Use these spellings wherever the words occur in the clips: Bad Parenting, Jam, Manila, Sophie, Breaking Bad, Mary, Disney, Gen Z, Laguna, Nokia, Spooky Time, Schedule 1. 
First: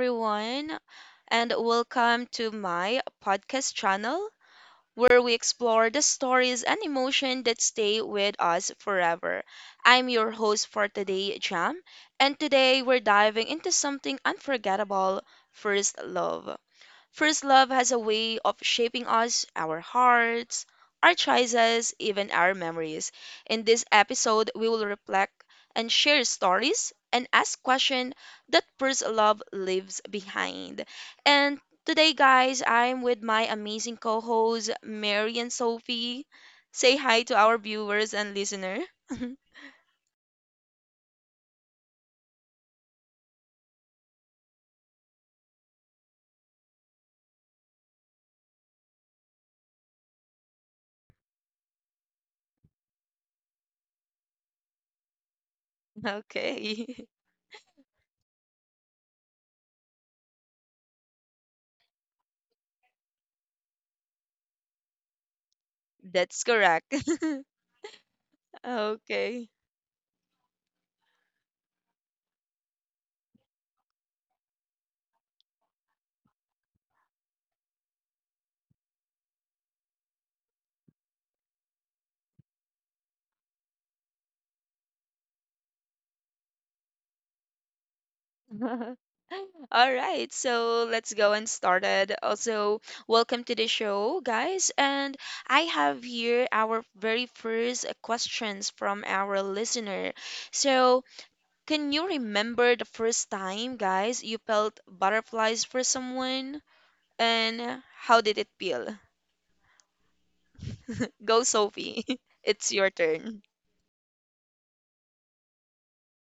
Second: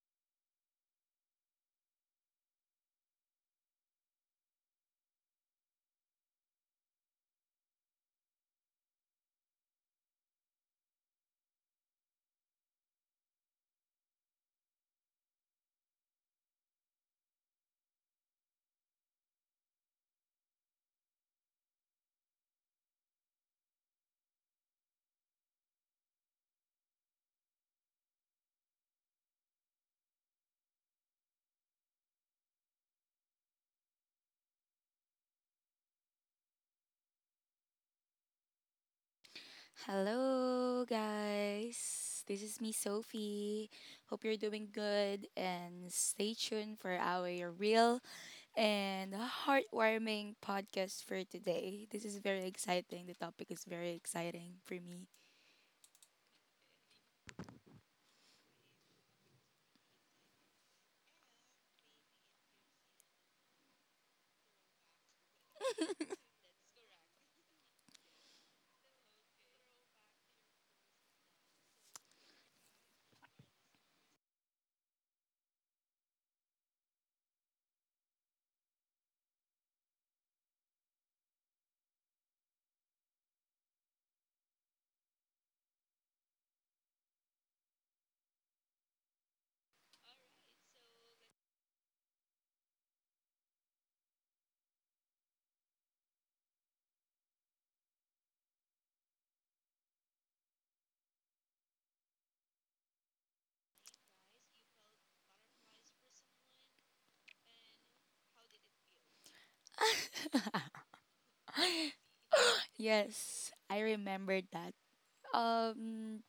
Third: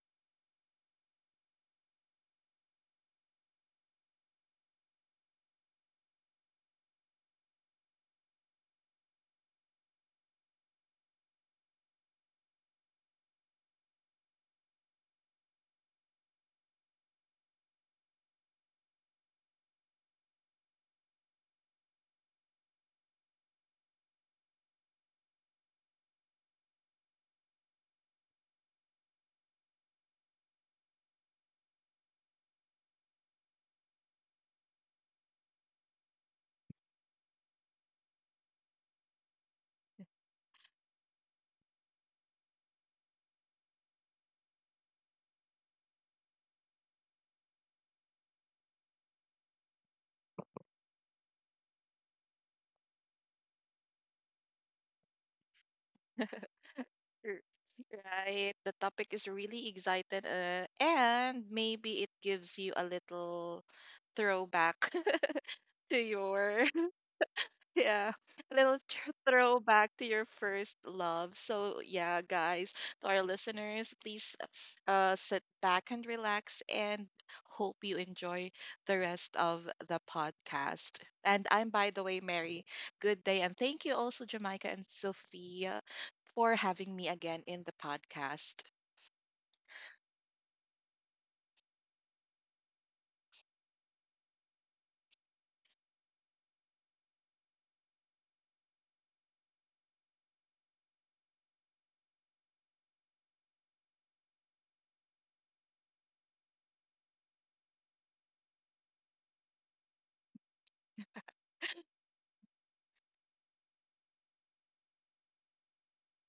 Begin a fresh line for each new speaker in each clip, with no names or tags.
everyone, and welcome to my podcast channel where we explore the stories and emotion that stay with us forever. I'm your host for today, Jam, and today we're diving into something unforgettable first love. First love has a way of shaping us, our hearts, our choices, even our memories. In this episode, we will reflect and share stories and ask questions that first love leaves behind. And today, guys, I'm with my amazing co hosts, Mary and Sophie. Say hi to our viewers and listener.
Hello, guys. This is me, Sophie. Hope you're doing good and stay tuned for our real and heartwarming podcast for today. This is very exciting. The topic is very exciting for me.
Okay.
R- Right. The topic is really exciting, and maybe it gives you a little throwback to
That's
your,
correct.
yeah, a little
Okay.
throwback to your first love. So, yeah, guys, to our listeners, please sit back and relax, and hope you enjoy the rest of the podcast. And I'm, by the way, Mary. Good day, and thank you also, Jamaica and Sophie, for having me again in the podcast.
All right, so let's go and started. Also, welcome to the show, guys. And I have here our very first questions from our listener. So, can you remember the first time, guys, you felt butterflies for someone? And how did it feel? Go, Sophie. It's your turn.
Yes, I remembered that. Um,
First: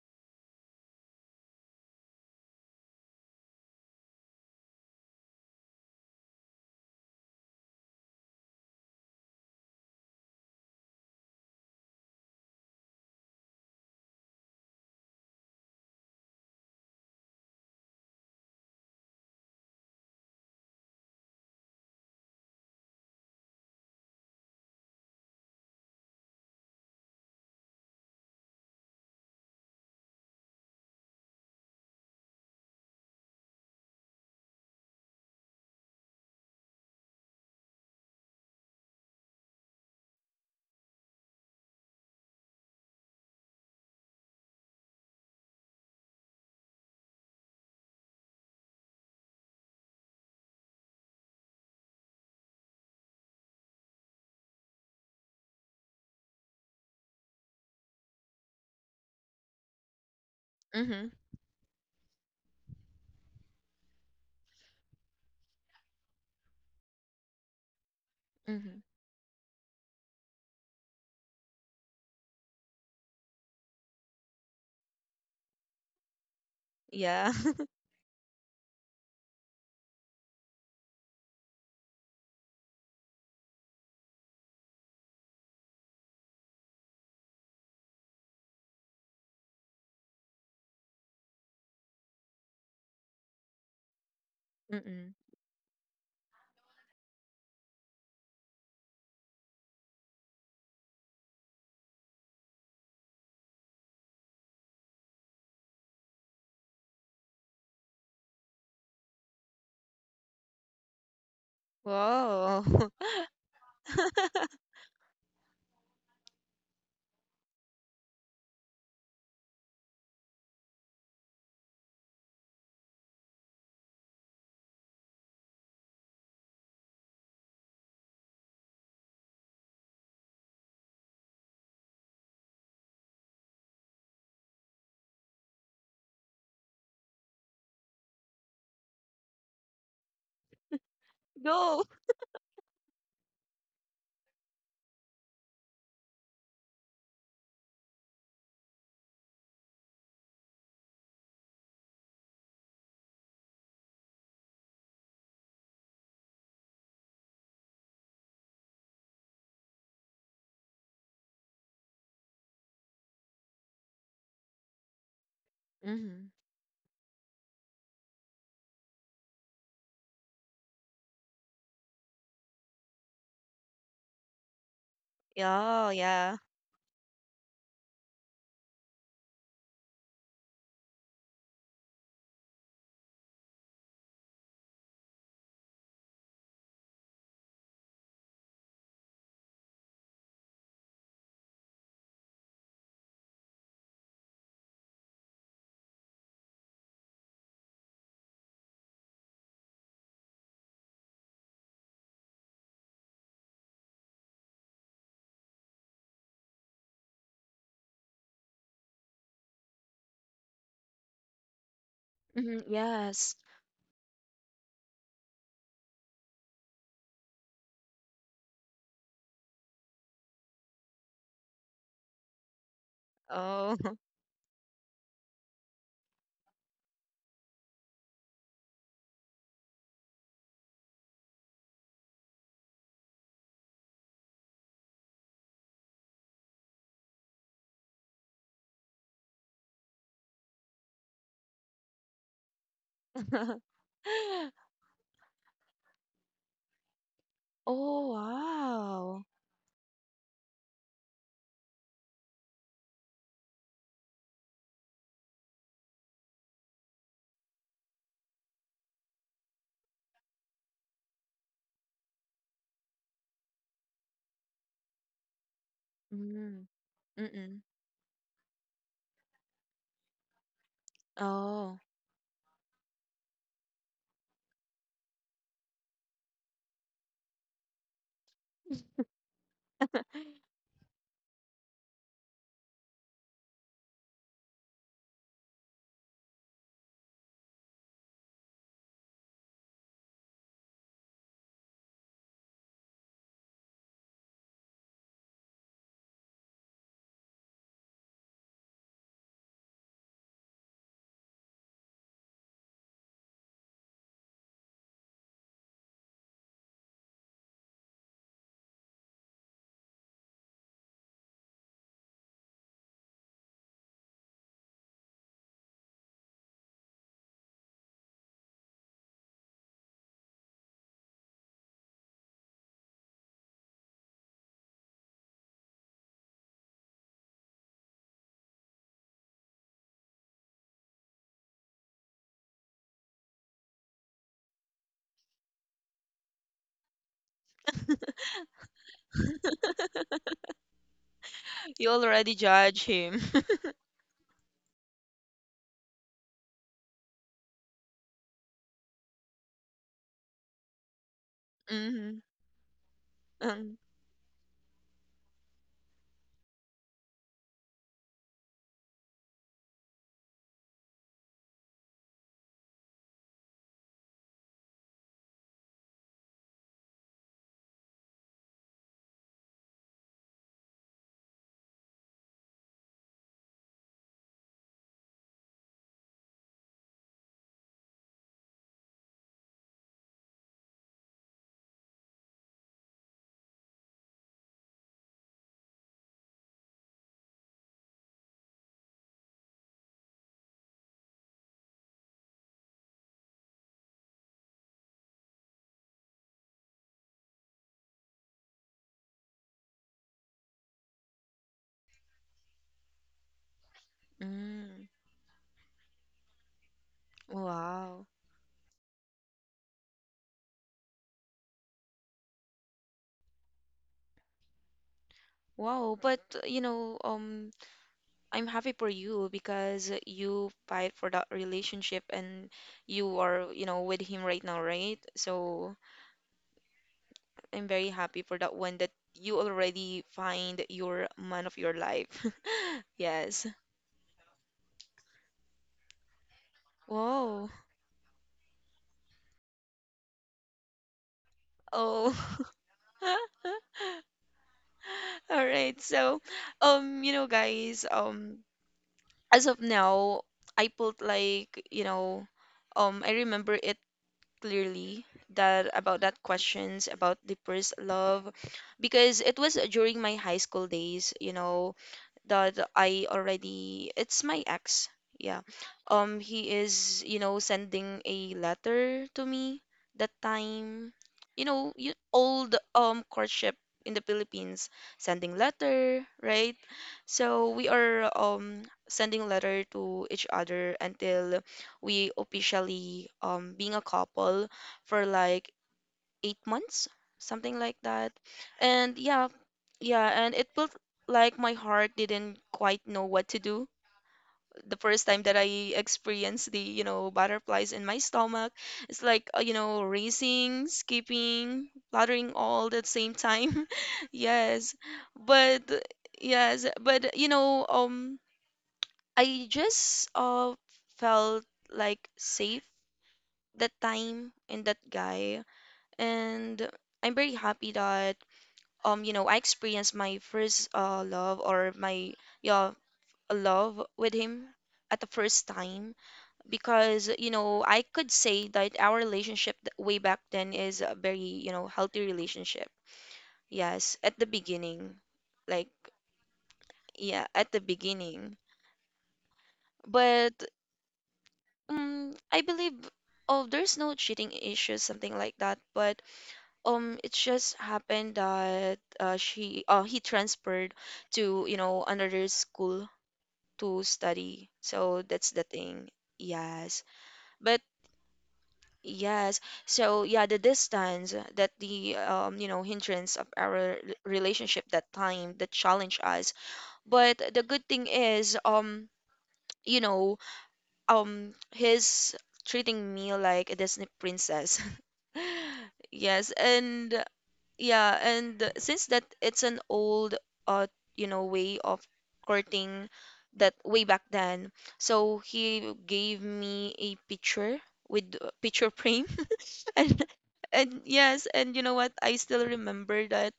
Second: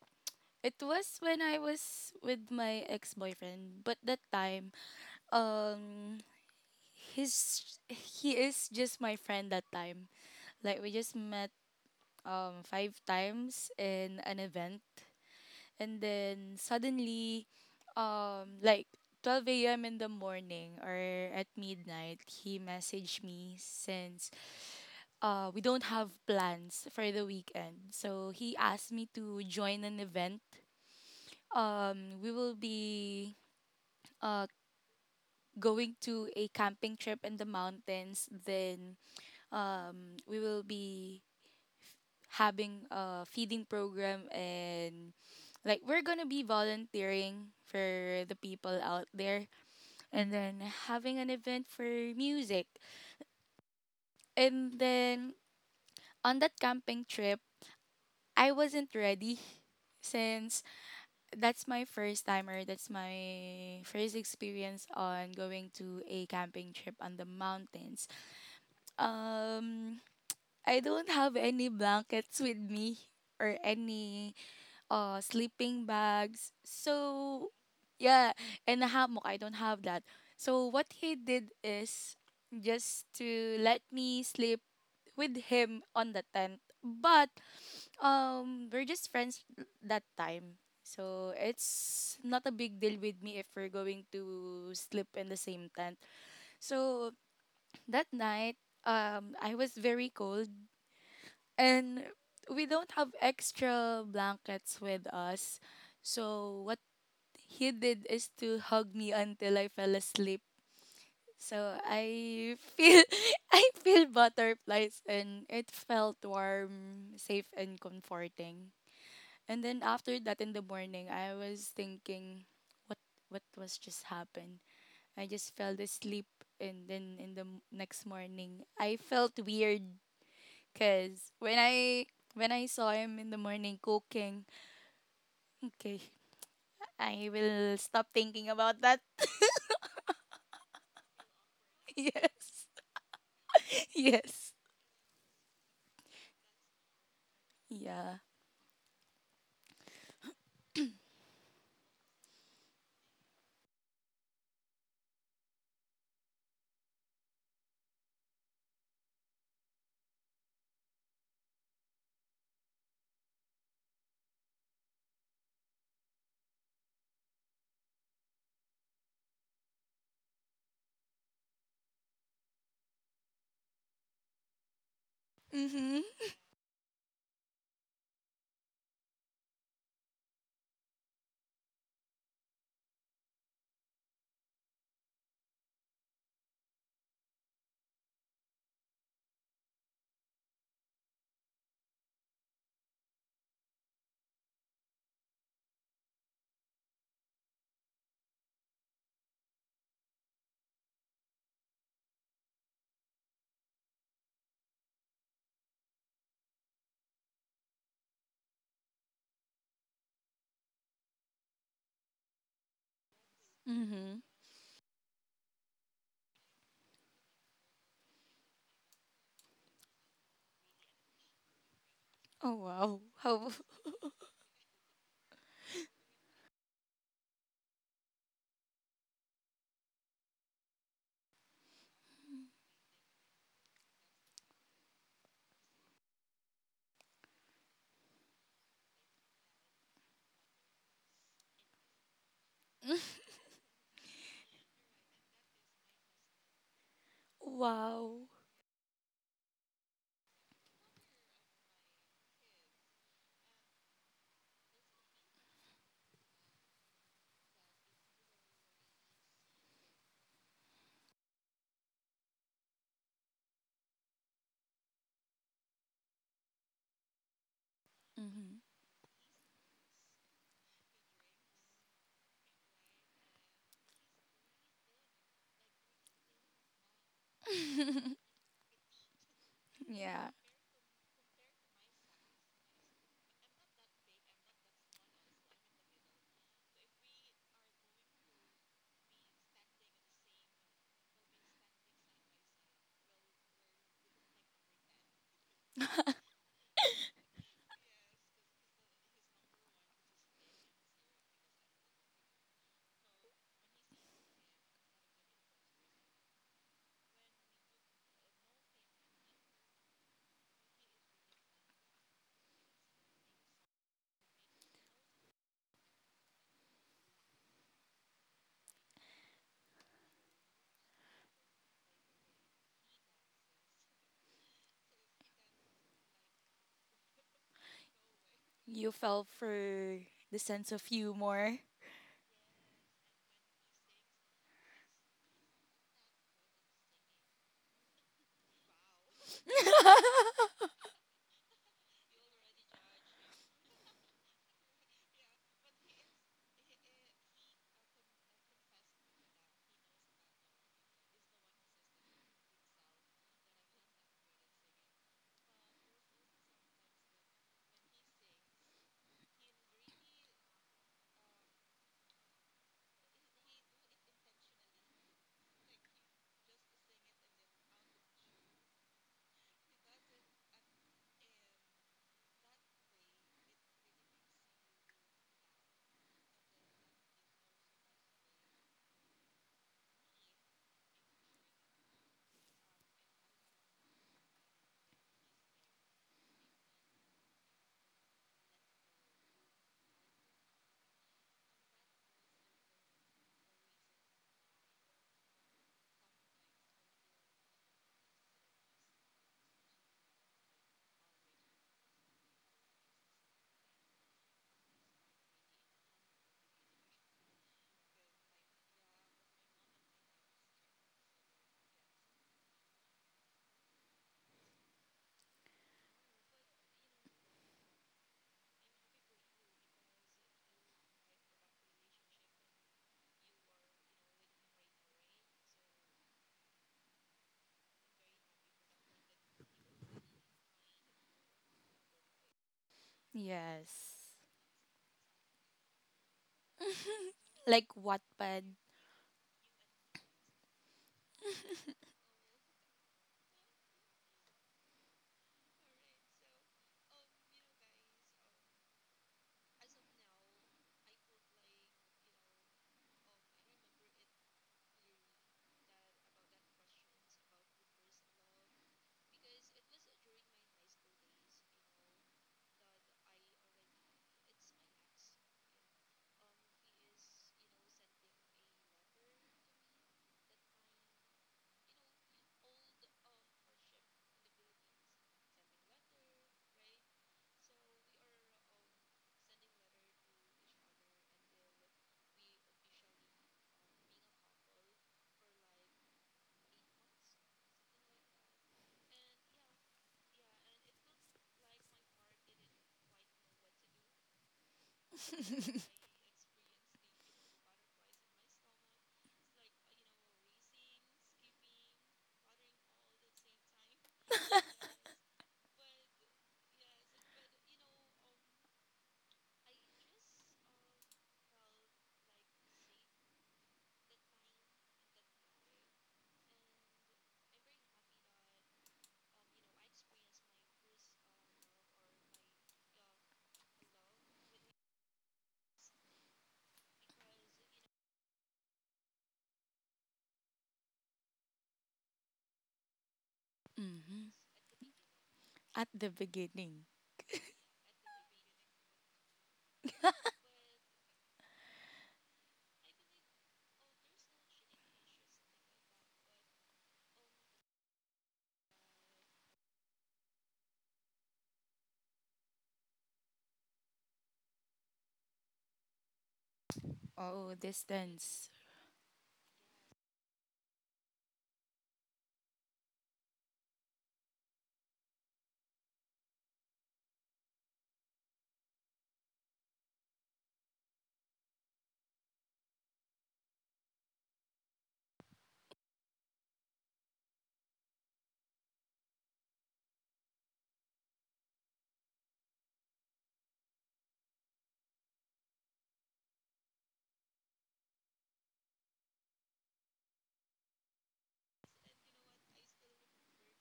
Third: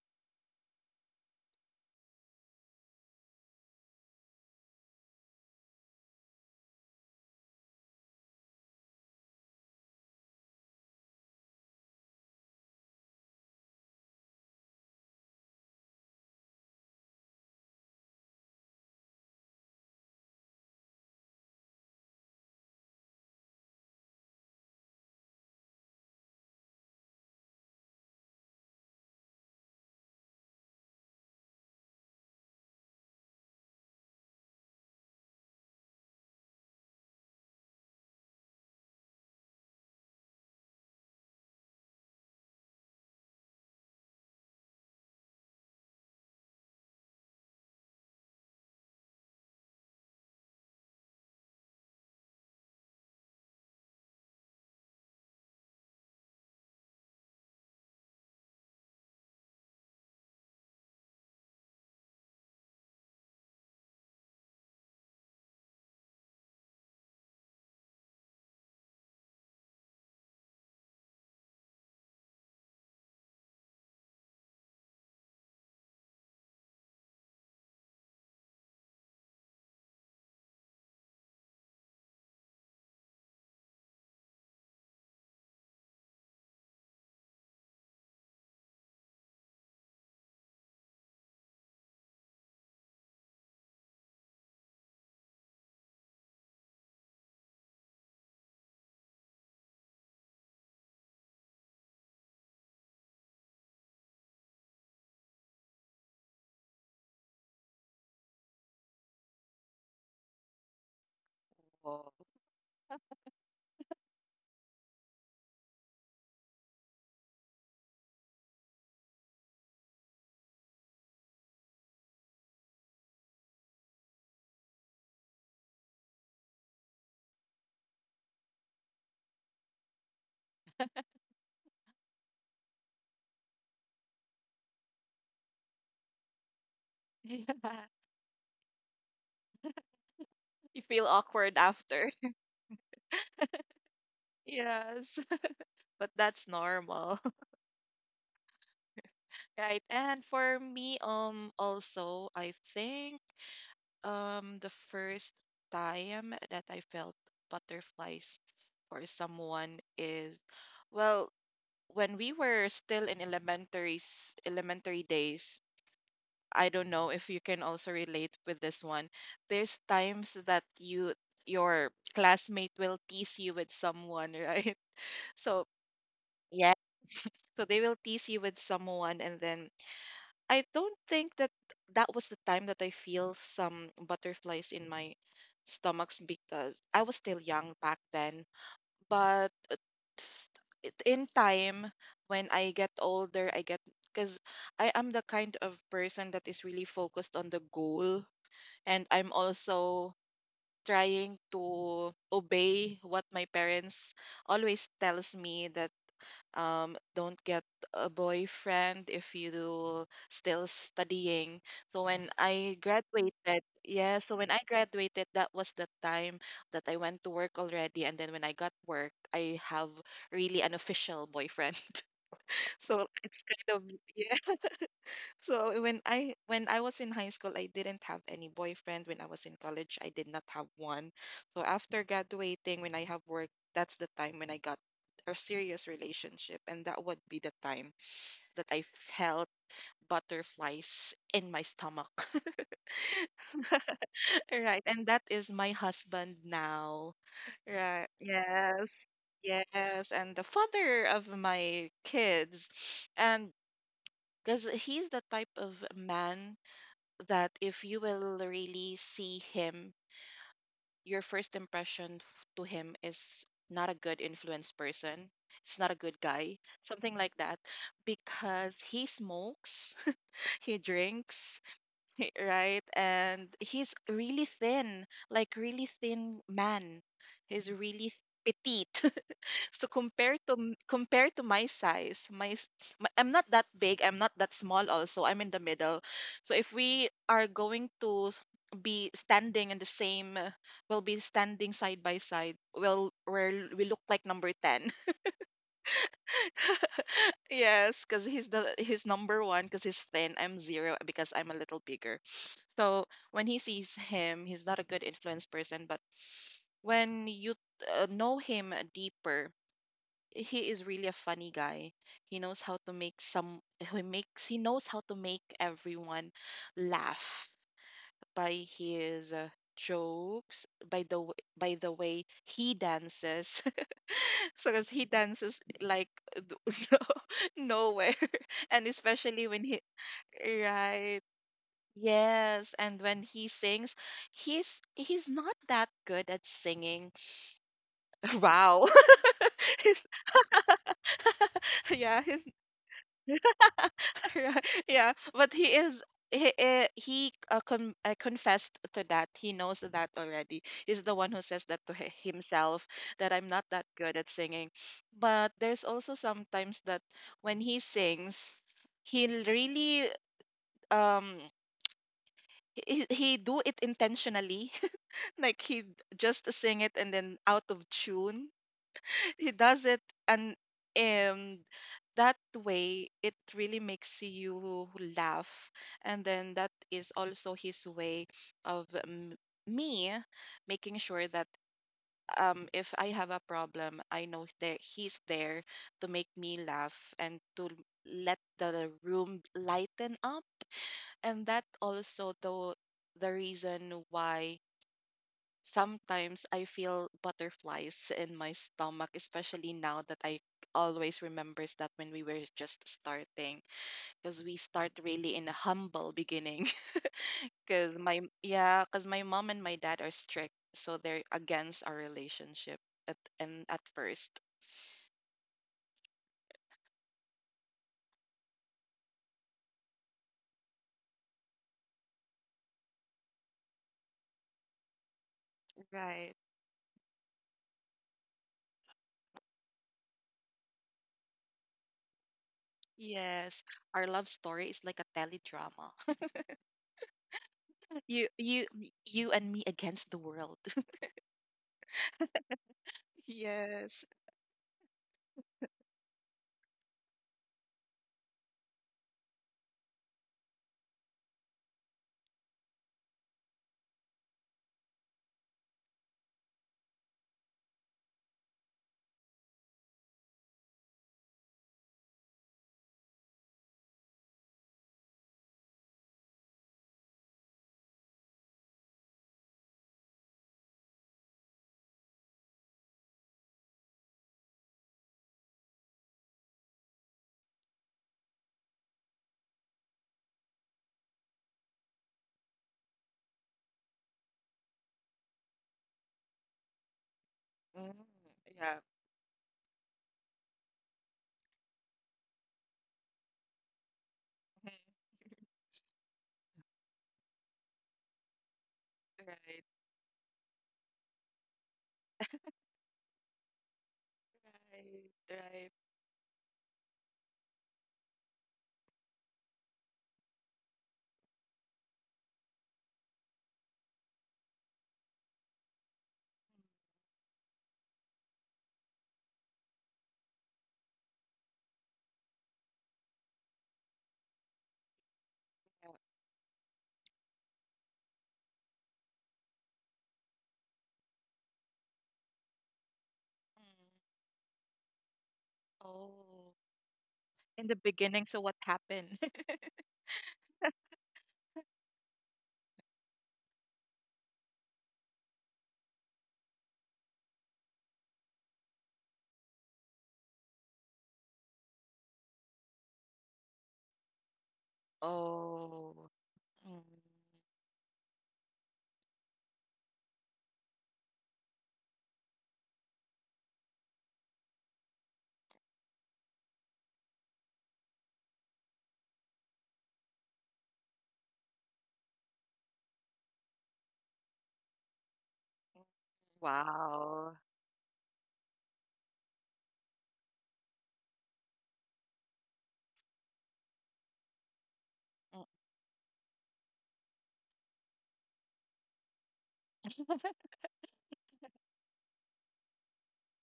it was when I was with my ex-boyfriend, but that time, um, his he is just my friend that time. Like we just met five times in an event and then suddenly um like 12 a.m. in the morning or at midnight he messaged me since we don't have plans for the weekend, so he asked me to join an event. We will be uh going to a camping trip in the mountains, then we will be having a feeding program, and like we're gonna be volunteering for the people out there, and then having an event for music. And then on that camping trip, I wasn't ready since
Mm-hmm.
that's my first time, or that's my first experience on going to a camping trip on the mountains.
Mm-hmm.
um I don't have any blankets with me or any sleeping bags.
Yeah.
So yeah, and a hammock. I don't have that. So what he did is just to let me sleep with him on the tent. But we're just friends that time. So it's not a big deal with me if we're going to sleep
Mm-mm.
in the same tent. So that night, I was very cold, and we don't have extra blankets with us. So what he did is to hug me until I fell asleep. So I
Whoa.
feel I feel butterflies, and it felt warm, safe, and comforting. And then after that in the morning, I was thinking what was just happened. I just fell asleep, and then next morning I felt weird cuz when I saw him in the morning cooking, okay, I will
Yeah.
stop thinking about that.
You feel awkward after.
Yes. Yes.
Yes. But that's normal.
Yeah.
Right. And for me, also, I think the first time that I felt butterflies for someone is, well, when we were still in elementary days.
Go.
I don't know if you can also relate with this one. There's times that your classmate will tease you with someone, right? So,
Oh,
Mhm.
yeah.
yeah, so they will tease you with someone, and then I don't think that that was the time that I feel some butterflies in my stomachs because I was still young back then. But s- in time, when I get older, I get because I am the kind of person that is really focused on the goal, and I'm also trying to obey what my parents always tells me that don't get a boyfriend if you still studying. So when
Hmm,
I
yes.
graduated, yeah,
Mhm.
so when I graduated, that was the time that I went to work already, and then when I got work, I have really an official boyfriend.
Oh wow.
so it's
How
kind
Oh.
of Yeah, so, when I, when I was in high school, I didn't have any boyfriend. When I was in college, I did not have one. So after graduating, when I have work, that's the time when I got a serious relationship, and that would be the time that I felt butterflies in my stomach. Right, and that is my husband now. Right.
Oh,
wow.
Yes.
wow.
Yes, and the father of my kids. And because he's the type of man that if you will really see him, your first impression, to him, is not a good influence person. It's not a good guy,
Mm.
something like that,
Mm-mm.
Mhm.
because he smokes, he drinks,
Oh.
right? And he's really thin, like really thin man. He's really petite. So
Yeah.
compare to my size, my, s- my I'm not that big, I'm not that small also. I'm in the middle. So if we are going to be standing in the same we'll be standing side by side. Well, we look like number 10. Yes, cuz he's number 1 cuz he's thin. I'm 0 because I'm a little bigger. So when he sees him, he's not a good influence person, but when you know him deeper, he is really a funny guy. He knows how to make some he makes he knows how to make everyone laugh by his jokes, by the way he dances. So 'cause he dances like no, nowhere, and
You fell
especially when he
for the sense of
right.
humor.
Yes, and when he sings, he's not that good at singing. Wow. He's,
You
yeah,
already
he's
judge him.
yeah, but he is, he confessed to that. He knows that already. He's the one who says that to
Mm-hmm.
himself, that I'm not
Um,
that good at singing. But there's also sometimes that when he sings, really, um he do it intentionally. Like just sing it and then, out of tune, he does it, and and that way it really makes you laugh. And then that is also his way of me making sure that if I have a problem, I know that he's there to make me laugh and to let the room lighten up. And that also, the reason why sometimes I feel butterflies in my stomach, especially now that I always remembers that, when we were just starting, because we start
mm,
really in a humble beginning. Because
wow.
my Yeah, because my mom and my dad are strict, so they're against our relationship at and at first.
Wow, but you know, I'm happy for you because you fight for that relationship and you are, you know, with him right now, right? So,
Right.
I'm very happy for that one that you already find your man of your life. Yes.
Yes, our
Yes.
love story is like a teledrama.
Whoa.
Like
You
Wattpad.
you you and me against the world.
Oh.
Yes.
All right. So, you know, guys, as of now, I felt like, I remember it clearly that about that questions about the first love because it was during my high school days, you know, that I already it's my ex. Yeah. He is, you know, sending a letter to me that time. You know, you old courtship in the Philippines, sending letter, right? So we are sending letter to each other until we officially being a couple for like 8 months, something like
Mm,
that.
yeah.
And yeah, yeah, and it felt like my heart didn't quite know what to do.
Mhm.
The first time that I experienced the, you know, butterflies in my stomach, it's like, you
Right.
know, racing, skipping, fluttering all at the same time. Yes.
Right.
But
Right.
yes, but you know, I just felt like safe that time in that guy and I'm very happy that you know I experienced my first love or my yeah love with him at the first
Mm.
time because you know I could say that our relationship way back then is a very you know healthy relationship. Yes,
Mhm.
at the beginning,
At
like
the
Oh,
beginning.
yeah, at the
in the beginning,
beginning.
so what happened?
But I believe oh there's no cheating issues something like that. But it just happened that she he transferred to you know another school to study. So that's the thing.
Oh. Mm.
Yes.
Oh,
But
distance.
yes. So yeah, the distance that the you know, hindrance of our relationship that time that challenged us. But the good thing is, you know, his treating me like a Disney princess. Yes, and
Wow.
Yeah, and since that it's an old uh you know way of courting that way back then. So
Mm.
he gave me a picture with a picture frame and and yes, and you know what? I still remember that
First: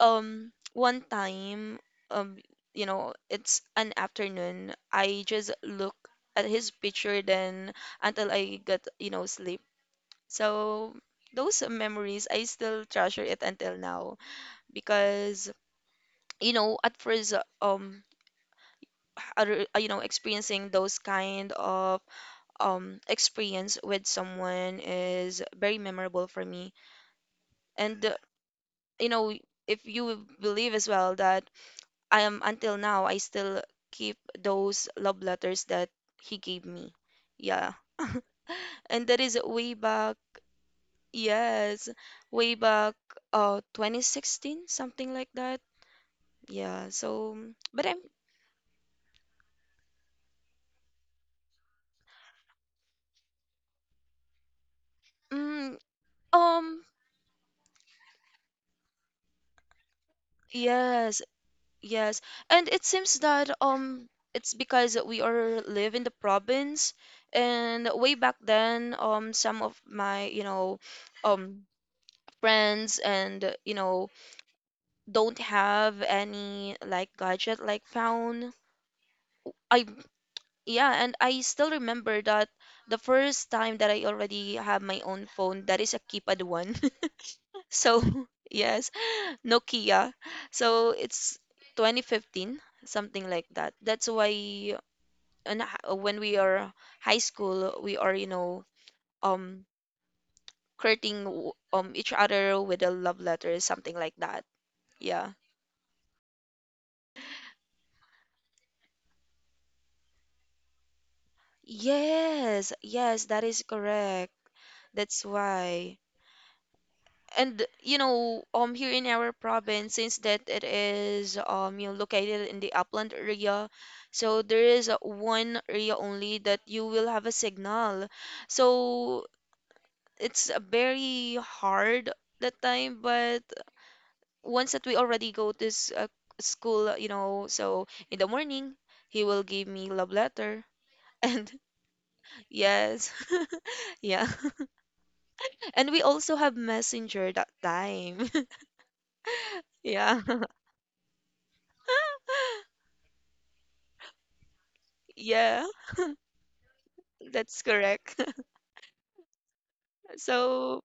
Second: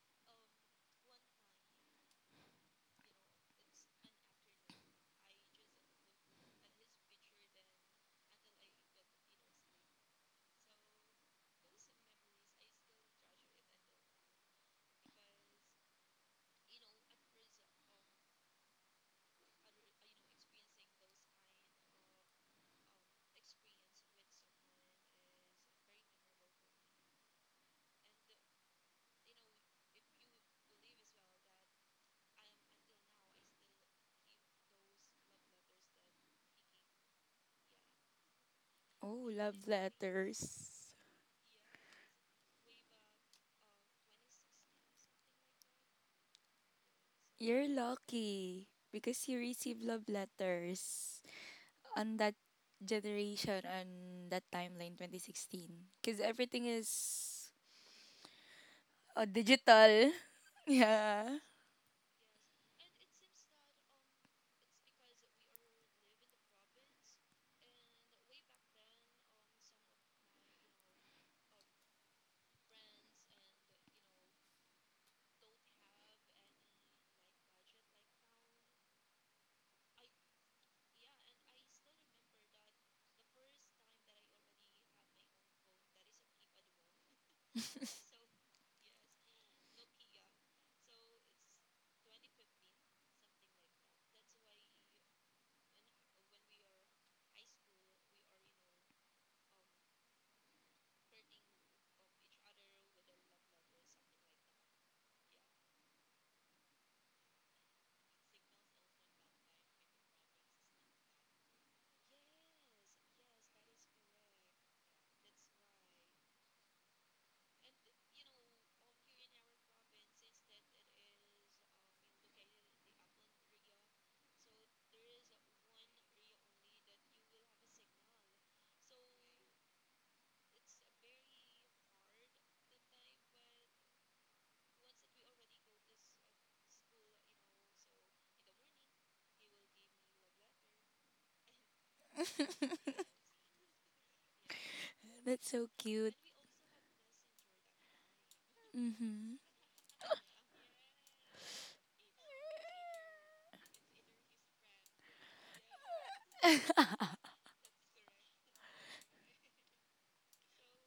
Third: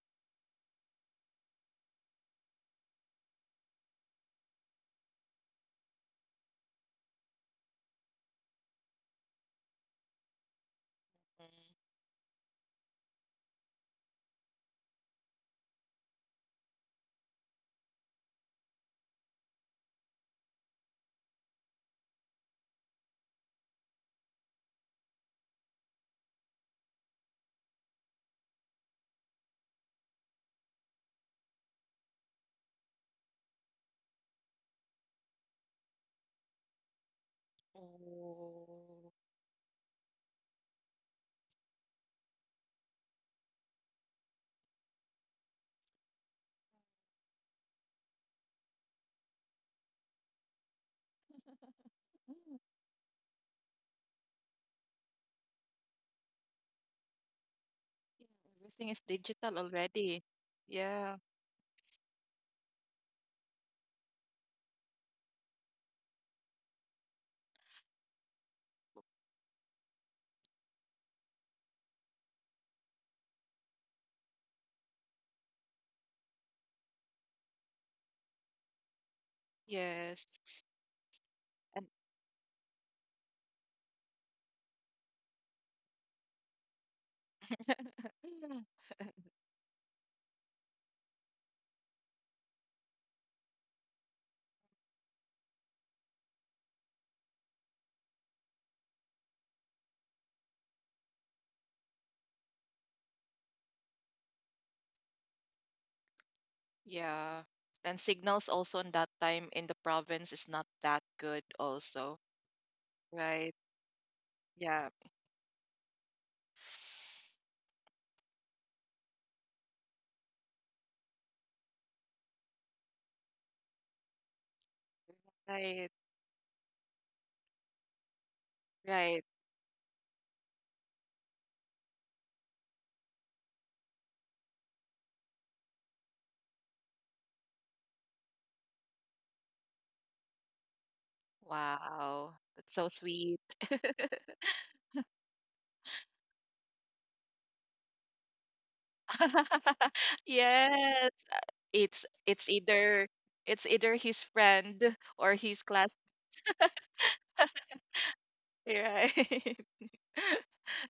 one time um you know, it's an afternoon. I just look at his picture then until I got, sleep. So
Mm.
those memories, I still treasure it until now because you know at first other you know experiencing those kind of experience with someone is very memorable for me and you know if you believe as well that I am until now I still keep those love letters that he gave me yeah and
Oh,
that
Oh,
is
love
way back
letters.
yes way back 2016 something like that yeah so
You're
but I'm
lucky because you receive love letters. On that
mm,
generation, on that timeline
mm,
2016, because everything
um
is
yeah, everything is digital
digital.
already. Yeah.
Yes,
Yeah.
yes. And it seems that it's because we are live in the province and way back then some of my, you know, um friends and you know don't have any like gadget like phone. I
Yes.
yeah, and I still
And
remember that the first time that I already have my own phone that is a keypad one. So, yes. Nokia. So it's 2015, something like that. That's why on when we are high school, we are, you know, um, courting each other with a love letter, something like that. Yeah.
yeah. And signals also in that time in the province is not that good also.
Yes, yes, that
Right.
is correct.
Yeah.
That's why. And you know here in our province since that it is you know located in the upland area so there is one
Right.
area only that you will have a signal
Right.
so it's very hard that time but once that we already go to school you know so in the morning he will give me love letter and
Wow. That's so
yes
sweet.
yeah
That's so
and we
cute.
also have messenger that time
Mm-hmm.
yeah
Yes. It's it's either it's either his friend or his
yeah
class.
That's correct.
Right.
So,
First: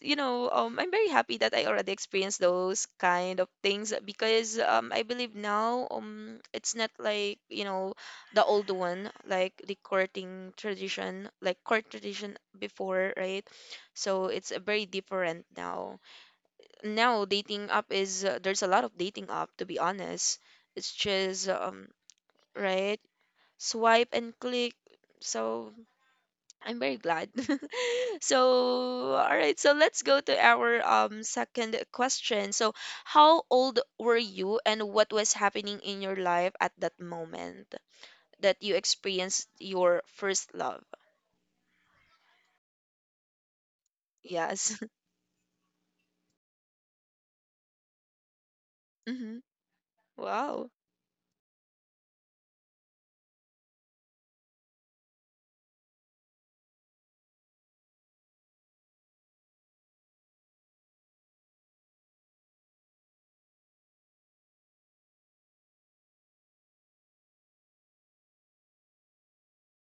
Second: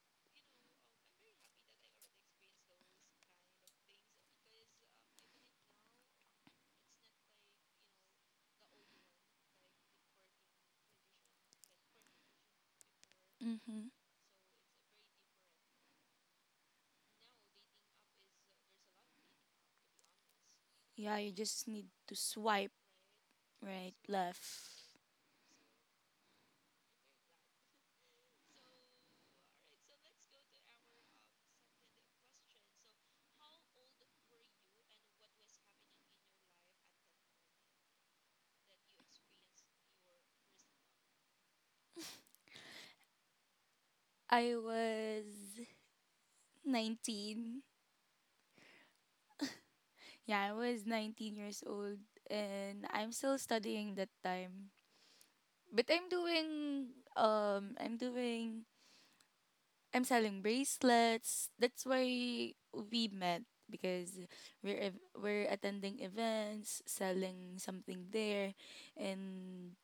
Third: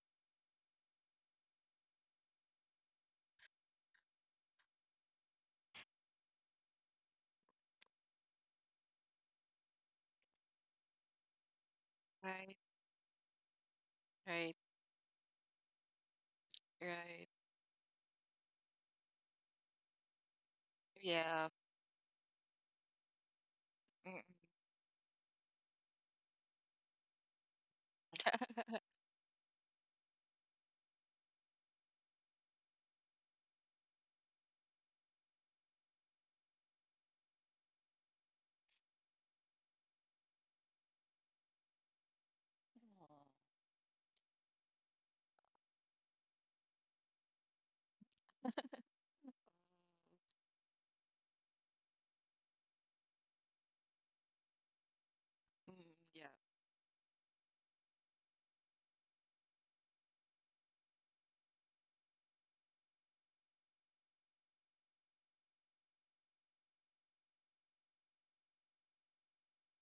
you know, I'm very happy that I already experienced those kind of things because I believe now it's not like, you know, the old one, like the courting tradition, like court tradition
Right.
before, right?
Mm-hmm.
So it's
Right.
very different now. Now,
Right.
dating app is, there's a lot of dating app, to be honest. It's
Yeah, you
just,
Yeah.
just need to swipe
right?
right,
Swipe
Mm.
and
left.
click. So I'm very glad. So, all right. So let's go to our second question. So, how old were you, and what was happening in your life at that moment that you experienced your first love?
I
Yes.
was 19.
Hmm.
Yeah, I
Wow.
was 19 years old, and I'm still studying that time. But
Mm.
I'm
Yeah.
doing um I'm doing I'm selling bracelets. That's why we met, because we're attending events, selling something there, and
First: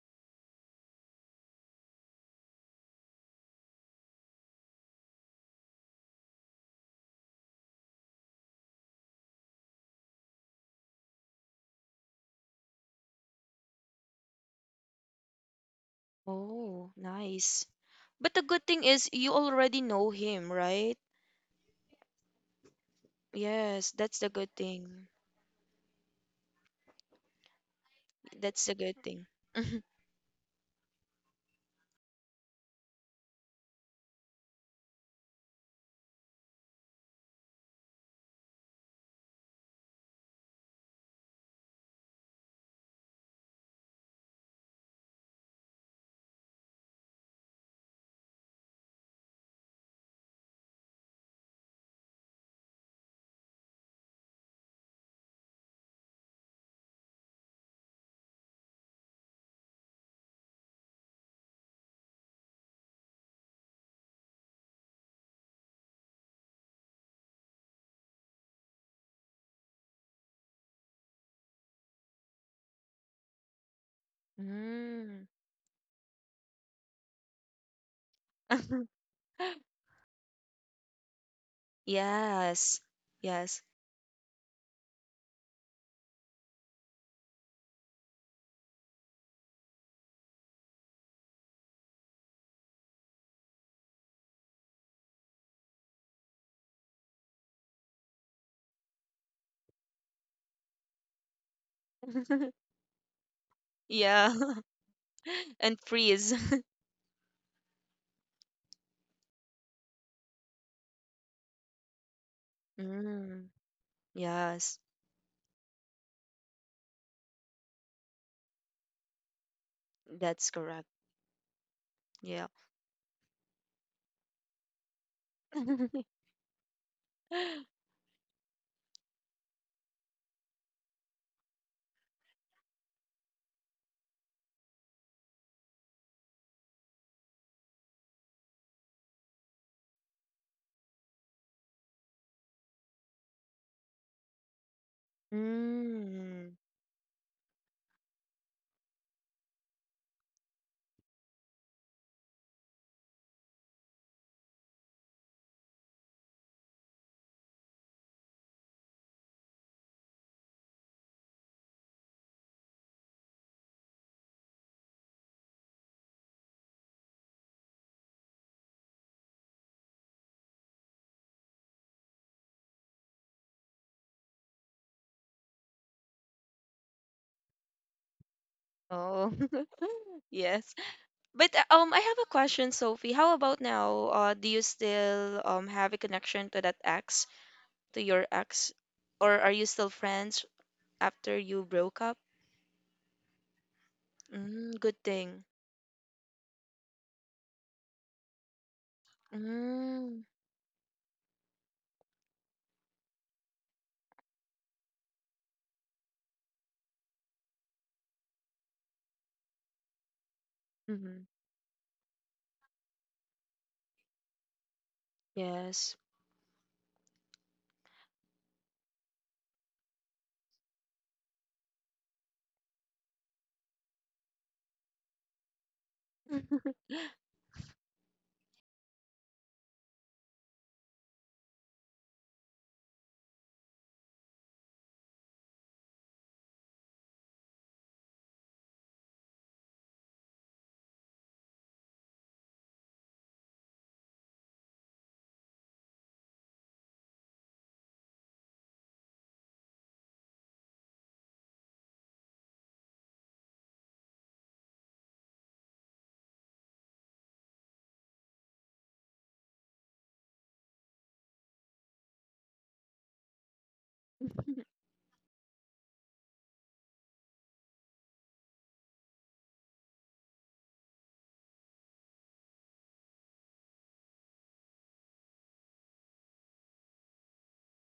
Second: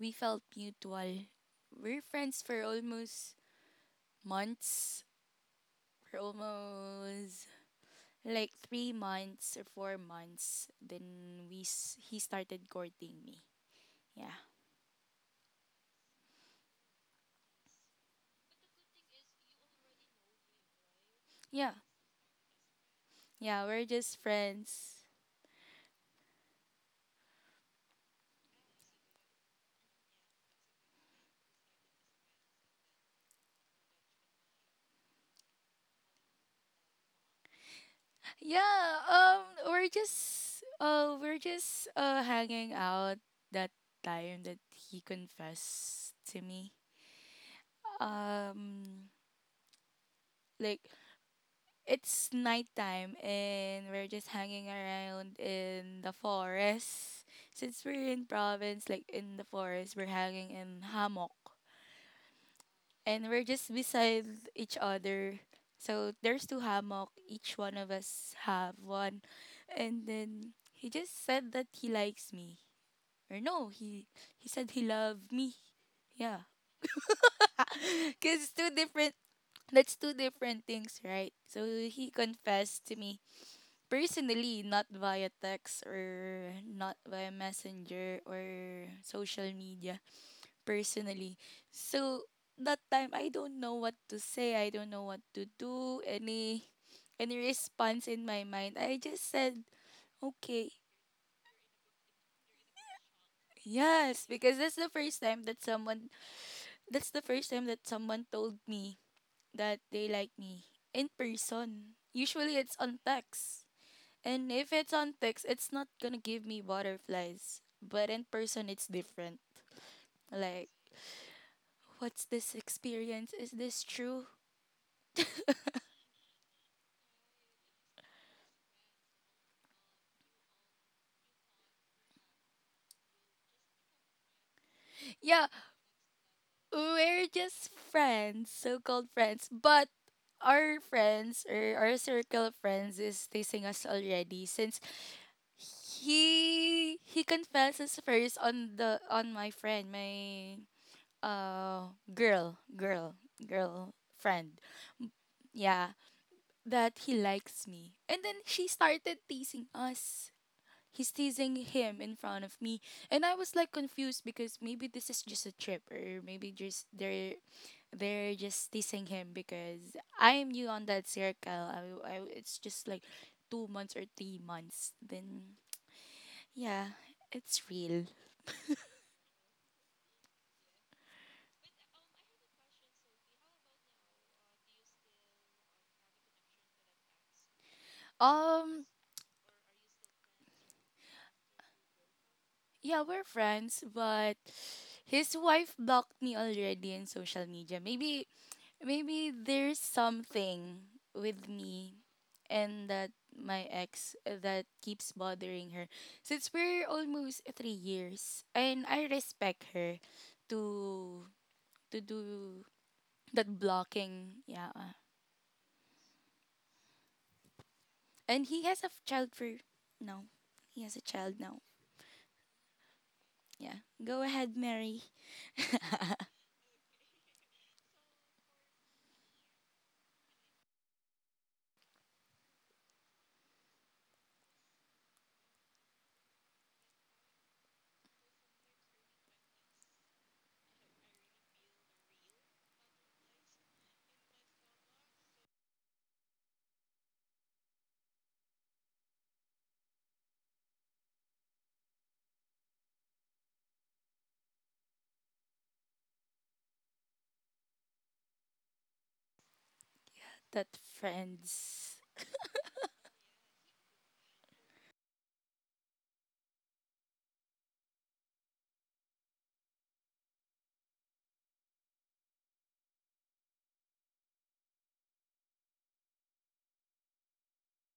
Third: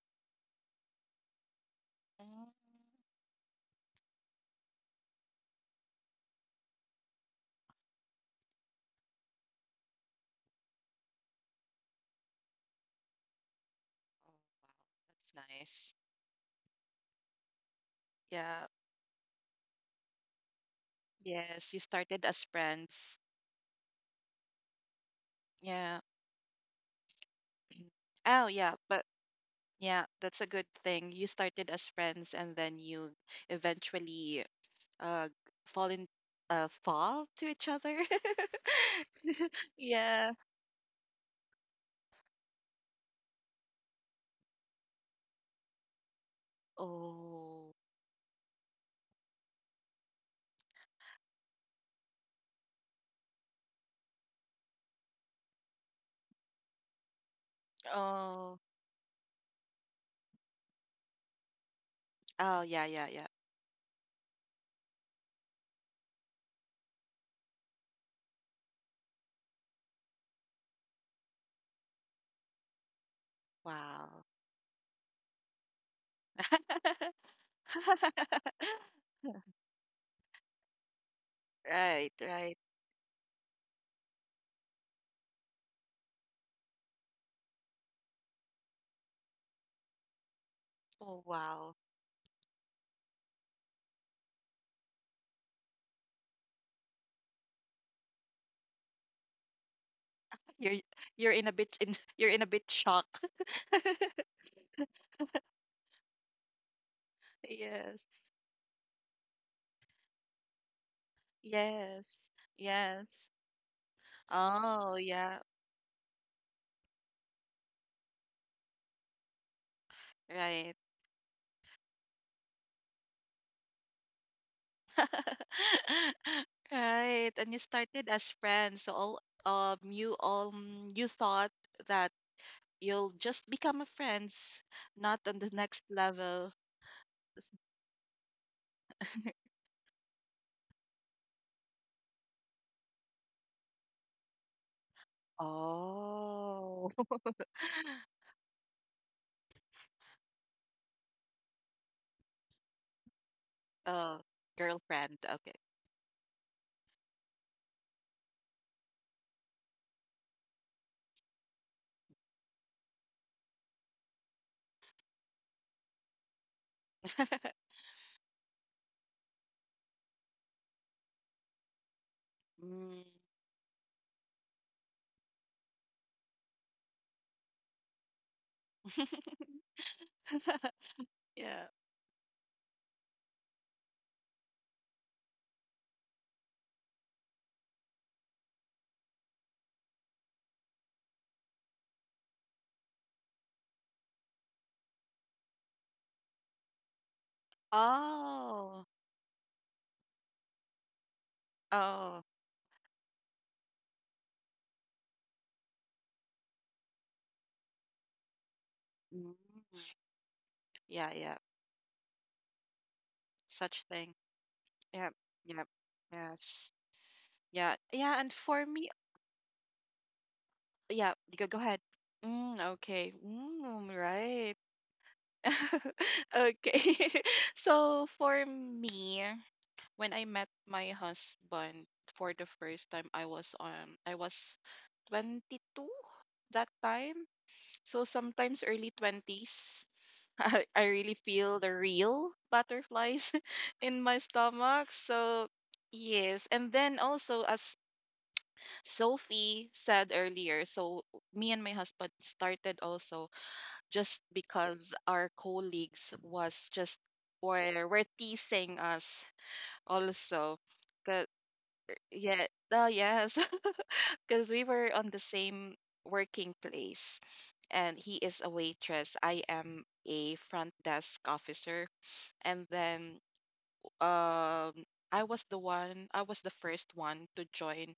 we felt mutual. We're friends
Mm.
for almost months, for almost like 3 months or 4 months. Then he started courting me.
Oh,
Yeah.
wow. That's nice.
Oh, nice. But the
Yeah.
good thing is you already know him, right?
Yeah.
Yes, you started as friends.
Yeah, we're
Yes,
just
that's the good
friends.
thing.
Yeah. Oh,
That's
yeah,
the good
but
thing.
yeah, that's a good thing. You started as friends, and then you eventually uh fall in fall to each other.
Yeah, um we're
Yeah.
just uh we're just uh hanging out that time that he confessed to me.
Oh.
Um like it's nighttime, and we're just hanging around in the forest. Since we're in
Oh.
province, like in the forest, we're hanging in hammock.
Oh, yeah, yeah, yeah.
And we're just beside each other. So there's two hammock. Each one of us have one, and then he just said that he likes me. Or no,
Wow.
he said he
Mm.
loved me. Yeah, cause it's two different. That's two different things, right? So he
Right, right.
Yes.
confessed to me
Yes.
personally, not via text or not via messenger or social media,
Oh,
personally.
wow.
So that time I don't know what to say. I don't know what to do. Any response in my mind. I just said, "Okay."
You're you're in a bit shock.
Yes,
Yeah.
because
and freeze.
that's the first time that
Yes.
someone told me that they like me in person.
Yes.
Usually it's on
Yes.
Mm,
text. And if
yes,
it's
Oh,
on
yeah.
text, it's not gonna give me butterflies. But in person, it's different.
that's
Like,
Right.
correct.
what's
Yeah.
this experience? Is this true?
Right. And you started as friends. So, all you thought that you'll just become a friends, not on
Yeah,
the next level.
we're just friends, so called friends. But our friends or our circle of friends is teasing us already since
Mm,
Oh.
he confesses first on the on my friend, my uh girl, girl, girl
Oh,
friend.
girlfriend. Okay.
Yeah. That he likes me. And then she started teasing us. He's teasing him in front of me. And I was like confused, because maybe this is just a trip, or maybe just they're just teasing him because I'm new on that circle. It's just like
Mm.
2 months or 3 months. Then yeah, it's real.
oh. Yes. But
Yeah.
I have a question, Sophie. How about now? Do you still have a connection to that ex, to your ex?
Um,
Or are you still friends after you broke up?
yeah, we're friends, but
Mm, good
his
thing.
wife blocked me already in social media. Maybe
Oh.
there's
Mm,
something with me
Oh.
and that my ex that keeps bothering her, since we're almost 3 years, and I
Mm.
respect her
Yeah,
mm-hmm,
to
yeah.
to do That
Such thing.
blocking, yeah.
Yeah, yeah,
yes.
yes, yeah, yeah. And
And he
for
has a
me,
f- child for no. He has a
yeah, you
child
go, go
now.
ahead. Mm, okay,
Yeah. Go
right.
ahead, Mary.
Okay. So for me, when I met my husband for the first time, I was 22 that time. So sometimes early 20s. I really feel the real butterflies in my stomach. So yes, and then also, as Sophie said earlier, so me and my husband started also just because our colleagues was just were teasing us also.
That
'Cause-
friends
yeah, yes, because we were on the same working place, and he is a waitress. I am a front desk officer, and then, um, I was the one. I was the first one to join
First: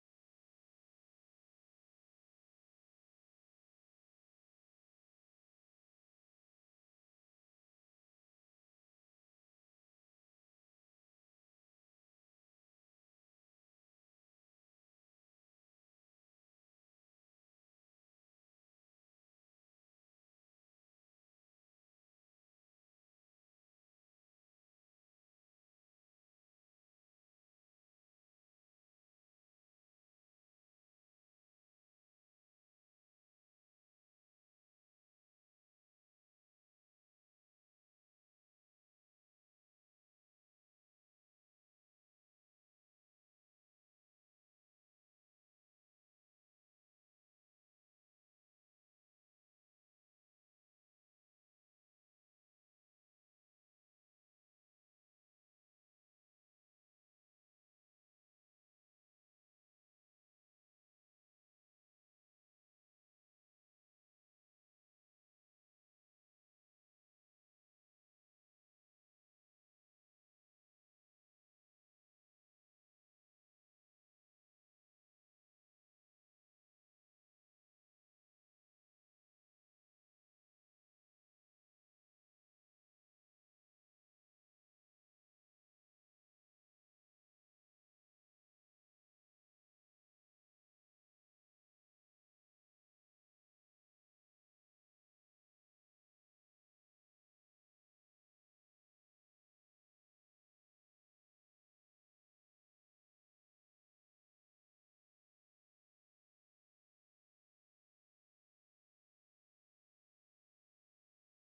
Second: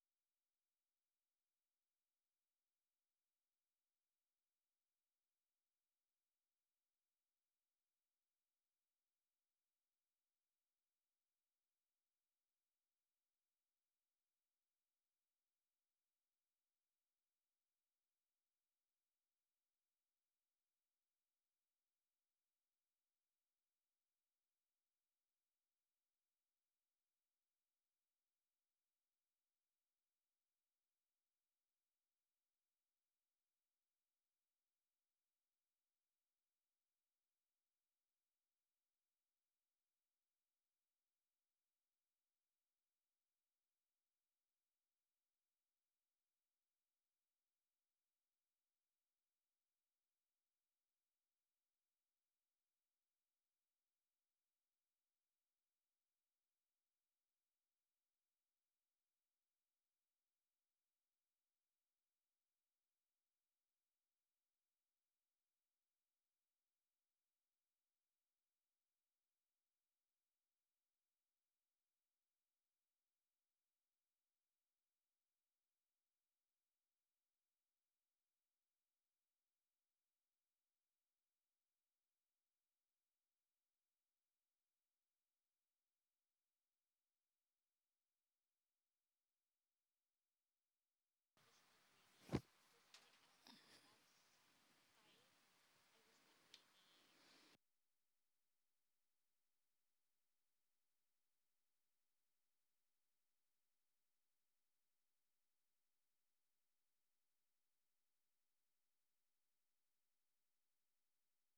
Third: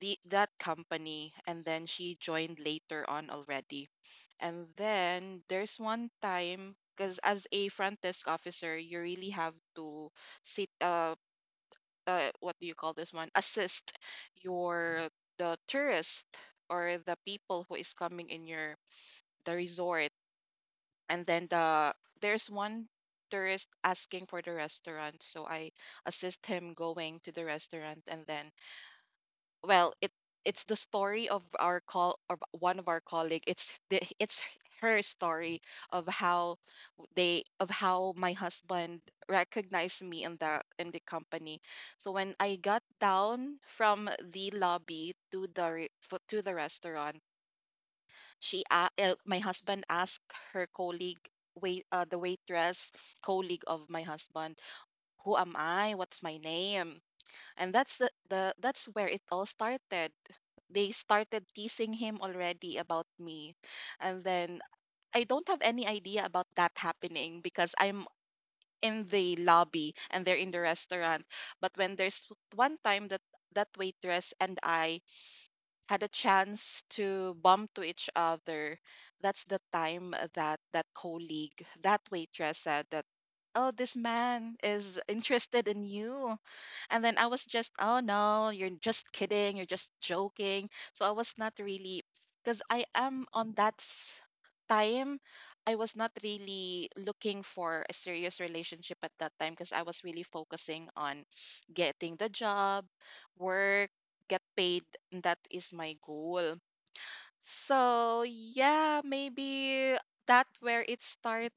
the that company, and then she joined later on already. And then there's one time, because as a front desk officer, you really have to sit, what do you call this one, assist your, the tourist, or the people who is coming in your, the resort. And then, there's one tourist asking for the restaurant, so I assist him going to the restaurant, and then, well, it's the story of our, call of one of our colleague. It's the it's her story of how, they of how my husband recognized me in the company. So when I got down from the lobby to the restaurant, my husband asked her colleague, wait, the waitress colleague of my husband, who am I, what's my name. And that's the that's where it all started. They started teasing him already about me. And then I don't have any idea about that happening, because I'm in the lobby and they're in the restaurant. But when there's one time that that waitress and I had a chance to bump to each other, that's the time that that colleague, that waitress, said that, oh, this man is interested in you. And then I was just, oh no, you're just kidding, you're just joking. So I was not really, because I am on that, time, I was not really looking for a serious relationship at that time, because I was really focusing on getting the job, work, get paid. And that is my goal. So yeah, maybe that where it started,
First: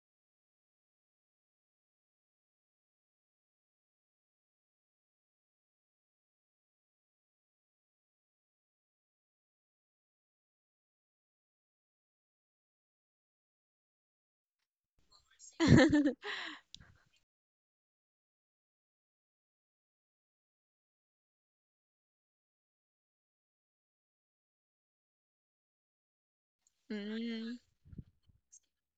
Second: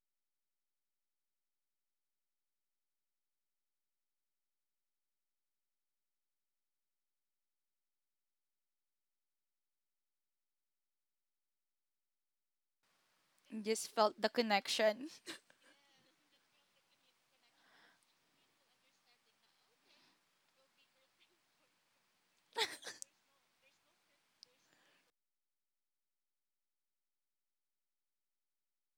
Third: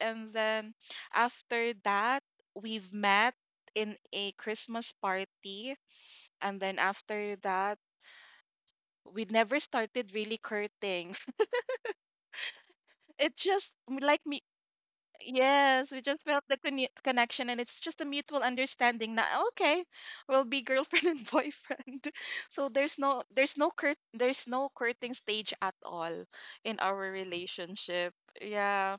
and then after that, we've met in a Christmas party, and then after that, we never started really courting. It just
just felt
like,
the connection.
yes, we just felt the connection, and it's just a mutual understanding that, okay, we'll be girlfriend and boyfriend. So there's no curt there's no courting stage at all in our
Mm.
relationship. Yeah,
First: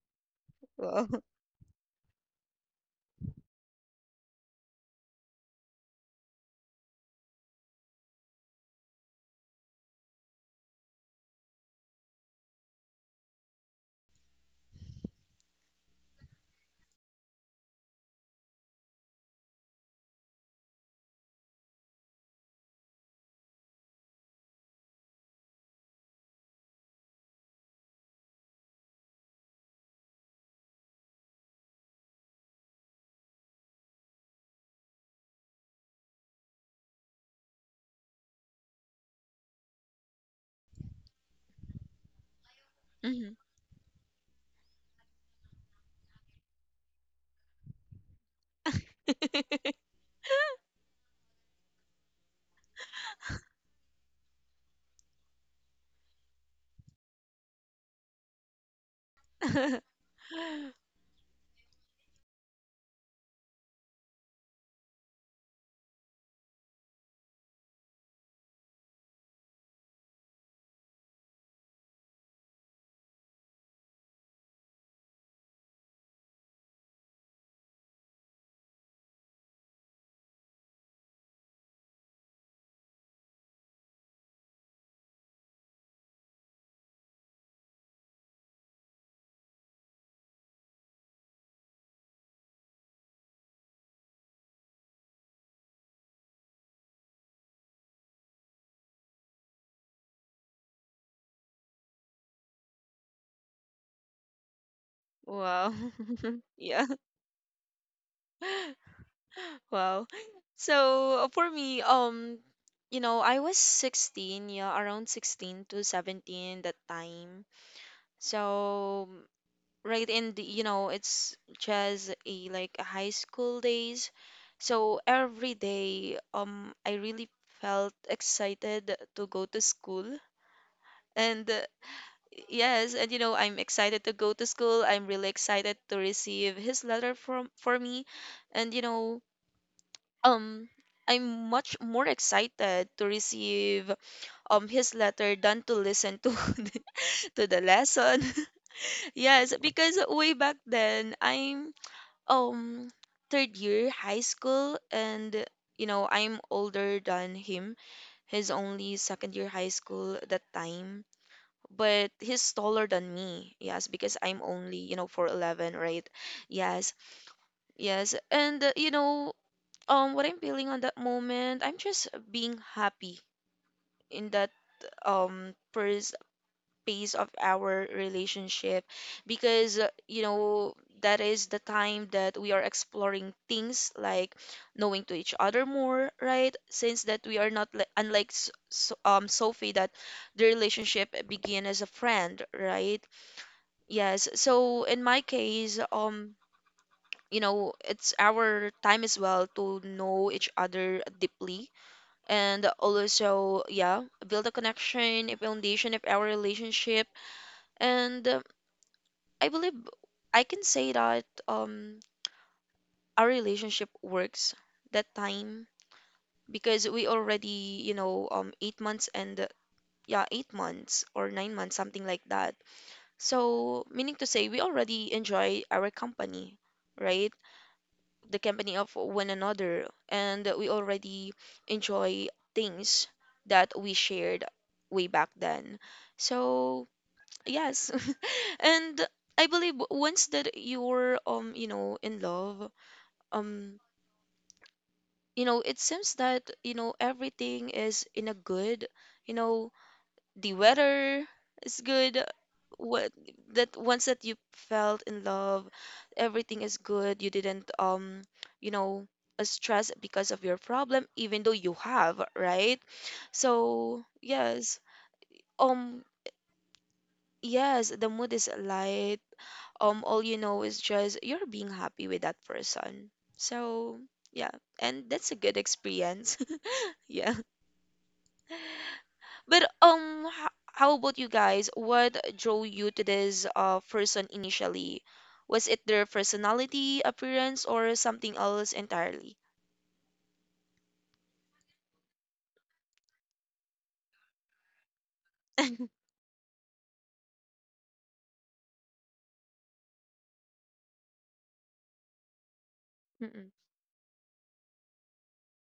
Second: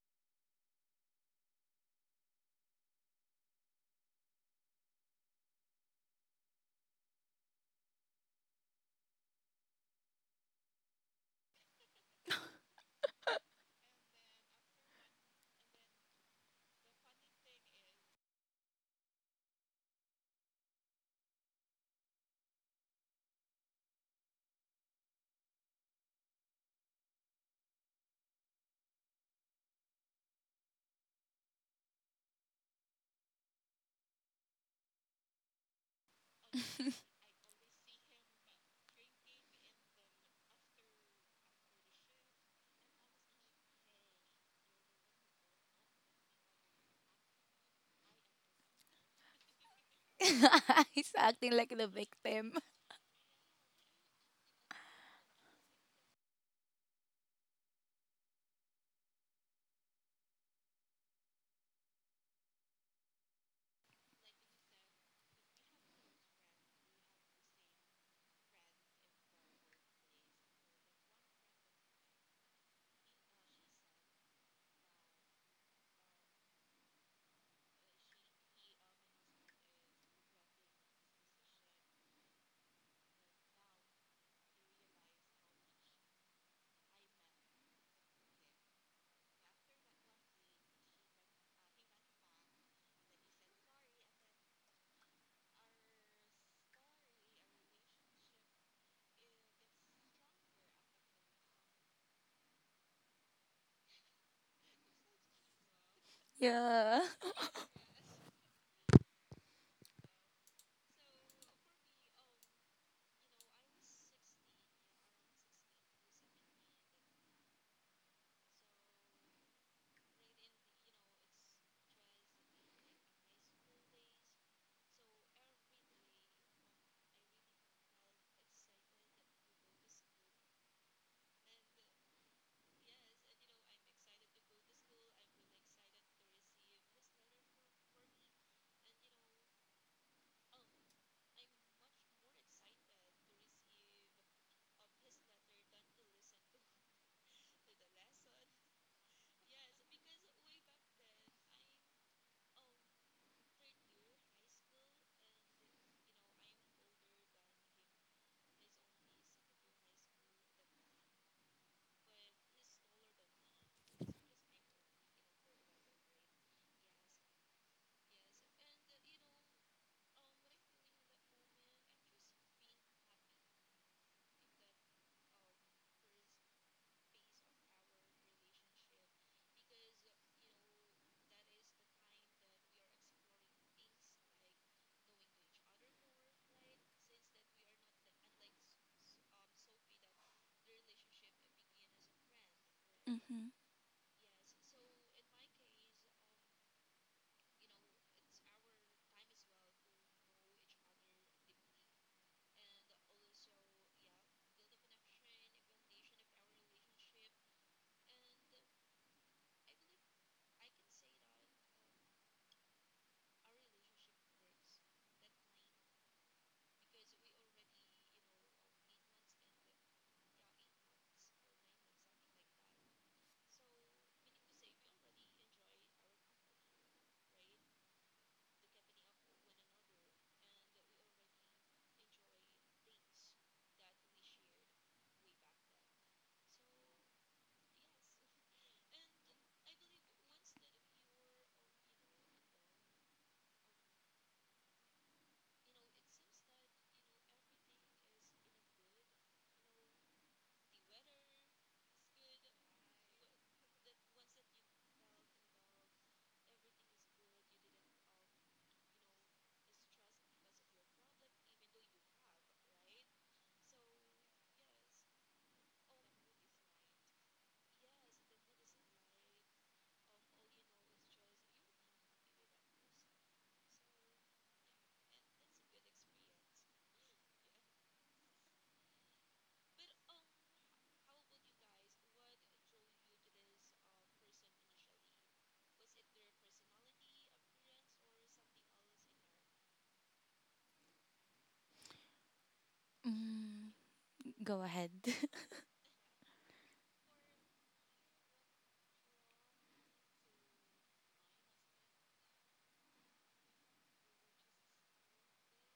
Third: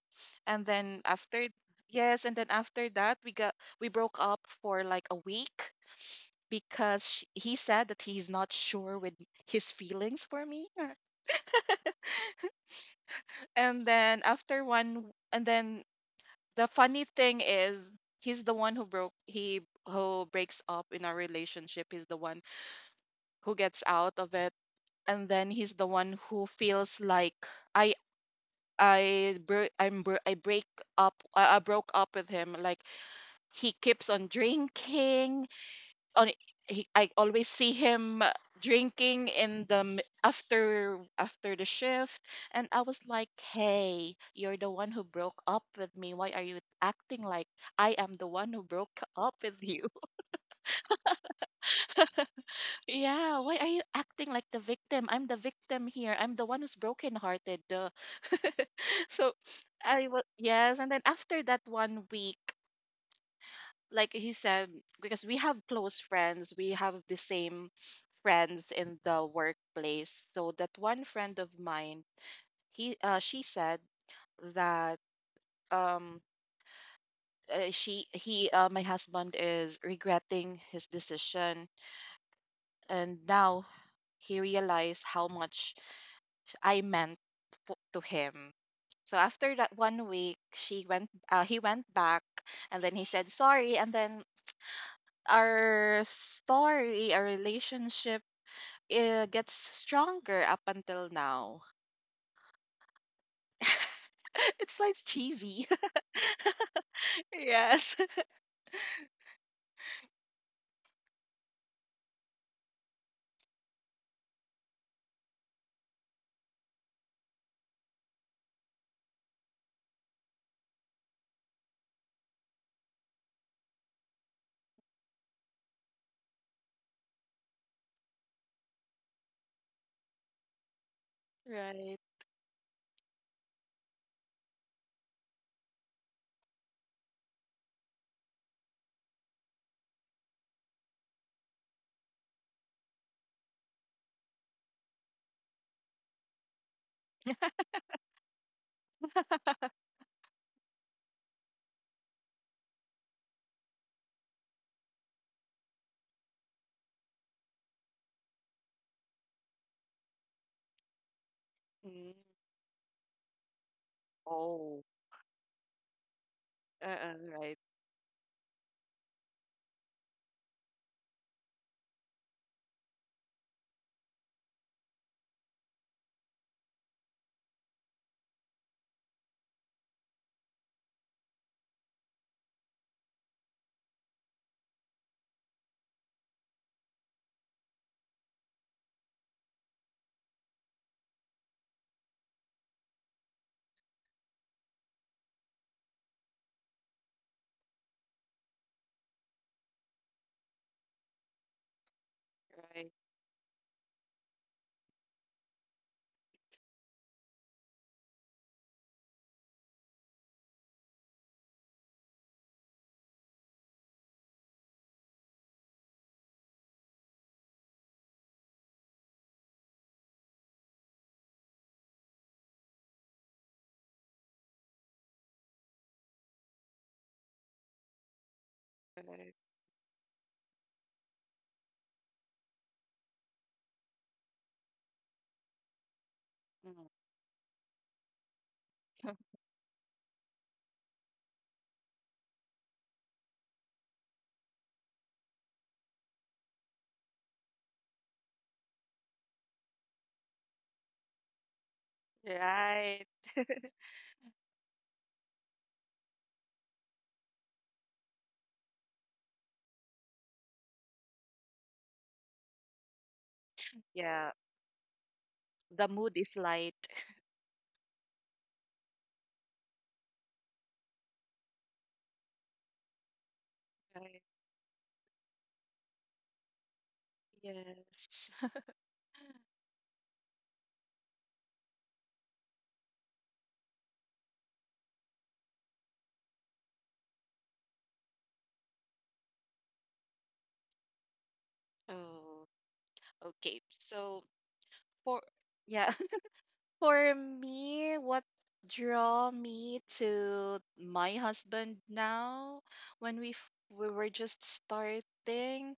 and then
Well.
after, yes, and then after that, we broke up for like a week, because sh he said that he's not sure with his feelings for me. And then, and then the funny thing is, he's the one who broke he who breaks up in our relationship. He's the one who gets out of it, and then he's the one who feels like I I bro- I'm bro- I break up I broke up with him. Like, he keeps on drinking, on I always see him drinking in the after the shift. And I was like,
Hmm.
"Hey, you're the one who broke up with me. Why are you acting like I am the one who broke up with you?"
He's acting like the victim.
Yeah, why are you acting like the victim? I'm the victim here. I'm the one who's brokenhearted. Duh. So I was yes, and then after that 1 week like he said, because we have close friends, we have the same friends in the workplace. So that one friend of mine, he she said that um she he my husband is regretting his decision, and now he realized how much I meant to him. So after that 1 week, she went. He went back, and then he said sorry, and then our relationship it gets stronger up until now. It's like cheesy.
Wow. Yeah.
Yeah.
Yes.
Wow. So for me, you know, I was 16, yeah, around 16 to 17 that time. So right in the, you know, it's just a like a high school days. So every day, I really felt excited to go to school. And
Right.
yes, and you know, I'm excited to go to school. I'm really excited to receive his letter from for me. And you know, um I'm much more excited to receive his letter than to listen to to the lesson. Yes, because way back then I'm um third year high school and you know I'm older than him. He's only second year high school at that time. But
Mm.
he's taller than me, yes, because I'm
Oh.
only, you know, 4'11, right? Yes,
Uh-uh, right.
yes. And, you know, what I'm feeling on that moment, I'm just being happy in that first phase of our relationship because you know that is the time that we are exploring things like knowing to each other more right since that we are not like unlike Sophie that the relationship began as a friend right
Mm-hmm.
yes so in my case you know it's our time as well to know each other deeply and
Right.
also yeah build a connection a foundation of our relationship and I believe I can say that our relationship works that time because we already you know 8 months and yeah 8 months or 9 months something like that so meaning to say we already enjoy our company right the company of one another and we already enjoy things that we shared way back then
Mm.
so yes and I believe once that you're you know in love um you know it seems that you know everything is in a good you know the weather is good
Right.
what that once that you felt in love everything is good you didn't you know stress because of your problem even though you have right so
Yeah.
yes
The
um
mood is light.
yes the mood is light all you know is just you're being happy with that person so
Right.
yeah and that's a good experience yeah
Yes.
But how about you guys? What drew you to this person initially? Was it their personality, appearance, or something else entirely?
Oh, okay.
Mm,
So
go ahead.
for yeah, for me, what draw me to my husband now when
Mm-mm,
we were just starting,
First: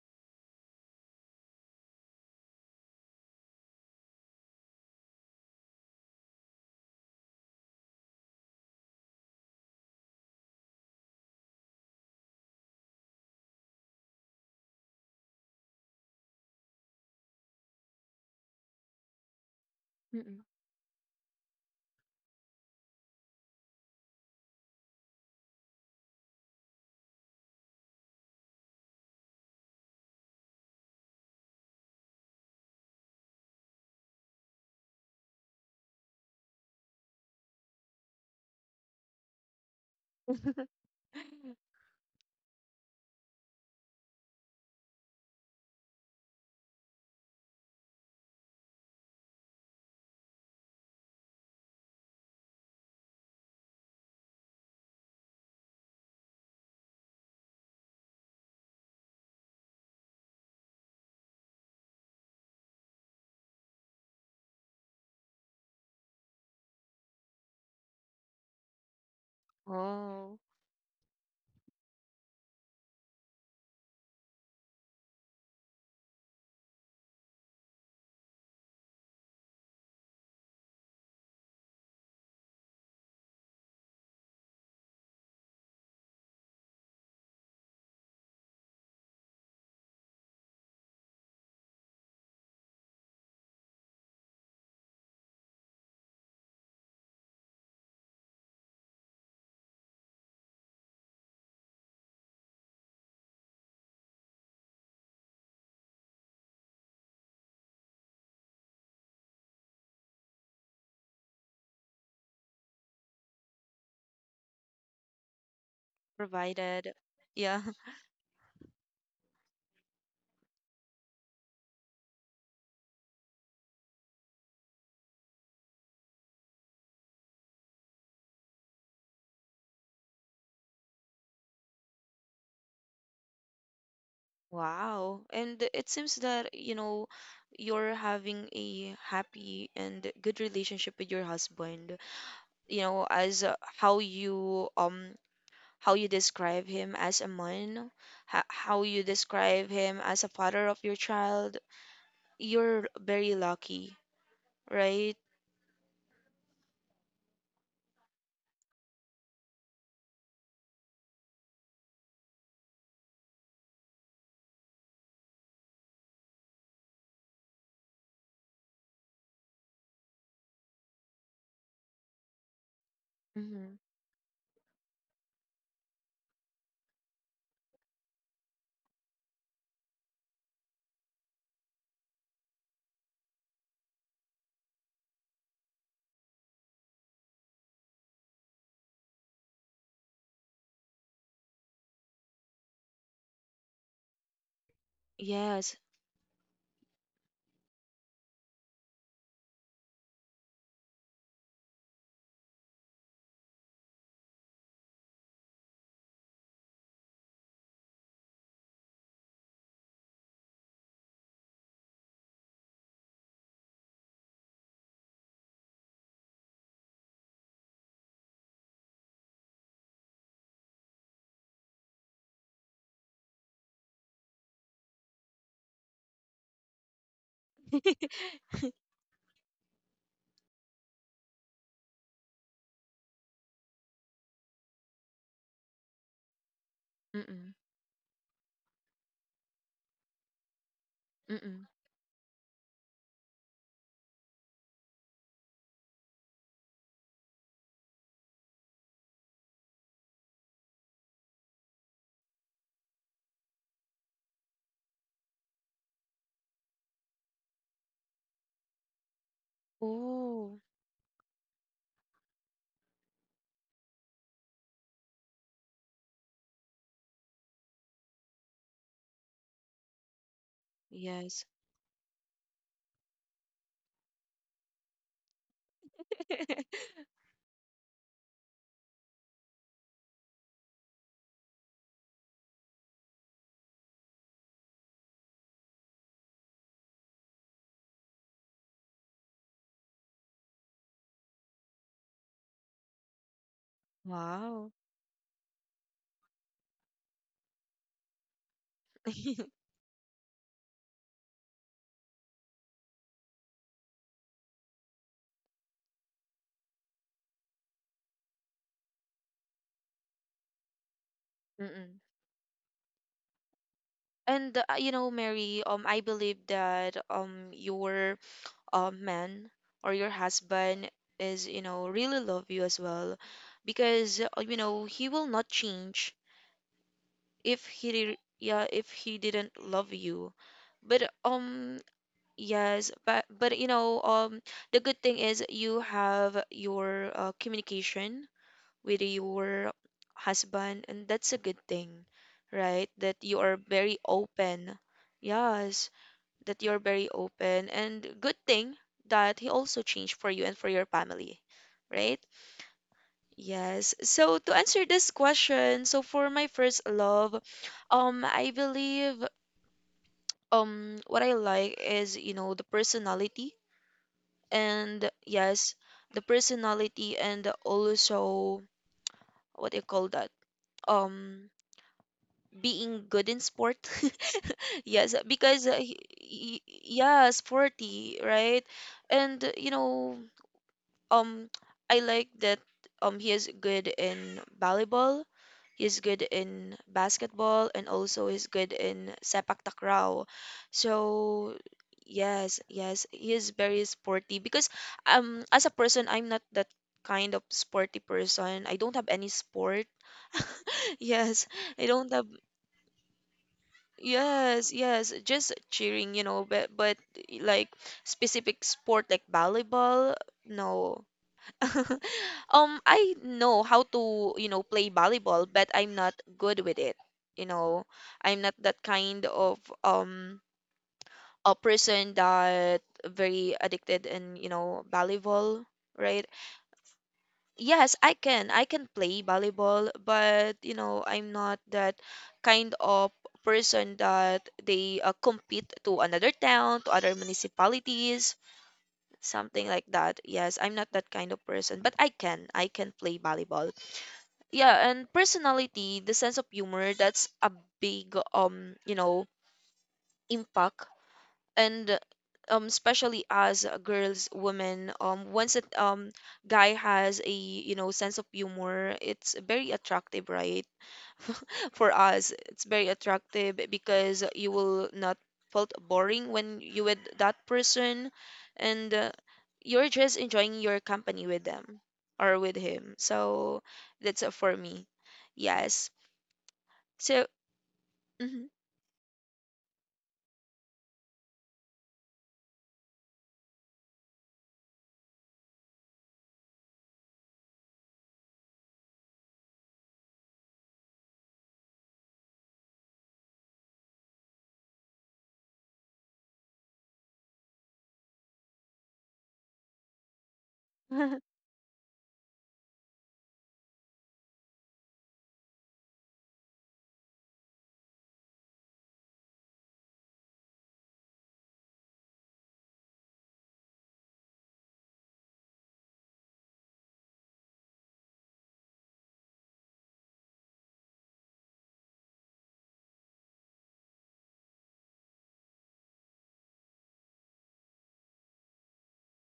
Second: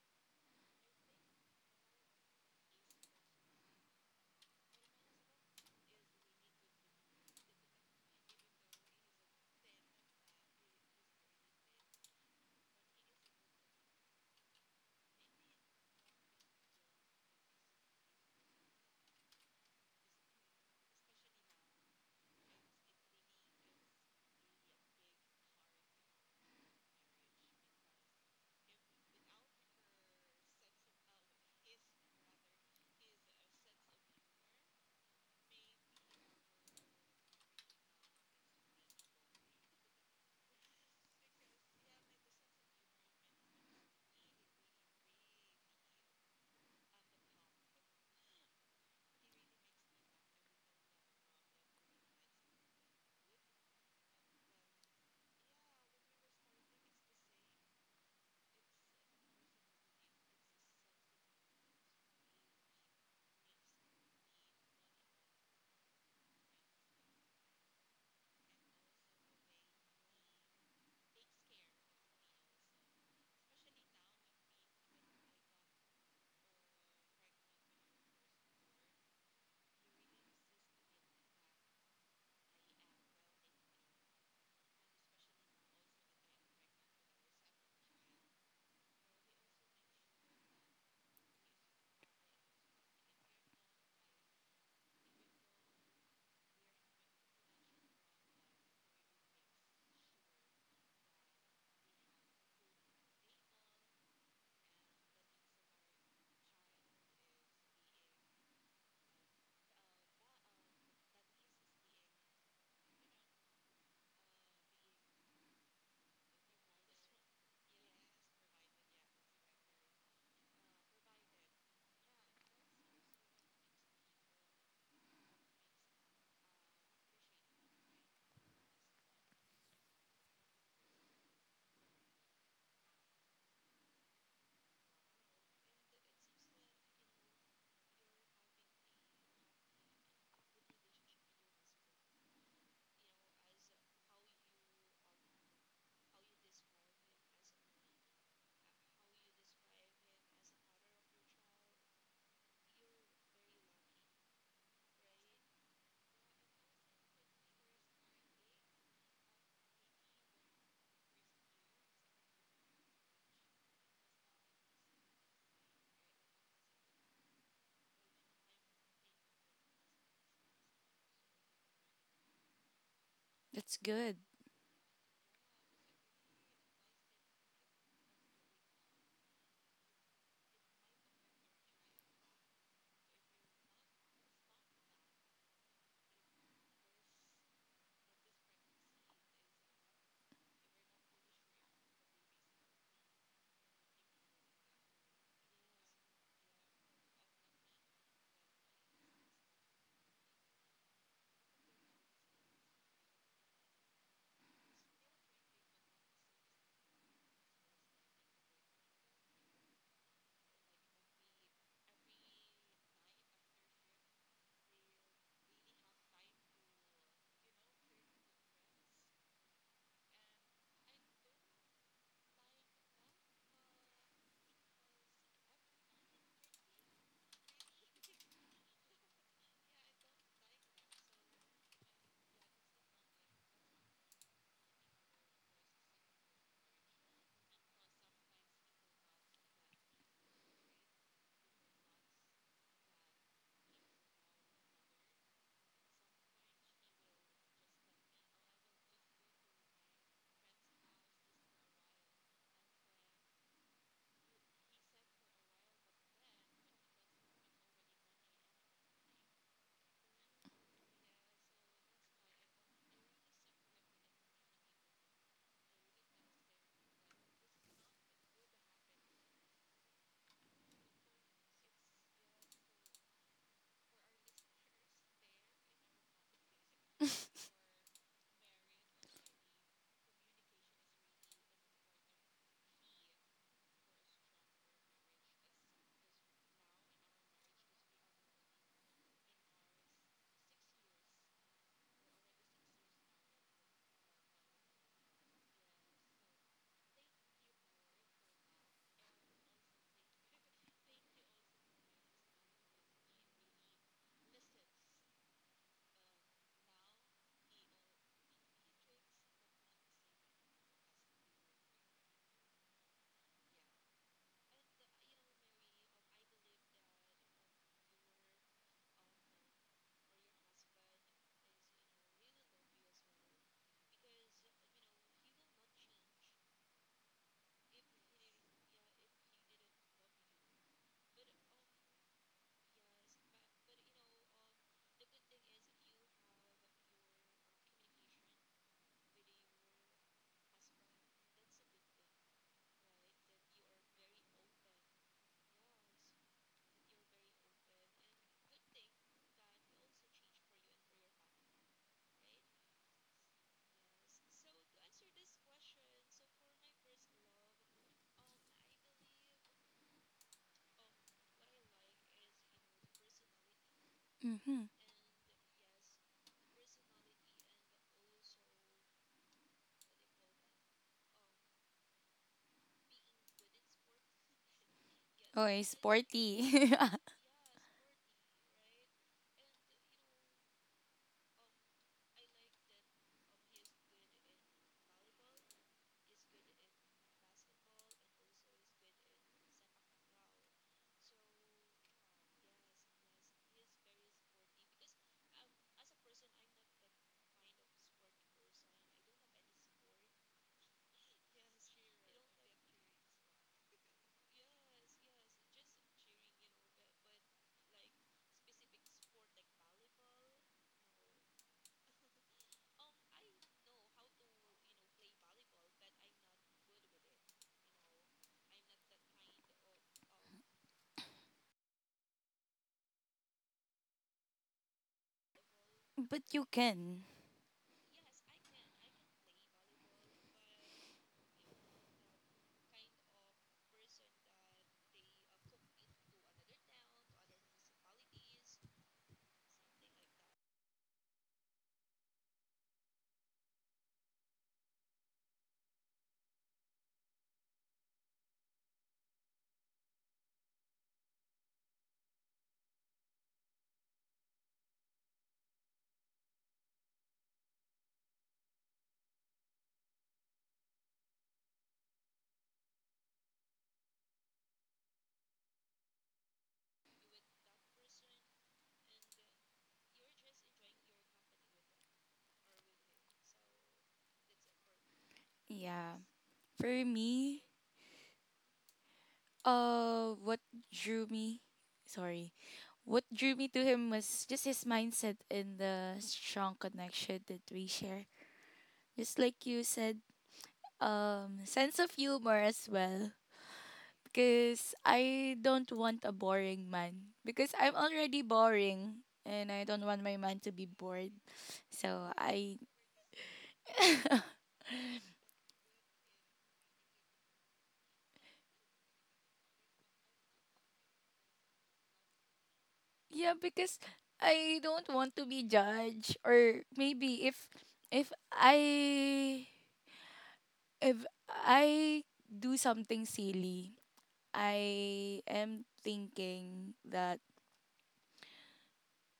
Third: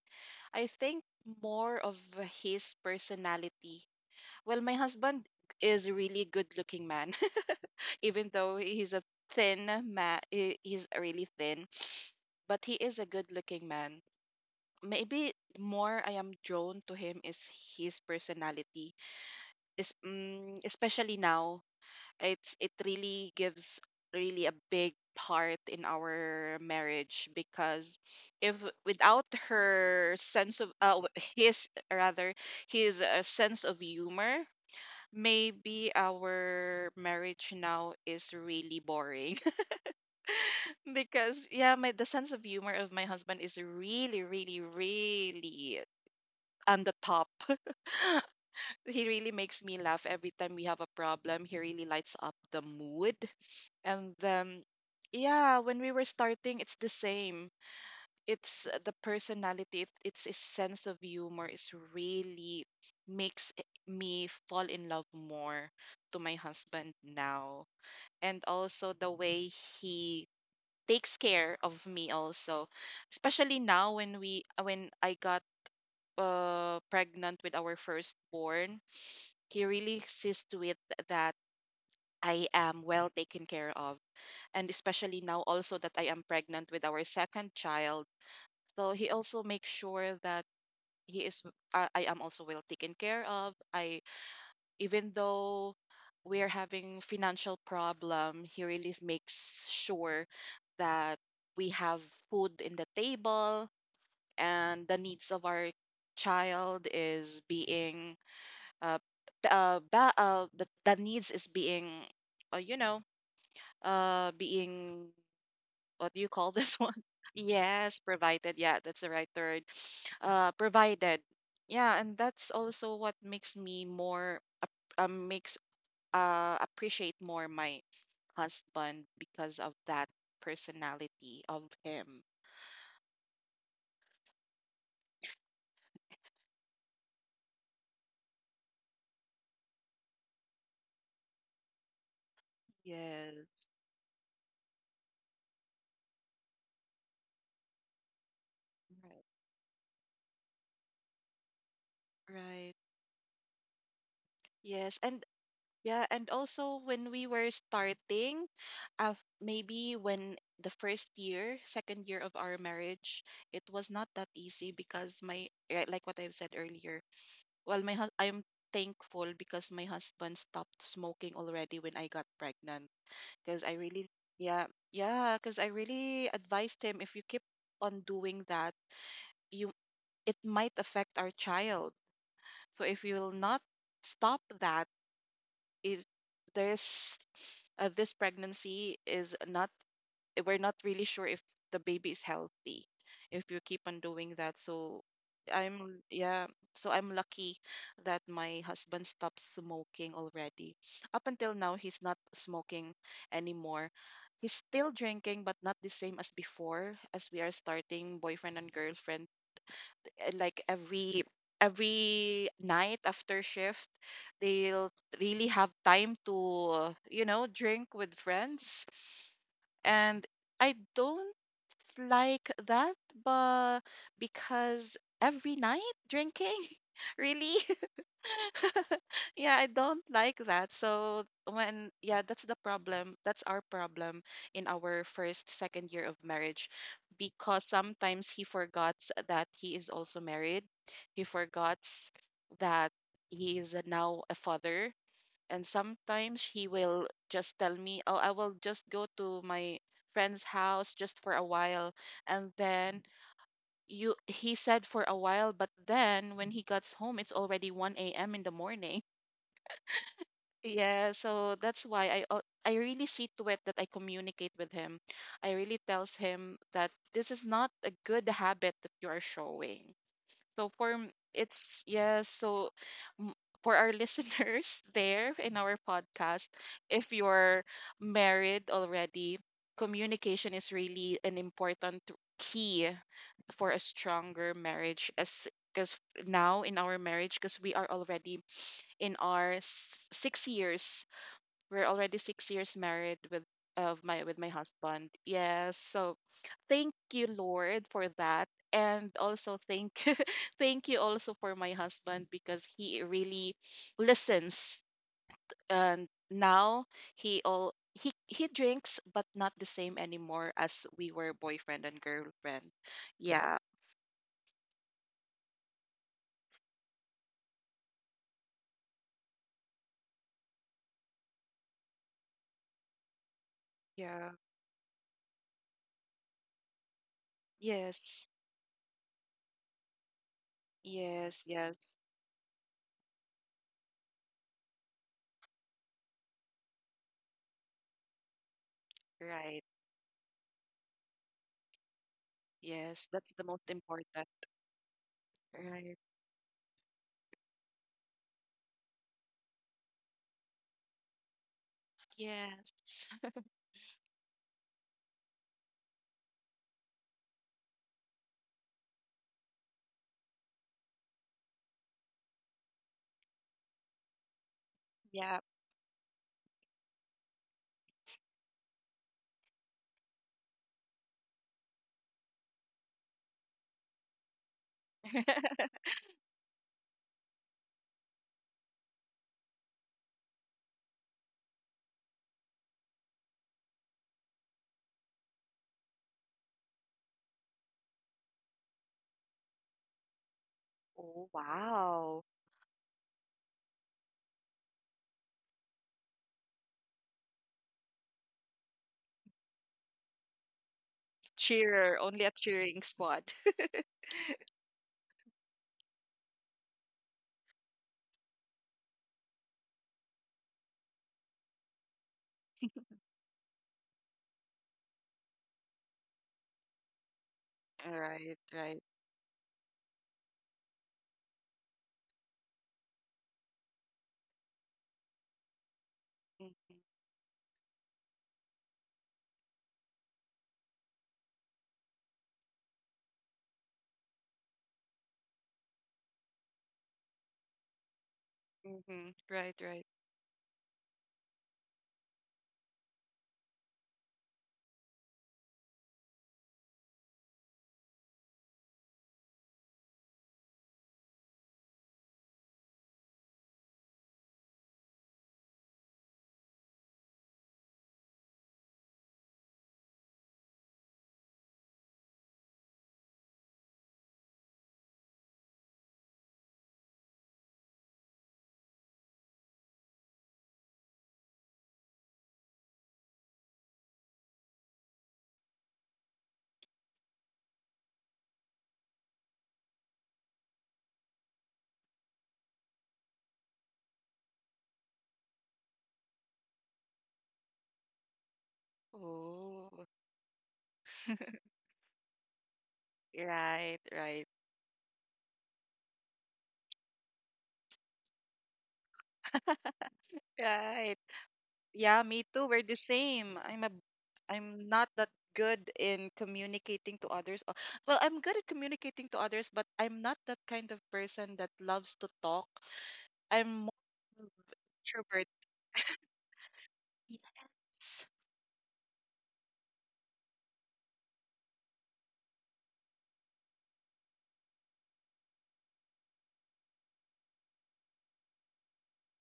I think more of his personality. Well, my husband is a really good looking man, even though he's a thin man, he's really thin, but he is a good looking man. Maybe more I am drawn to him is his personality, is,
mm-mm.
especially now it's it really gives really a big part in our marriage because if without her sense of w- his rather his sense of humor maybe our marriage now is really boring because yeah my the sense of humor of my husband is really really really on the top. He really makes me laugh. Every time we have a problem he really lights up the mood. And yeah, when we were starting, it's the same. It's the personality, it's his sense of humor is really makes me fall in love more to my husband now. And also the way he
Oh,
takes care of me also, especially now when we when I got pregnant with our firstborn, he really sees to it that I am well taken care of, and especially now also that I am pregnant with our second child. So he also makes sure that he is I am also well taken care of. I Even though we're having financial problem, he really makes sure that we have food in the table and the needs of our child is being uh, the needs is being uh, you know being what do you call this
provided.
one?
Yeah.
Yes, provided. Yeah, that's the right word. Provided. Yeah, and that's also what makes me more ap- makes appreciate more my husband because of that personality of him.
Wow. And it seems that, you know, you're having a happy and good relationship with your husband. You know, as
Yes,
how you um how you describe him as a man, how you
right,
describe him as a father of your child,
right.
you're very lucky,
Yes,
right?
and yeah, and also when we were starting, uh, maybe when the first year, second year of our marriage, it was not that easy because yeah, like what I've said earlier, I'm thankful because my husband stopped smoking already when I got pregnant. Because
That's
I
Hmm.
really,
good.
yeah, yeah, because I really advised him if you keep on doing that, you it might affect our child. So if you will not stop that, it there's this pregnancy is not we're not really sure if the baby is healthy if you keep on doing that. So
Yes.
I'm yeah, so I'm lucky that my husband stopped smoking already. Up until now he's not smoking anymore. He's still drinking but not the same as before as we are starting boyfriend and girlfriend. Like every night after shift they'll really have time to you know drink with friends, and I don't like that. But because every night drinking really yeah, I don't like that. So when yeah, that's the problem. That's our problem in our first, second year of marriage
Mm-mm.
because sometimes he forgets that he is also married. He
Mm-mm.
forgets that he is now a father. And sometimes he will just tell me, "Oh, I will just go to my friend's house just for a while." And then you he said for a while, but then when he gets home, it's already 1 a.m. in the morning.
Oh,
Yeah, so that's why I al- I really see to it that I communicate with him. I really tells him that this is not a good habit that you are showing. So
yes.
it's yes, so m- for our listeners there in our podcast, if you're married already, communication is really an important key for a stronger marriage as because now in our marriage because we are already in our 6 years, we're already 6 years married with my
Wow.
husband. Yes. So thank you, Lord, for that. And
Mm-mm.
also thank thank you also for my husband because he really listens. And now he all he drinks but not the same anymore as we were boyfriend and girlfriend. Yeah.
And you know, Mary, I believe that your man or your husband is, you know, really love you as well because
Yeah.
you know, he will not change if he did,
Yes.
yeah if he didn't love you but
Yes. Yes.
yes but you know the good thing is you have your communication with
Right.
your husband, and that's a good thing, right?
Yes.
That
That's
you
the
are
most
very
important.
open, yes,
Right.
that you're very open, and good thing that he also changed for you and for your family, right?
Yes.
Yes. So to answer this question, so for my first love, I believe what I like is, you know, the personality
Mm-hmm.
and
Yeah.
yes, the personality and also what do you call that? Um, being good in sport. Yes,
Oh,
because
he's sporty.
yeah, sporty, right? And you know, um, I like that he is good in volleyball. He's good in basketball, and also he's good in sepak takraw.
Oh,
So
wow.
yes, yes, he is very sporty because as a person I'm not that kind of sporty person. I don't have any sport. Yes, I
Cheer,
don't
only
have,
a cheering squad.
yes, yes, just cheering, you know, but like specific sport like volleyball, no. I know how to, you know, play volleyball, but I'm not good with it. You know,
Right,
I'm not that
right.
kind of a person that very addicted in, you know, volleyball,
But
right?
you can.
Yes, I can. I can play volleyball, but you know, I'm not that kind of person that they compete to another town, to other municipalities,
Mm-hmm. Right,
something like
right.
that. Yes, I'm not that kind of person, but I can. I can play volleyball. Yeah, and personality, the sense of humor, that's a big you know impact. And especially as girls, women, once a guy has a, you know, sense of humor, it's very attractive, right? For us it's very attractive because you will not felt boring when you with that person. And you're just enjoying your company with them or with him. So that's for me, yes,
Yeah. For
so,
me, what drew me? Sorry. What drew me to him was just his mindset and the strong connection that we share. Just like you
Oh,
said, sense of humor as well.
right, right,
Because I don't want a boring man. Because I'm already boring, and I don't want my man to be
right.
bored.
Yeah,
So
me too.
I.
We're the same. I'm not that good in communicating to others. Well, I'm good at communicating to others, but I'm not that kind of person that loves to talk.
Yeah,
I'm more
because
of an
I don't want to
introvert.
be judged. Or maybe if.
Yes.
If I. If I do something silly, I am thinking that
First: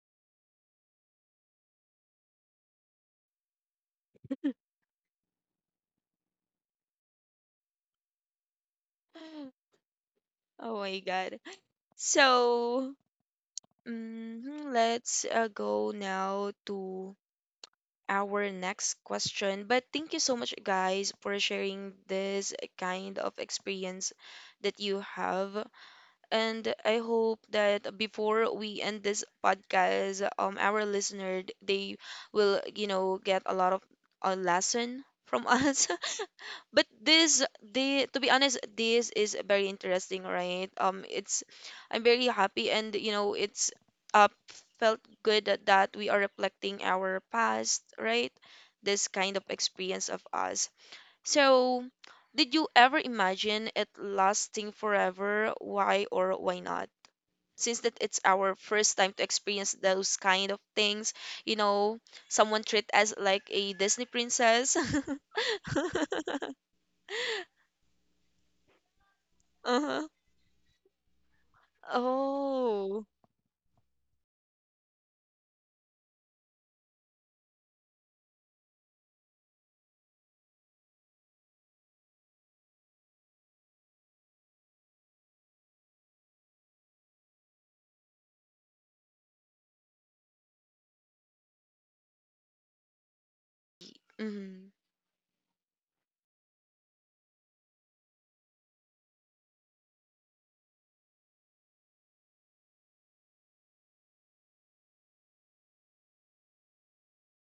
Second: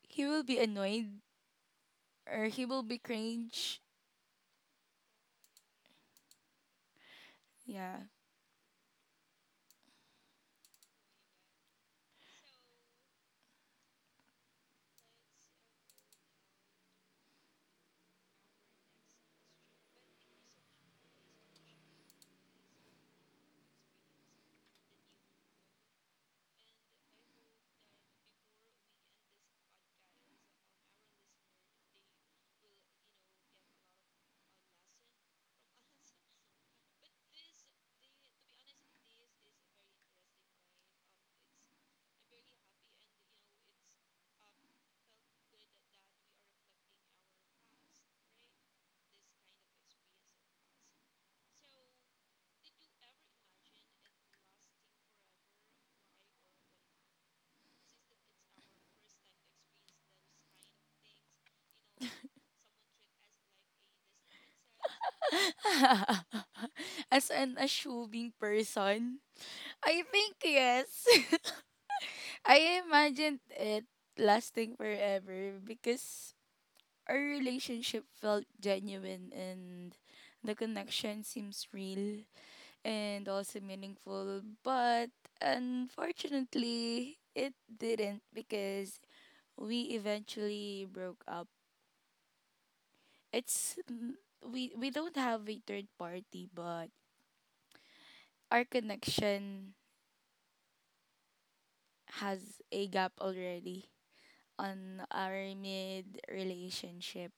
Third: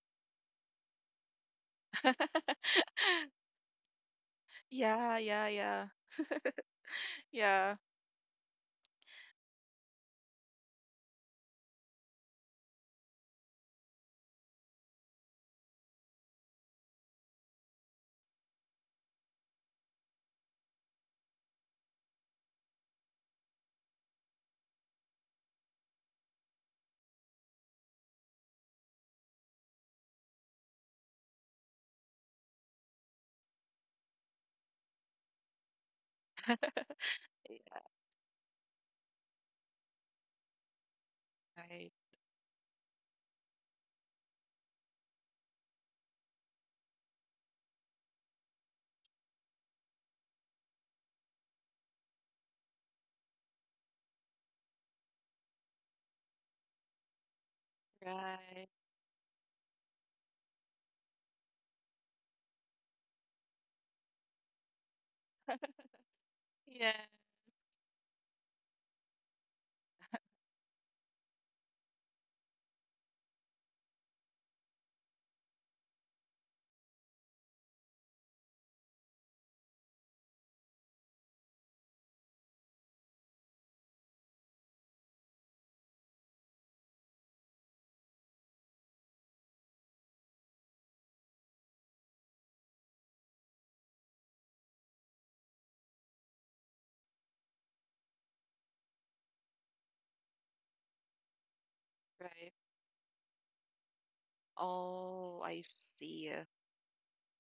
he will be annoyed or he will be cringe.
Yeah, yeah, yeah, yeah.
Yeah.
oh my God. So, mhm, let's go now to our next question. But thank you so much, guys, for sharing this kind of experience that you have. And I hope that before we end this podcast, our listener, they will, you know, get a lot of a lesson from us. But this, they, to be honest, this is very interesting, right? It's
Right,
I'm very happy, and you know, it's uh felt good that we are reflecting our past, right? This kind of experience of us. So did you ever imagine it lasting forever, why or why not, since that it's our
right.
first time to experience those kind of things, you know, someone treat us like a Disney princess.
Yeah,
As an assuming person, I
Uh-huh.
think yes. I
Oh.
imagined it lasting forever because our relationship felt genuine, and the connection seems real and also meaningful. But unfortunately, it didn't, because we eventually broke up. It's n-
Mhm.
we don't have a third party, but our connection
right.
has a gap already on
Oh,
our
I
mid
see.
relationship.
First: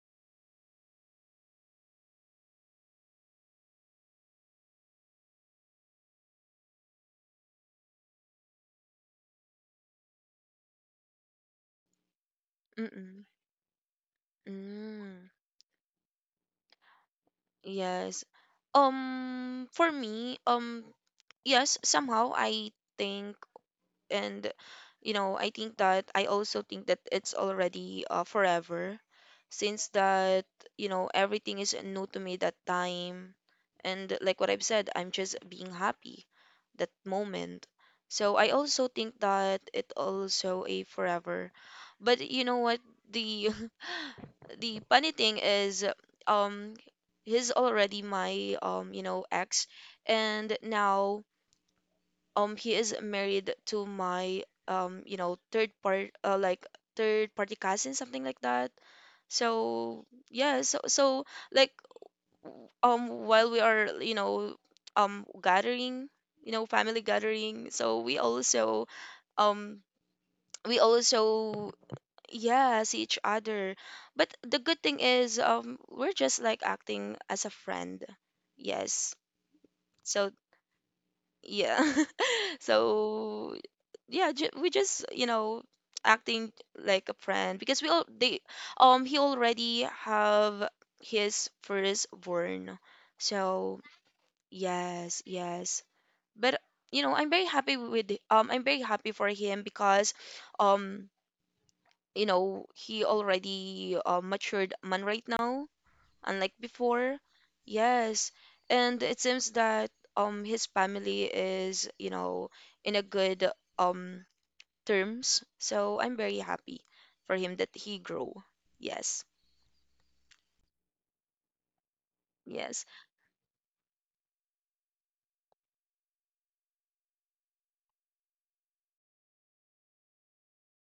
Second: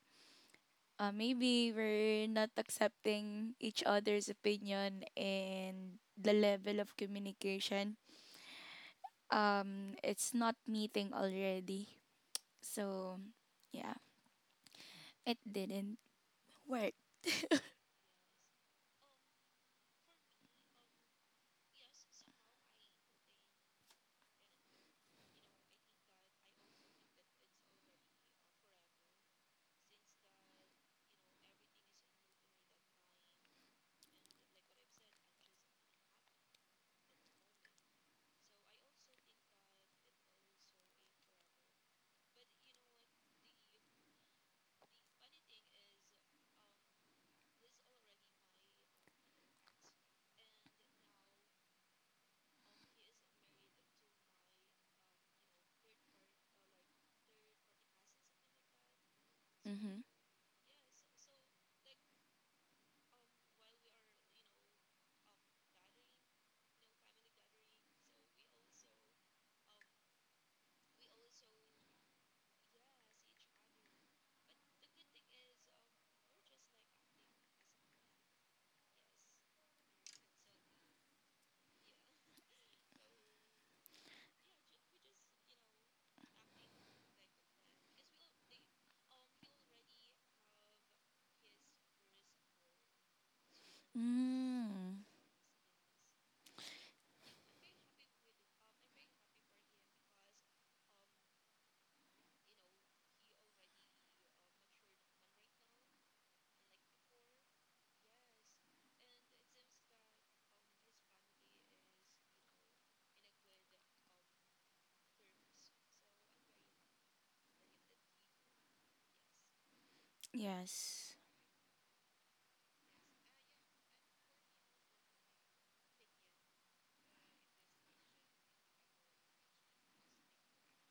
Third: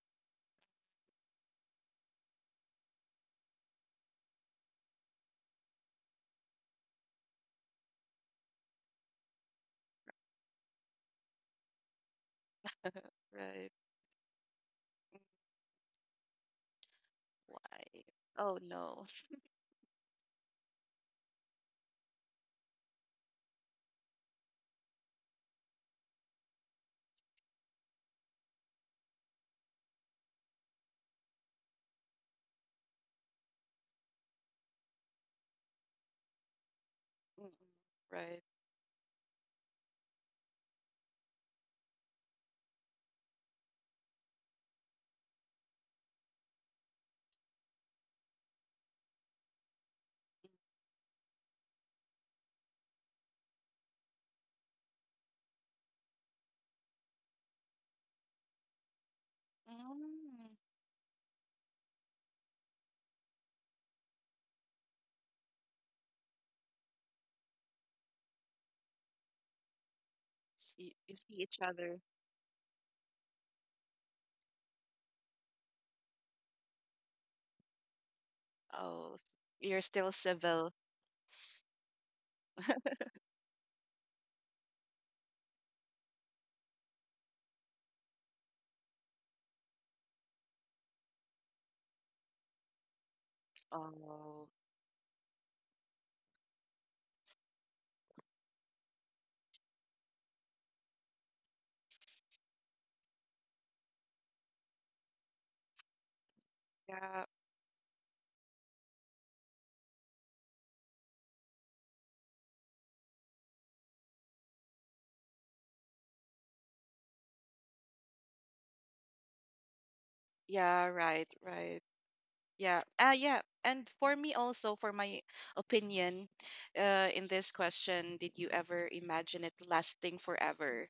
Maybe we're not accepting each other's opinion and the level of communication. It's not meeting already. So,
Mm.
Right.
yeah,
Mm.
it didn't work.
Why?
Yes.
Oh no.
For me, yes, somehow I think and you know I think that I also think that it's already forever since that, you know, everything is new to me that time. And like what I've said, I'm just being happy that
Mm-mm.
moment. So
Right.
I also think that it also a forever. But you know what, the the funny thing is um he's already my you know ex, and now he is married to my you know third part like third party cousin, something like that.
Mm-hmm.
So
Mm.
yeah, so like while we are, you know, gathering, you know, family gathering, so we also um we
See, you see each
also
other.
yeah see each other. But the good thing is we're just like acting as a friend,
Oh,
yes.
you're still
So
civil.
yeah, so yeah, we just, you know, acting like a friend because we all they he already have his firstborn. So
Oh,
Mm,
yes, yes, but you know, I'm very happy with I'm very happy for him because um you know he already matured man right now, unlike before.
yeah.
Yes, and it seems that his family is, you know, in a good um terms. So I'm very happy for him that he grow. Yes.
Yeah,
yes.
right, right. Yeah.
Yes.
Ah, yeah. And for me also, for my opinion, in this question, did you ever imagine it lasting forever?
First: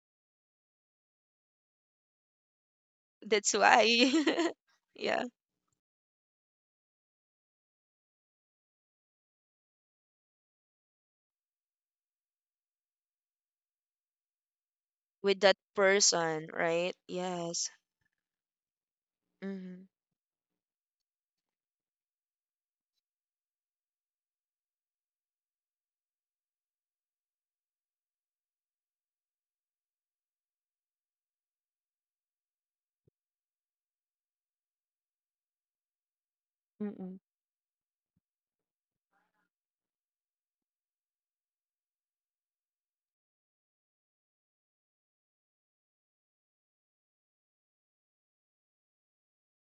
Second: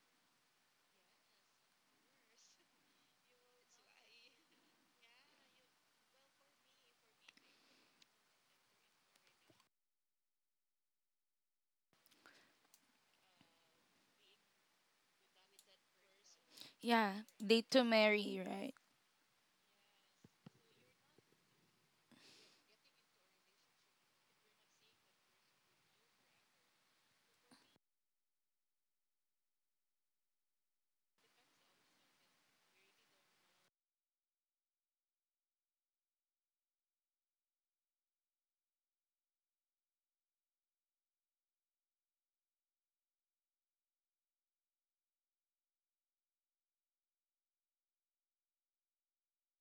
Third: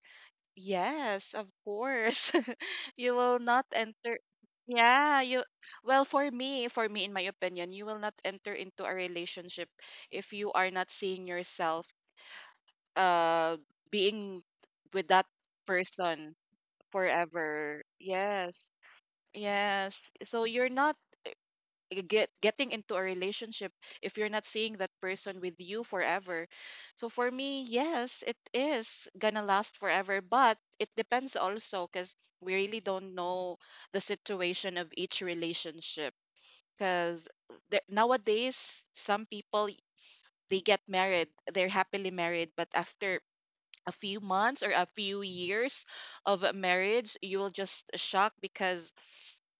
Yes, of course. You will
That's
not
why.
enter.
Yeah.
Yeah, you well for me in my opinion, you will not enter into a relationship if you are not seeing yourself uh being with that
With that
person
person, right?
Yeah,
Yes.
date
forever.
to marry,
Yes.
right?
Mm-hmm.
Yes. So you're not get getting into a relationship if you're not seeing that person with you forever. So for me, yes, it is gonna last forever, but it depends also because we really don't know the situation of each relationship.
Mm-mm.
Because nowadays, some people they get married, they're happily married, but after a few months or a few years of marriage, you will just shock because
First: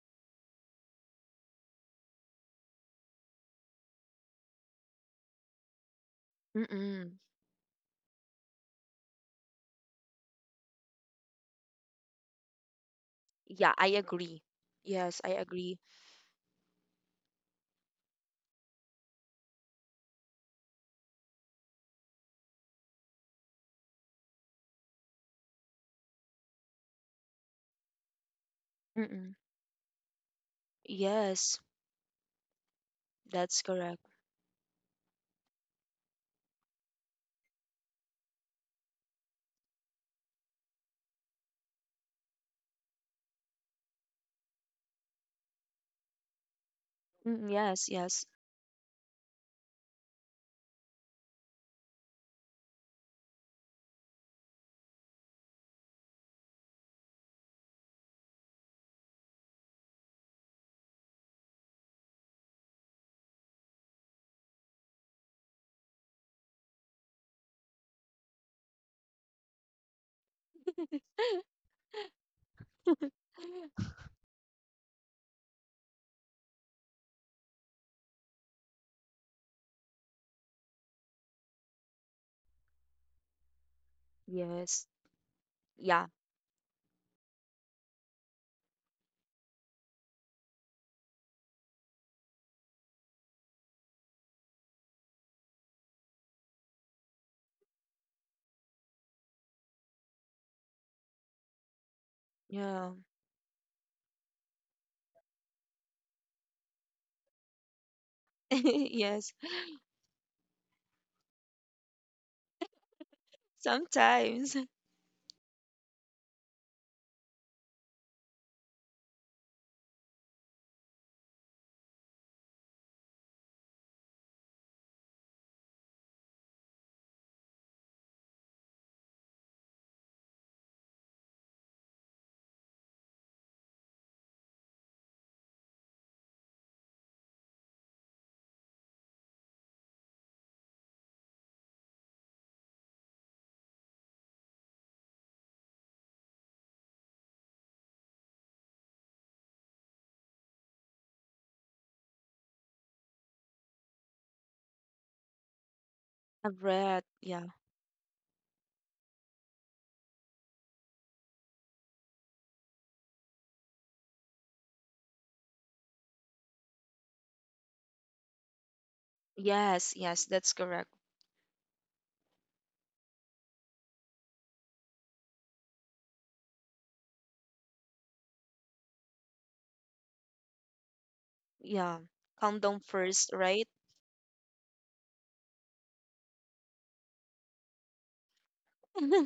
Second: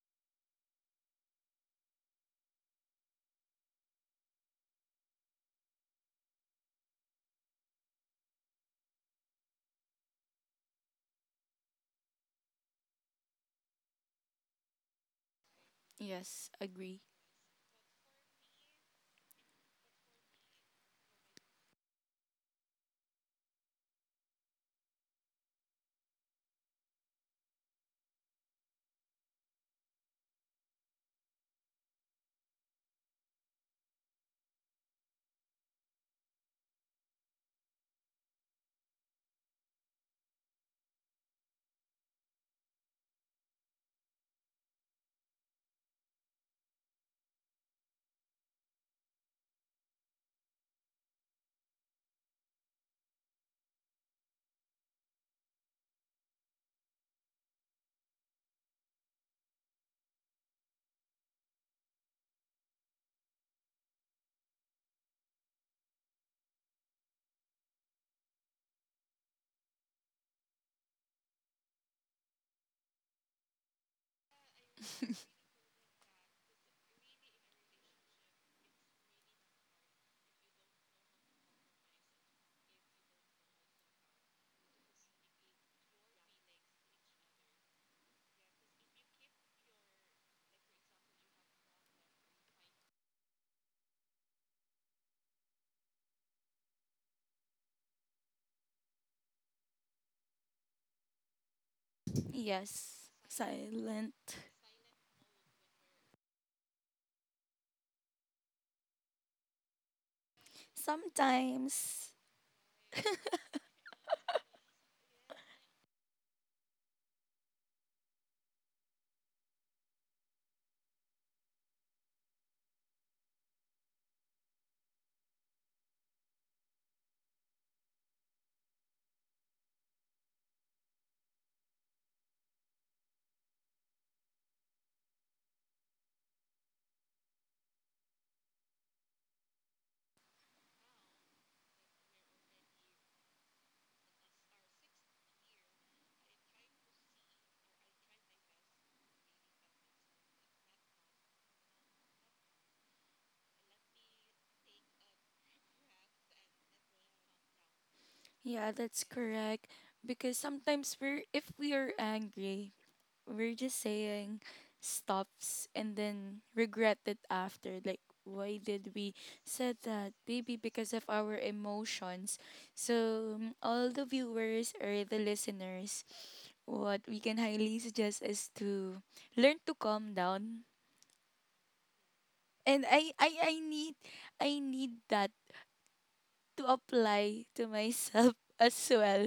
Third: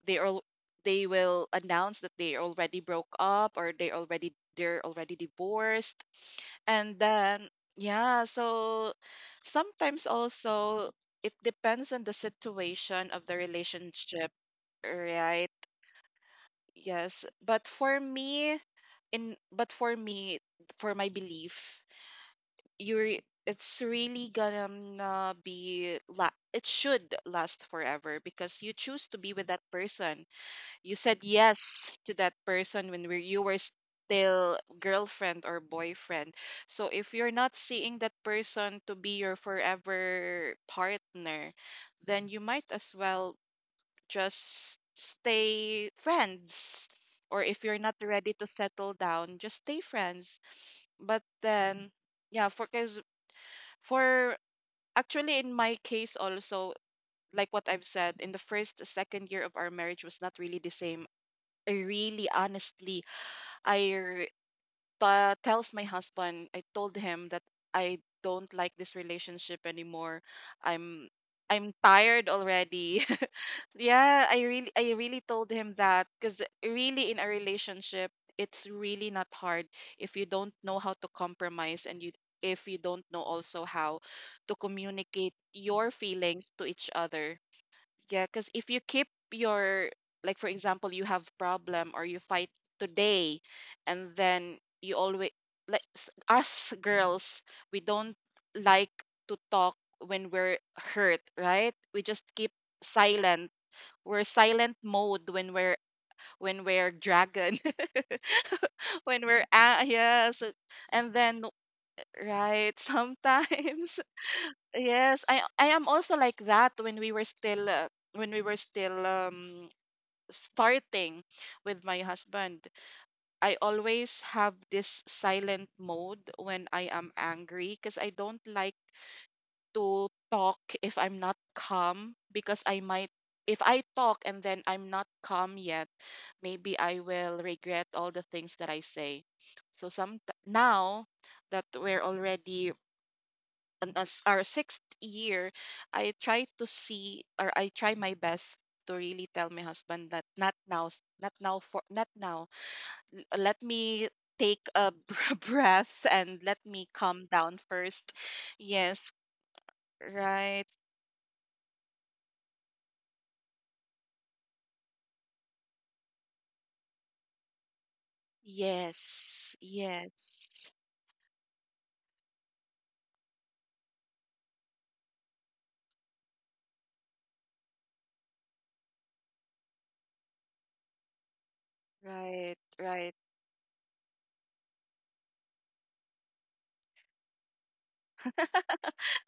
they all they will announce that they already broke up or they're already divorced, and
Mm-mm.
then yeah, so sometimes also it depends on the situation of the
Yeah, I
relationship,
agree. Yes, I
right?
agree.
Yes, agree.
Yes, but for me, for my belief, you re- it's really gonna it should last forever because you choose to be
Mm-mm.
with that person. You said
Yes,
yes to that person when you were
that's correct.
still girlfriend or boyfriend. So if you're not seeing that person to be your forever partner, then you might as well just stay friends. Or
Mm,
if you're
yes,
not
yes.
ready to settle down, just stay friends. But then, yeah, for because for actually in my case also, like what I've said, in the first second year of our marriage was not really the same. I really honestly I r- tells my husband. I told him that I don't like this relationship anymore. I'm I'm tired already. Yeah, I really told him that cuz really in a relationship it's really not hard if you don't know how to compromise and you if you don't know also how to
Yes.
communicate your
Yeah.
feelings to each other. Yeah, because if you keep your, like for example, you have problem or you fight today, and then you always us girls, we don't like to talk when we're hurt, right? We just keep
Yeah.
Yes,
silent.
silent.
We're silent mode when we're dragon, when
Yes.
we're ah yes, and then
Sometimes.
right sometimes.
Sometimes. A
Yes, I am also like that when we were still when we were still starting with my husband. I always have this silent mode when I am angry because I don't like to talk if I'm not calm, because I might if I talk and then I'm not calm yet, maybe I will regret all the things that I say. So some now that we're already on our sixth year, I try to see or I try my best to really tell my husband that not now, not now for not now. Let me breath and let me
have.
calm
Yeah.
down first.
Yeah, that's
Yes,
correct. Because
right.
sometimes we're if we are angry, we're just saying stops and then regret it after. Like why did we
Yes,
said
Yes.
that?
Yes. That's
Maybe
yes.
correct.
because of our emotions. So mm, all the viewers or the listeners, what we can highly suggest is to learn to calm down.
Yeah.
Right,
Calm down
And
right,
first,
I
right?
need that to apply to myself as well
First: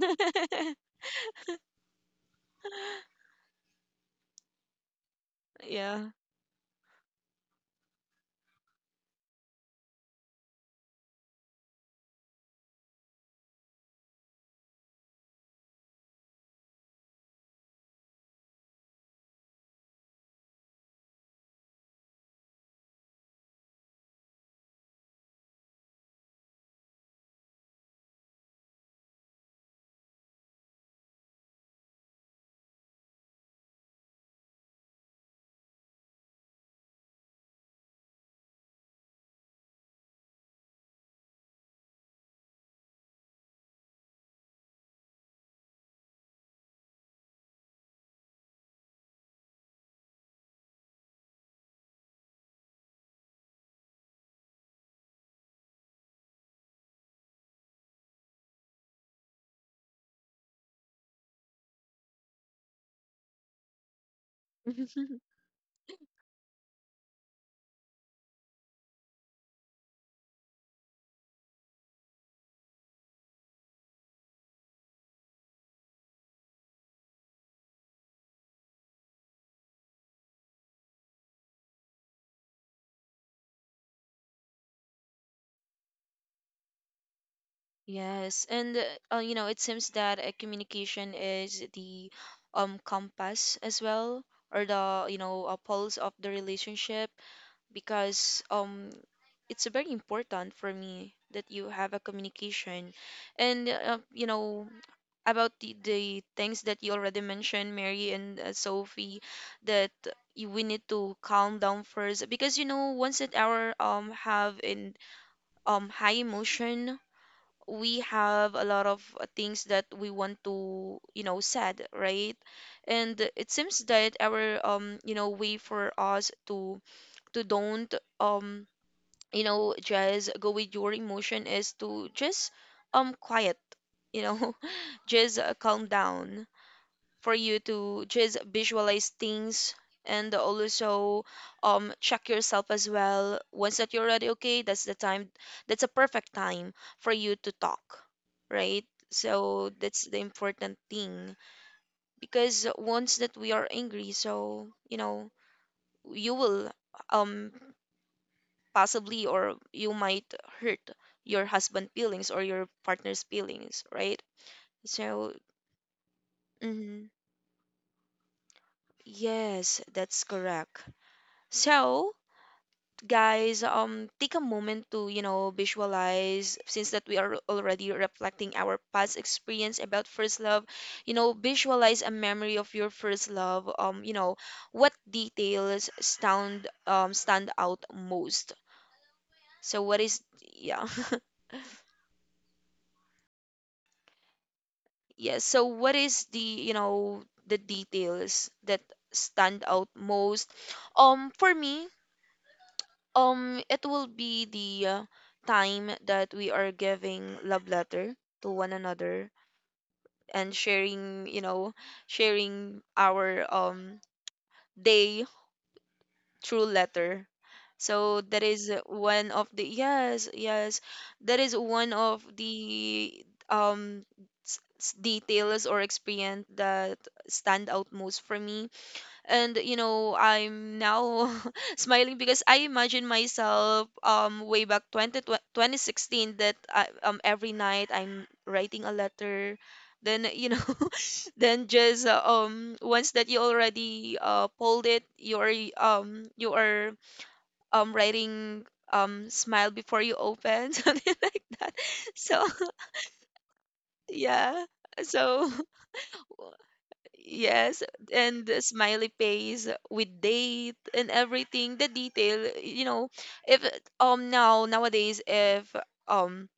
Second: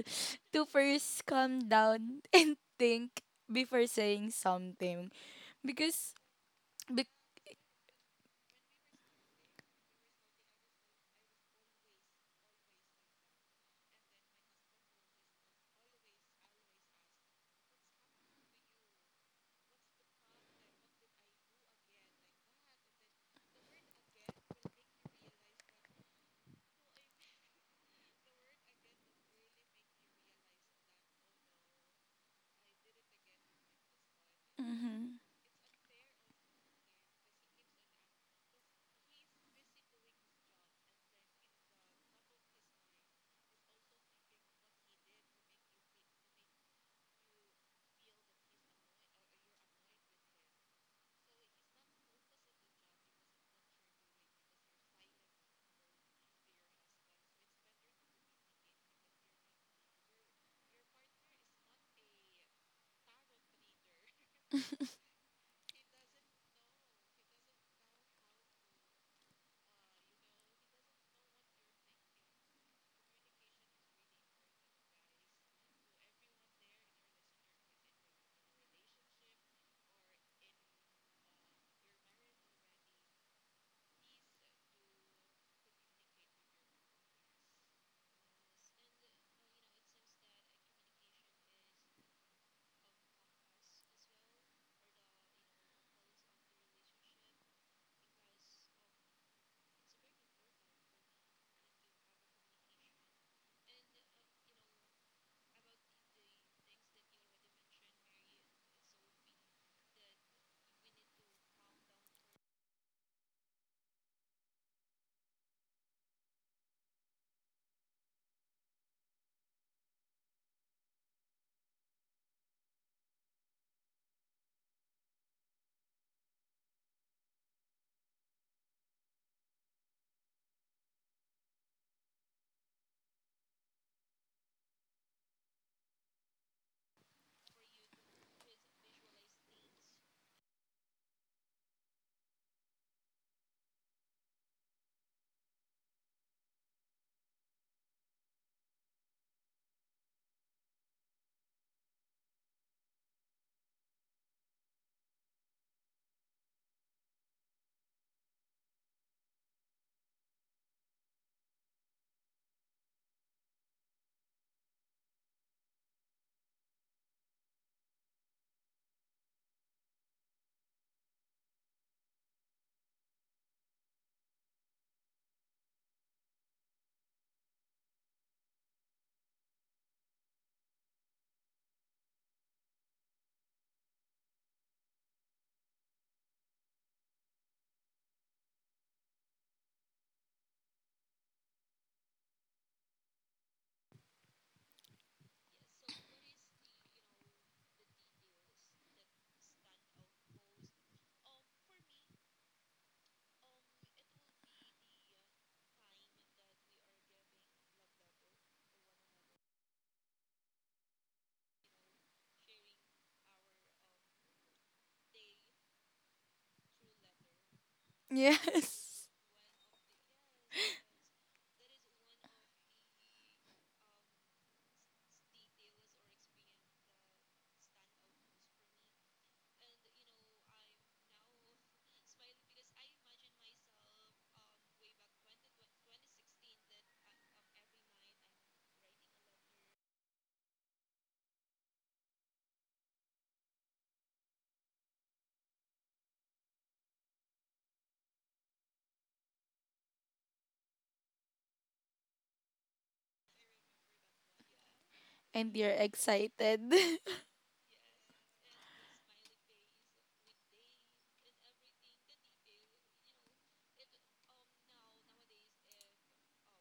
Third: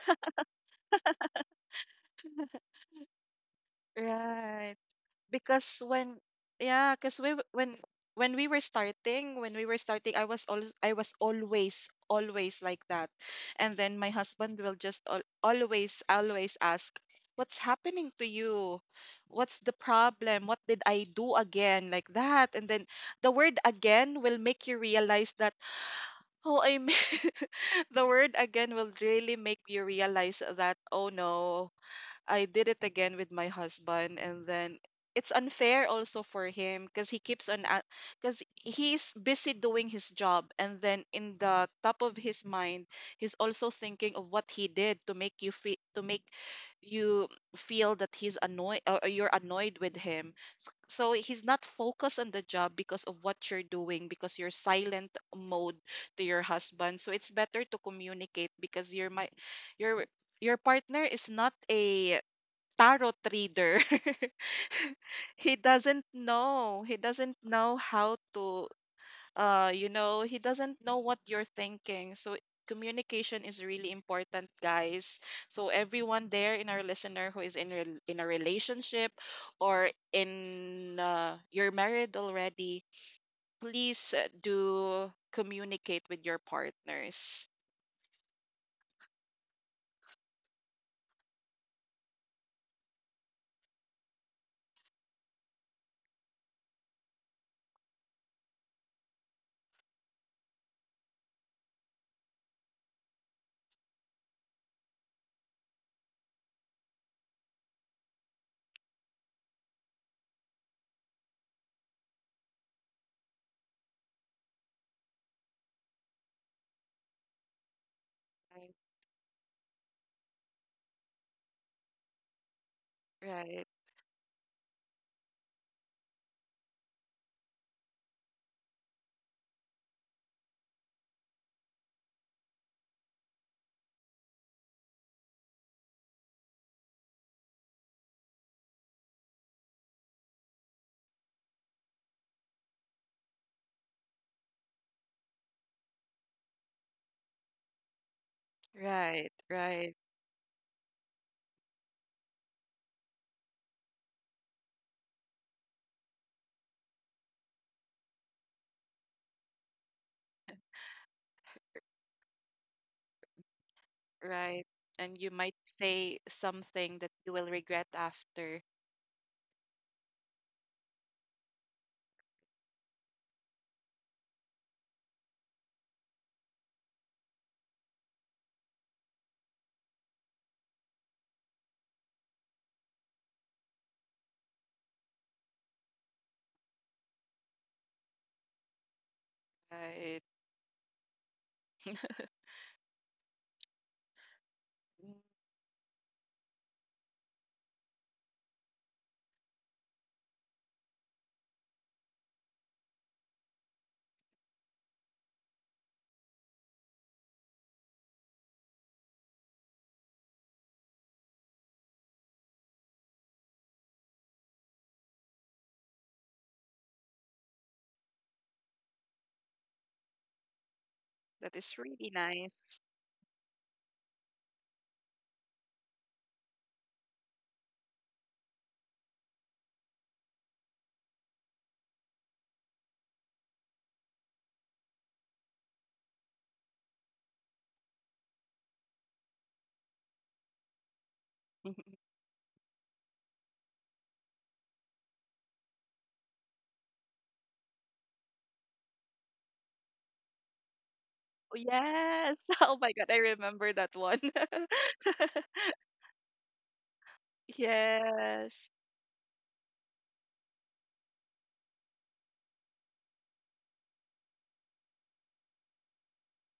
to first calm down and think before saying
right.
something
because
Yeah.
because
when yeah
be-
because we w- when we were starting I was I was always always like that. And then my husband will just always always ask, "What's happening to you? What's the problem? What did I do again?" Like that. And then the word "again" will make you realize that, oh, I the word "again" will really make you realize that, oh no, I did it again with my husband. And then
mhm.
it's unfair also for him because he keeps on because he's busy doing his job and then in the top of his mind he's also thinking of what he did to make you feel, to make you feel that he's annoyed, or you're annoyed with him. So he's not focused on the job because of what you're doing, because you're silent mode to your husband. So it's better to communicate because you're my your partner is not a tarot reader. He doesn't know. He doesn't know how to, you know, he doesn't know what you're thinking. So communication is really important, guys. So everyone there in our listener who is in a relationship, or in, you're married already, please, do communicate with your partners.
Yes. And, you know, it seems that communication is the compass as well, or the, you know, pulse of the relationship because it's very important for me that you have a communication. And, you know, about the things that you already mentioned, Mary, and Sophie, that you, we need to calm down first because, you know, once that our have in high emotion, we have a
Right,
lot of things that we want to, you know, said, right? And it
right,
seems that our you know way for us to don't um you know just go with your emotion is to just quiet, you know, just calm down for you to just visualize things, and also check yourself as well. Once that you're ready, okay, that's the time, that's a perfect time for you to talk, right?
right,
So
right.
that's the important thing because once that we are angry, so you know, you will um possibly, or you might hurt your husband feelings or your partner's feelings, right?
Right? And you
So
might say something that
mhm,
you will regret after.
yes, that's correct. So guys, take a moment to, you know, visualize since that we are already reflecting our past experience about first love. You know, visualize a memory of your first love. You know, what details stand out most? So what
Right.
is, yeah
Mm.
yeah, so what is, the you know, the details that stand out most for me? It will be the time that we are giving love letter to one another and sharing, you know, sharing our day through letter. So that is
Yes,
one of the yes, yes, that
That
is
is
one
really
of
nice.
the details or experience that stand out most for me. And you know, I'm now smiling because I imagine myself way back 2016 that I, every night I'm writing a letter, then you know then just once that you already pulled it, you are writing smile before you open something like
Oh,
that.
yes.
So
Oh my God, I remember that one.
yeah, so
and you're excited.
Yes, and the
Yes.
smiley face with date and everything, the detail, you know, if now nowadays, if um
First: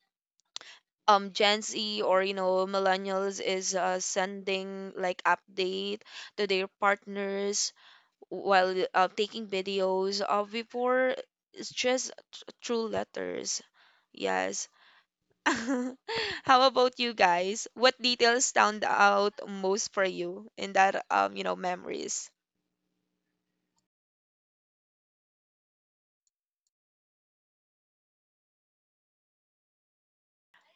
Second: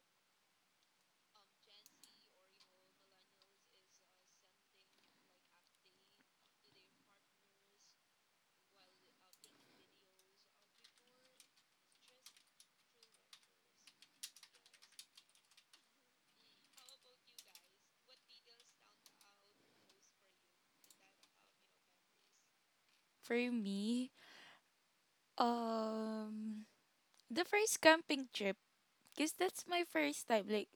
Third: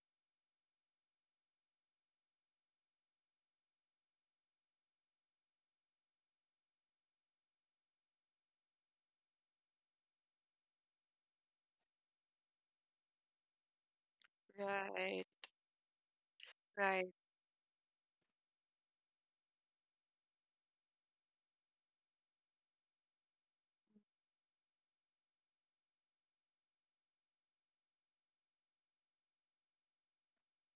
Gen Z or, you know, millennials is sending like update to their partners, while taking videos of before, it's just true letters. Yes,
Right.
How about
Right.
you guys? What details stand out most for you in that you know, memories?
For me, um the first camping trip, because that's my first time, like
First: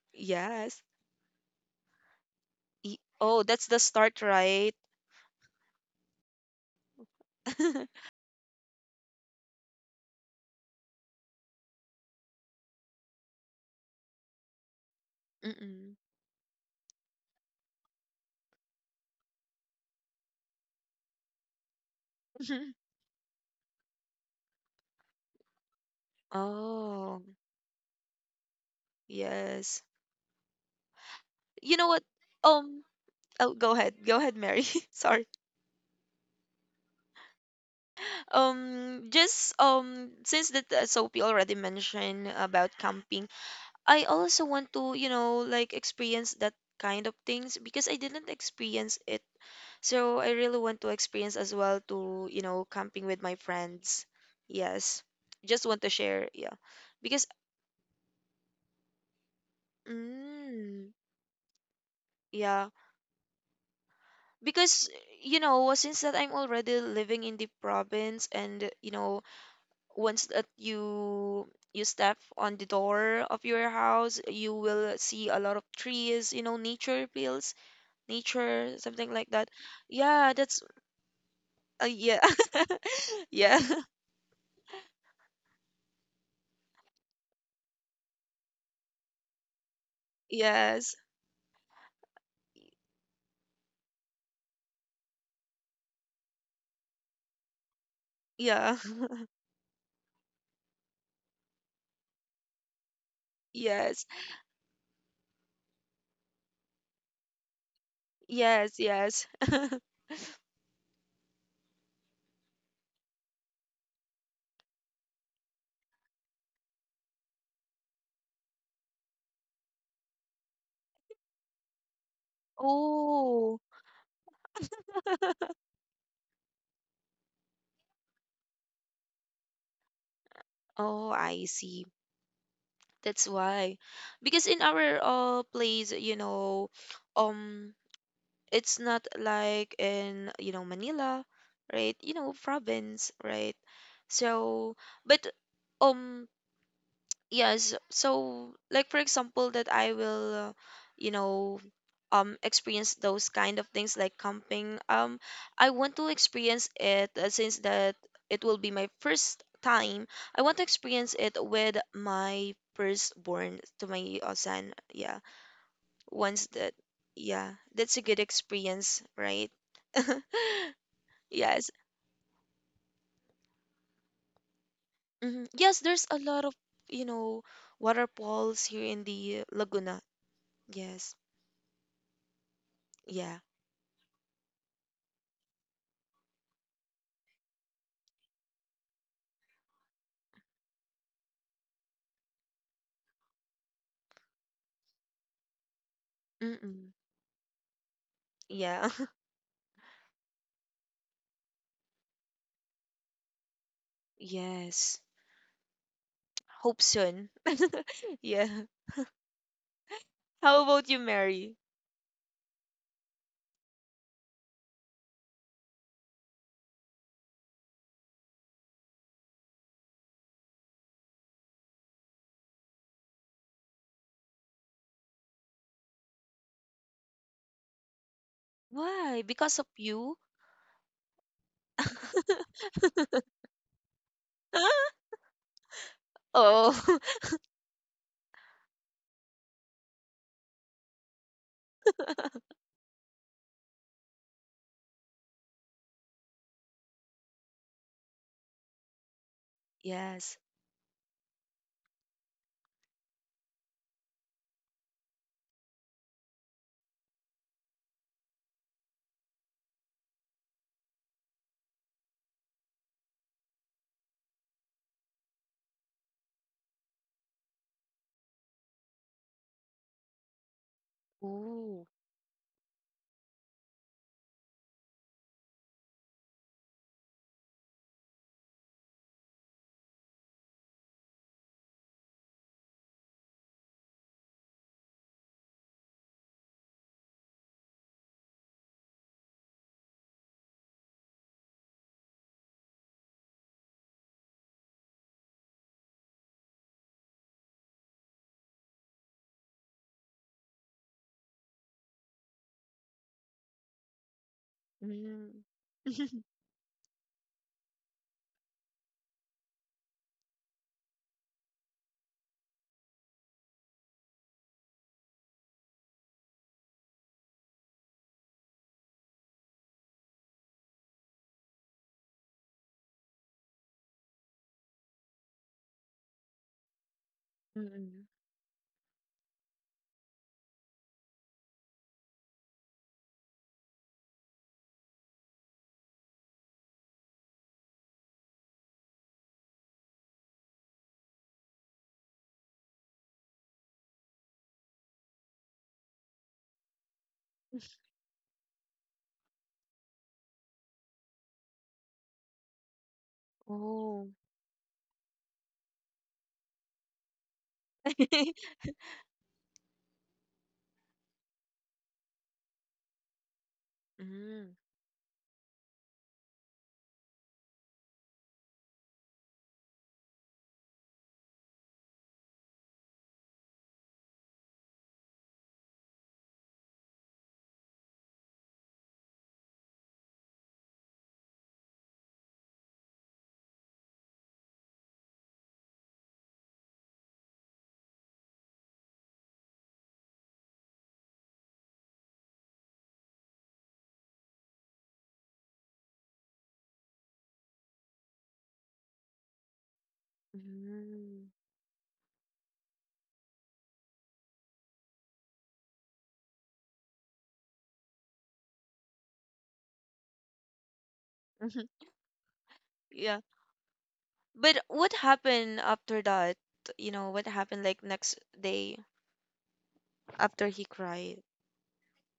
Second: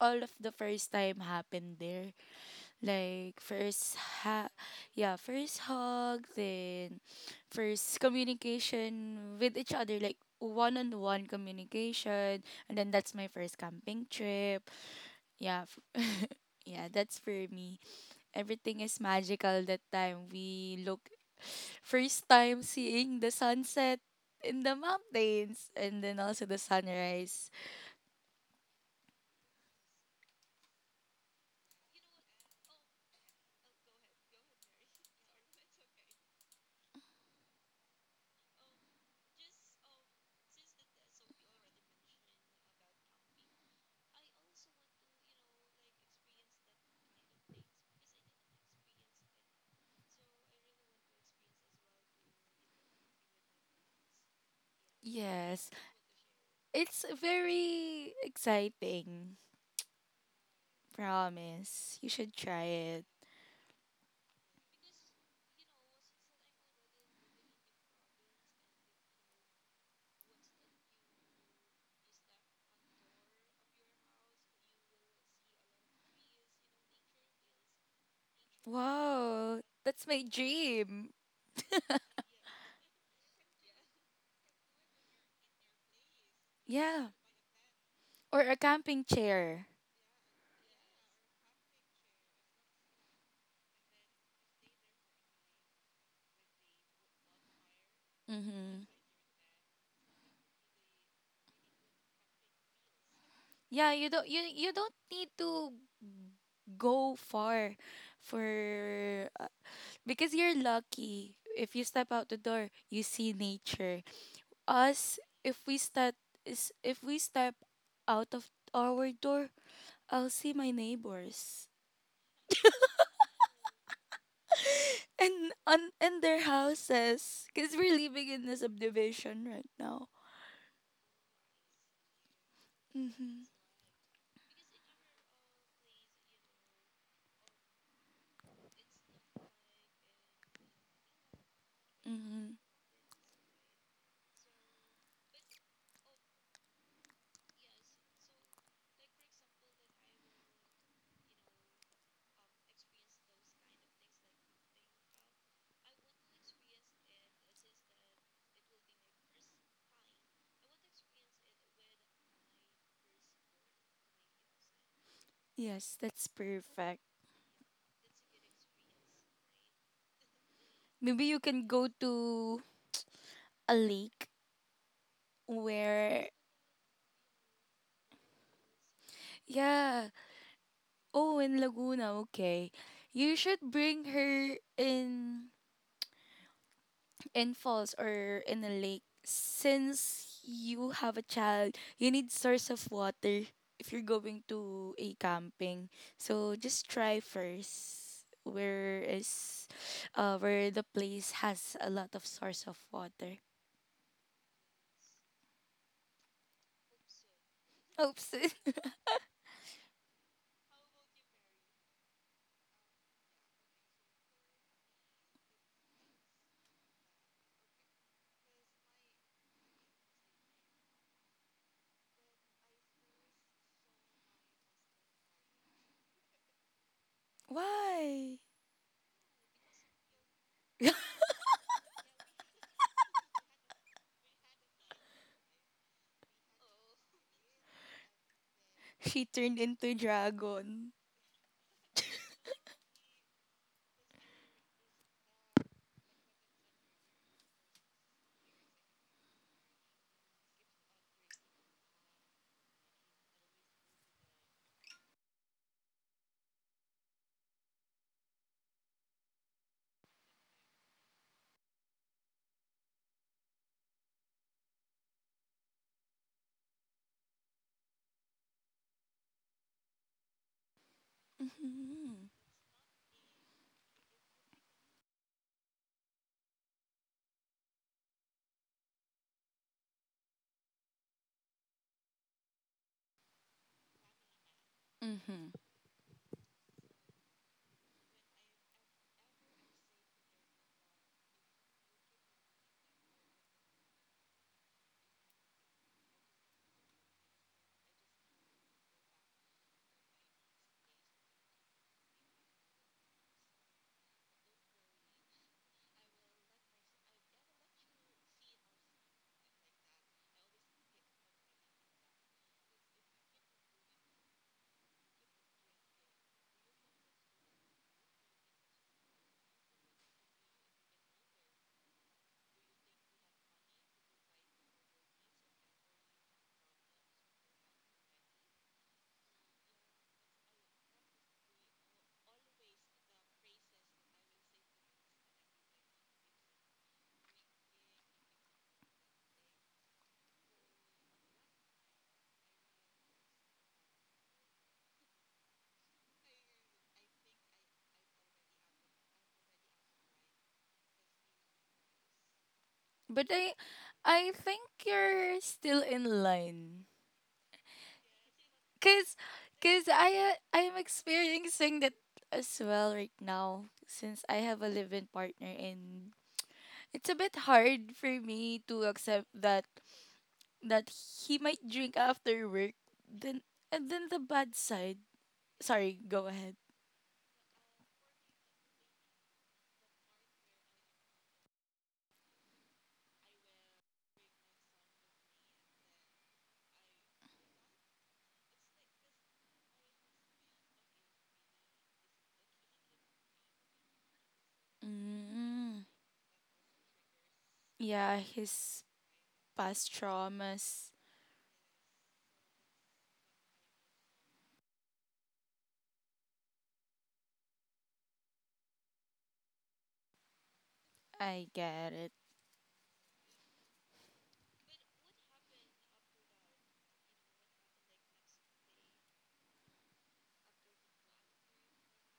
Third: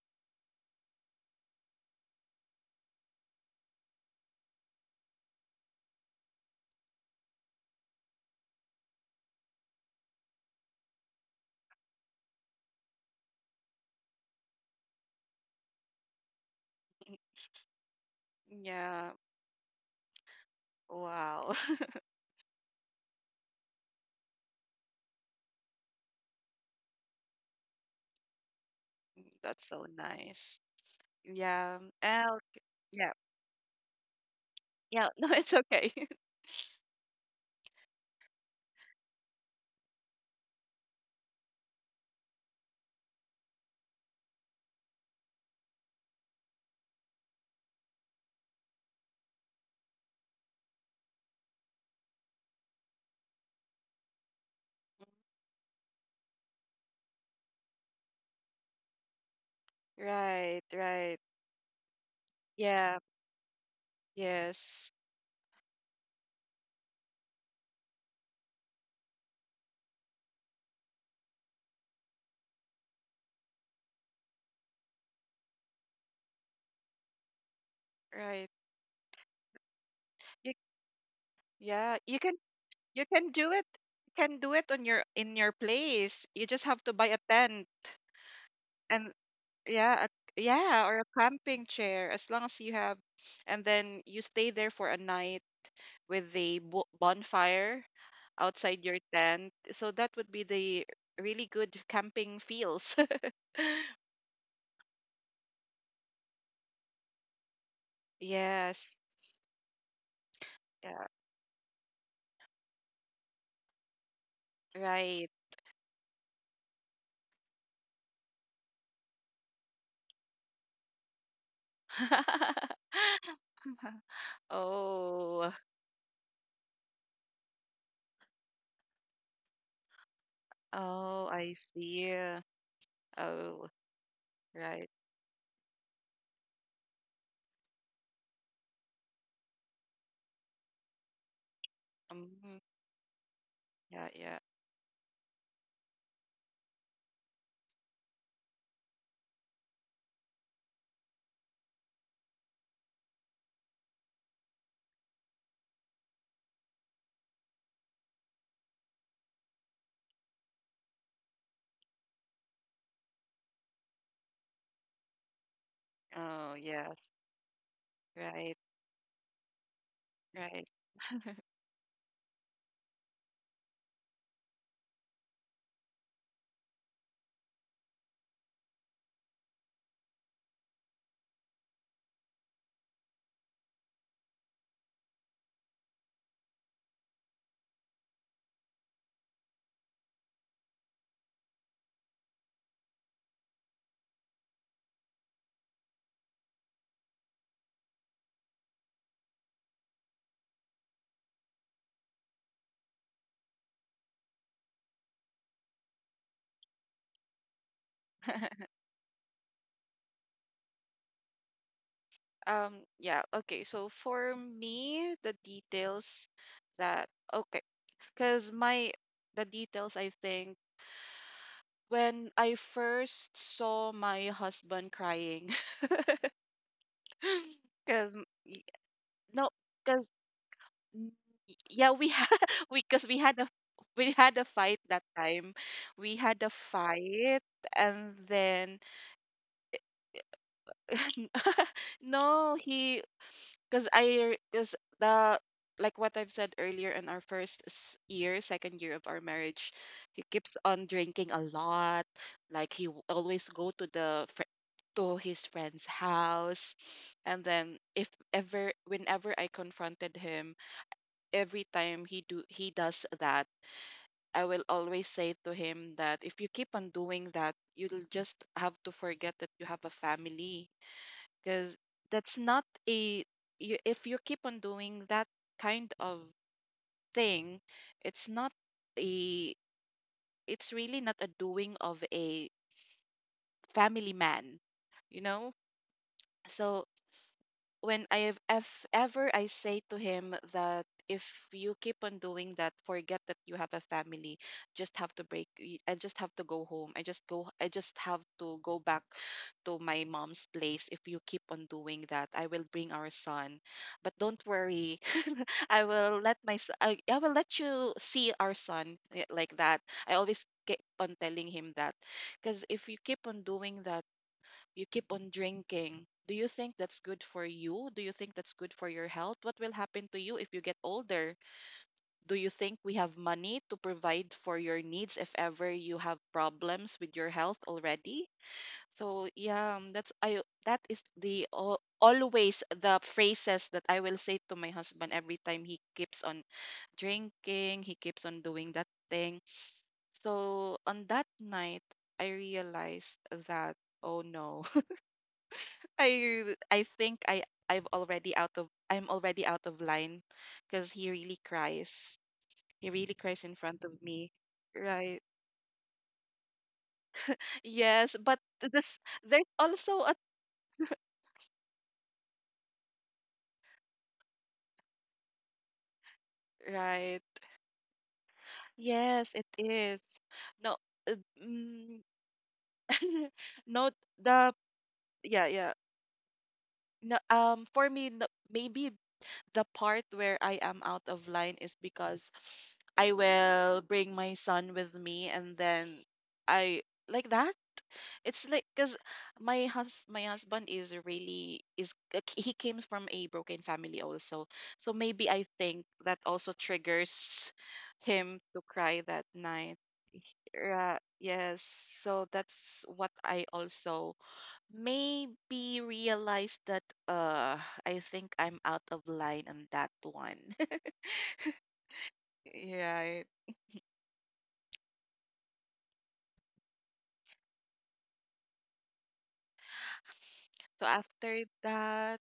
all of the
Yes.
first time happened there. Like
Oh, that's the
first
start,
ha
right?
yeah, first hug, then first communication with each other, like one on one communication. And then that's my first camping trip. Yeah. f-
Mm-mm.
yeah, that's for me. Everything is
Yeah.
magical that time. We look
Wow.
first time seeing the sunset in the mountains, and then also the
Oh,
sunrise.
That's
yes.
so nice.
You
Yeah.
know what?
Oh,
Um,
yeah.
oh, go ahead. Go ahead, Mary.
Yeah.
Sorry.
No, it's okay.
Just since that Sophie already mentioned about camping, I also want to, you know, like experience that kind of things because I didn't experience it. So I really want to experience as well to, you know, camping with my friends. Yes. Just
Yes,
want to share, yeah.
it's
Because
very exciting.
Right.
mm,
Right.
Promise. You should try
yeah,
Yeah.
it.
Yes.
because you know, since that I'm already living in the province and you know, once that you step on the door of your house, you will see a lot of trees, you know, nature feels,
Right.
nature, something like that.
Wow, that's my
Yeah,
You,
that's
dream.
yeah. You
yeah.
can. You can do
Yeah.
it. You can do it on your in your place. You just have to
Yeah.
buy a tent
Or a camping
and
chair.
yeah, a, yeah,
Yes.
or a camping chair, as long as you have, and then you stay there for a night with a bonfire
Yeah.
outside
Mm-hmm.
your tent. So that would be the really good camping feels.
Yeah,
Yes.
you don't you don't need to go far
Yes,
Yes.
yes.
for because you're
Yeah,
lucky. If you step out the door, you see nature. Us,
right.
if we step is if we step out of our door, I'll see my neighbors
Oh.
Oh,
and on and their houses, because we're living in a subdivision right now.
Oh,
oh,
I
I
see.
see.
That's
Mm-hmm.
Oh,
why. Because in
right.
our place, you know, um it's not like in, you know, Manila, right? You know,
Mm-hmm.
Mm.
province, right?
Yeah, yeah.
So, but um yes, so like for example that I will you know experience those kind of things like camping. I want to experience it since that it will be my first time. I want to experience it with my firstborn, to my son, yeah,
Yes, that's
once
Oh,
that,
perfect.
yes.
yeah, that's a good
Right,
experience, right?
right.
Maybe you can
Yes,
go to a lake
hmm, yes, there's a
where,
lot of, you know, waterfalls here in the Laguna,
yeah.
yes.
Oh, in Laguna, okay. You
Yeah.
should bring her in falls or in a lake, since you have a child. You need source of water if you're going to a camping. So just
Mm-mm.
try first.
Yeah.
Where is, where the place has a lot of source of water.
Yes. Hope soon.
Oops.
Yeah. How about you, Mary?
Yeah, okay. So for me, the details that, okay, cause my the details, I think, when I first saw my husband crying, cause
Why?
Why?
no,
Because of you?
cause yeah, we had cause we had a we had a fight that time. We had a
Oh.
fight and then
She turned into dragon.
no, he— because I, because the, like what I've said earlier, in our first year, second year of our marriage, he
Yes.
keeps on drinking a lot. Like he always go to the, to his friend's house. And then if ever, whenever I confronted him, every time he do, he does that, I will always say to him that if you keep on doing that, you'll just have to forget that you have a family, because
Ooh.
Mhm.
that's not a— you, if you keep on doing that kind of thing, it's not a, it's really not a doing of a family man, you know. So when I have, if ever I say to him that if you keep on doing that, forget that you have a family. Just have to break. I just have to go home. I just go. I just have to go back to my mom's place. If you keep on doing that, I will bring our son. But don't worry,
Mm.
I will let my. I will let you see our son, eh, like that. I always keep on telling him that, because if you keep on doing that, you keep on drinking, do you think that's good for you? Do you think that's good for your health? What will happen to you if you get older? Do you think we have money to provide for your needs if ever you have problems with your health
Mm-mm.
already? So yeah, that is the always the phrases that I will say to my husband every time he keeps on drinking, he keeps on doing that thing. So on that night, I realized that, oh no. I I think I I've already out of, I'm already out of line, because he really cries. He really
But
cries in front of
Oh.
me.
I think
Right.
you're still in line.
Yes, but this,
Cause,
there's
cause
also a—
I I'm experiencing that as well right now, since I
Mm.
have a live-in partner, and it's a
right.
bit hard for me to accept
Yes, it
that
is. No,
that
uh,
he might drink
mm,
after work. Then
no,
and then the
the—
bad side.
yeah, yeah.
Sorry, go ahead.
No, um, for me, no, maybe the part where I am out of line is because I will bring my son with me. And then I, like that, it's like, because my husband is really is like, he came from a broken family also, so maybe I
Mm,
think that also triggers
yeah,
him to
his
cry that night.
past traumas.
Mm.
Yes, so that's what I also maybe realized, that, uh, I think I'm out of line on that one.
I get it.
Yeah.
Yeah.
But what happened after that? You know, what happened like next day after he
So
cried?
after that,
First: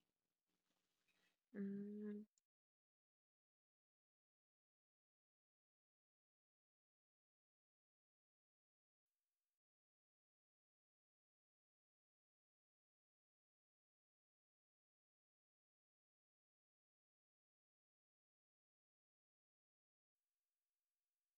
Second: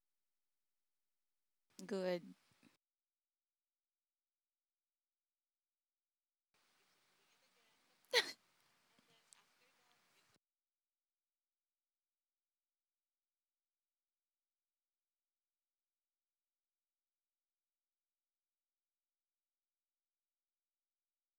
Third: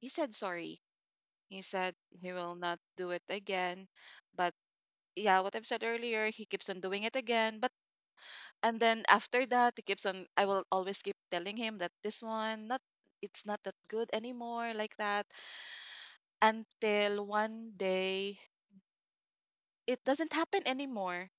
he said sorry. He said
Good.
Mm.
he will not do it again. But yeah, what I've said earlier, he keeps on doing it again. But— and then after that, he keeps on— I will always keep telling him that this one, not, it's not that good anymore, like that. Until one day, it doesn't happen anymore.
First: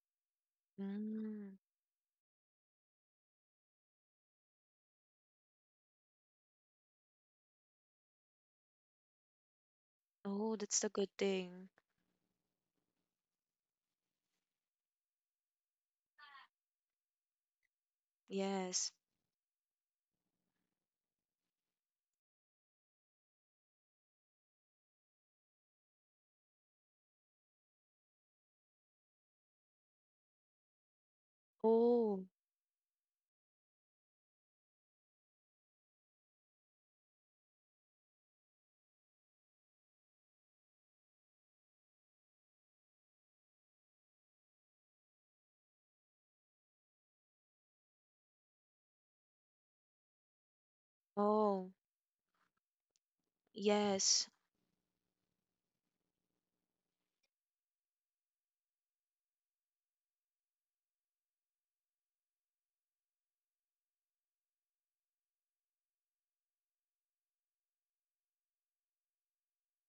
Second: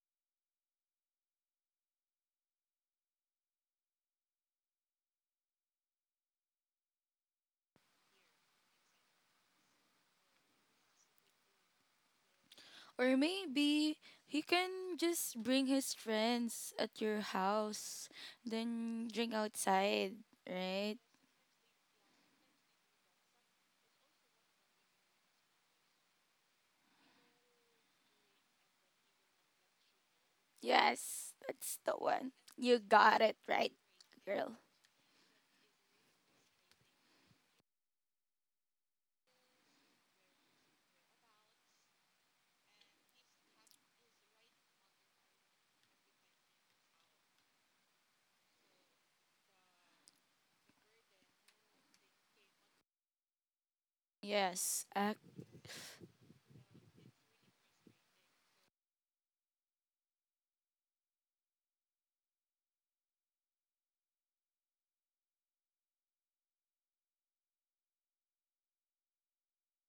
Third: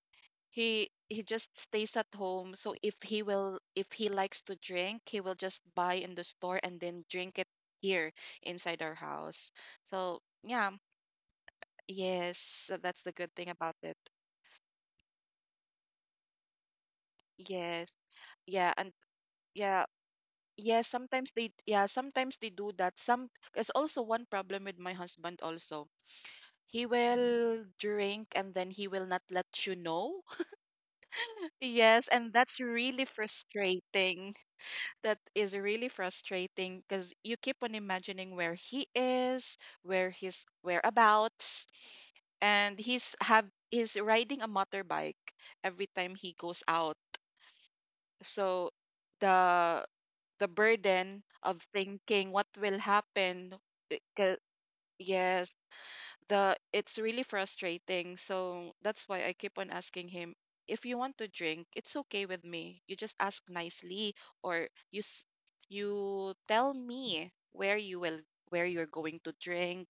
He just
Mm.
stays at home. So if he will, if he likes to drink, he will just buy in the store and then drink it here inside our house. So
Oh,
yeah,
that's the good thing.
yes, so that's the
Or
good thing about it.
maybe he can just bring his friends at your
Yes,
house,
yeah,
Yes.
and
then drink
yeah.
outside,
Yes,
right?
sometimes they— yeah, sometimes they do that. Some— it's also one problem with my husband also. He will drink and then he will not let you know.
Yes, that's the
Yes,
Oh,
and
one.
that's
You
really
got it right,
frustrating.
girl.
That is really frustrating because you keep on imagining where he is, where his whereabouts, and he's riding a motorbike every time he goes out. So the the burden of
oh,
thinking what will happen. it
yes.
ca-
Yes, ac
Yes, the it's really frustrating. So that's why I keep on asking him, if you want to drink, it's okay with me. You just ask nicely, or you tell me where you will, where you're going to drink,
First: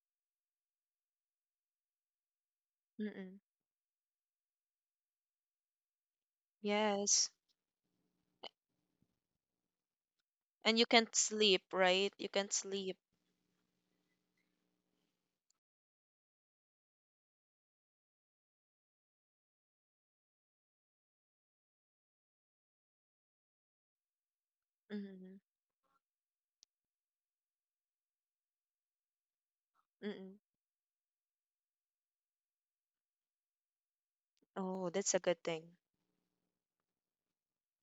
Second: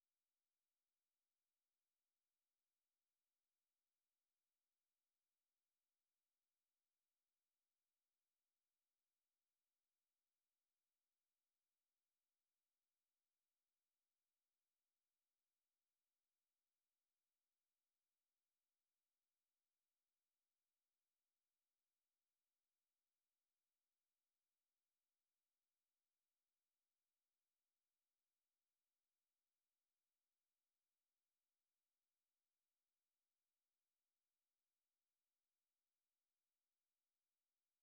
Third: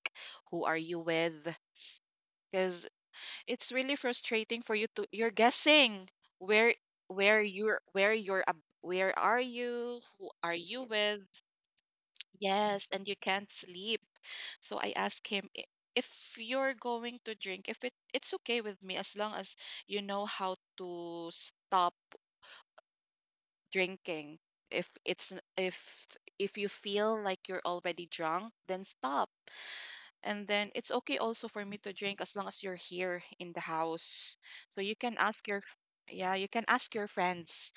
who are you with? Because
Mm-mm.
it's really frustrating for you to— you're guessing where,
Yes.
where you're where are you, who are
And
you
you can't
with?
sleep, right? You can't
Yes,
sleep.
and you can't sleep. So I asked him, "I— if you're going to drink, if it— it's okay with me, as long as you know how to stop drinking. If
Mm-mm.
if if you feel like you're already drunk, then stop.
Mm-mm.
And then it's okay also for me to drink as long as you're here in the house. So
Oh,
you
that's a
can
good
ask
thing.
your— yeah, you can ask your friends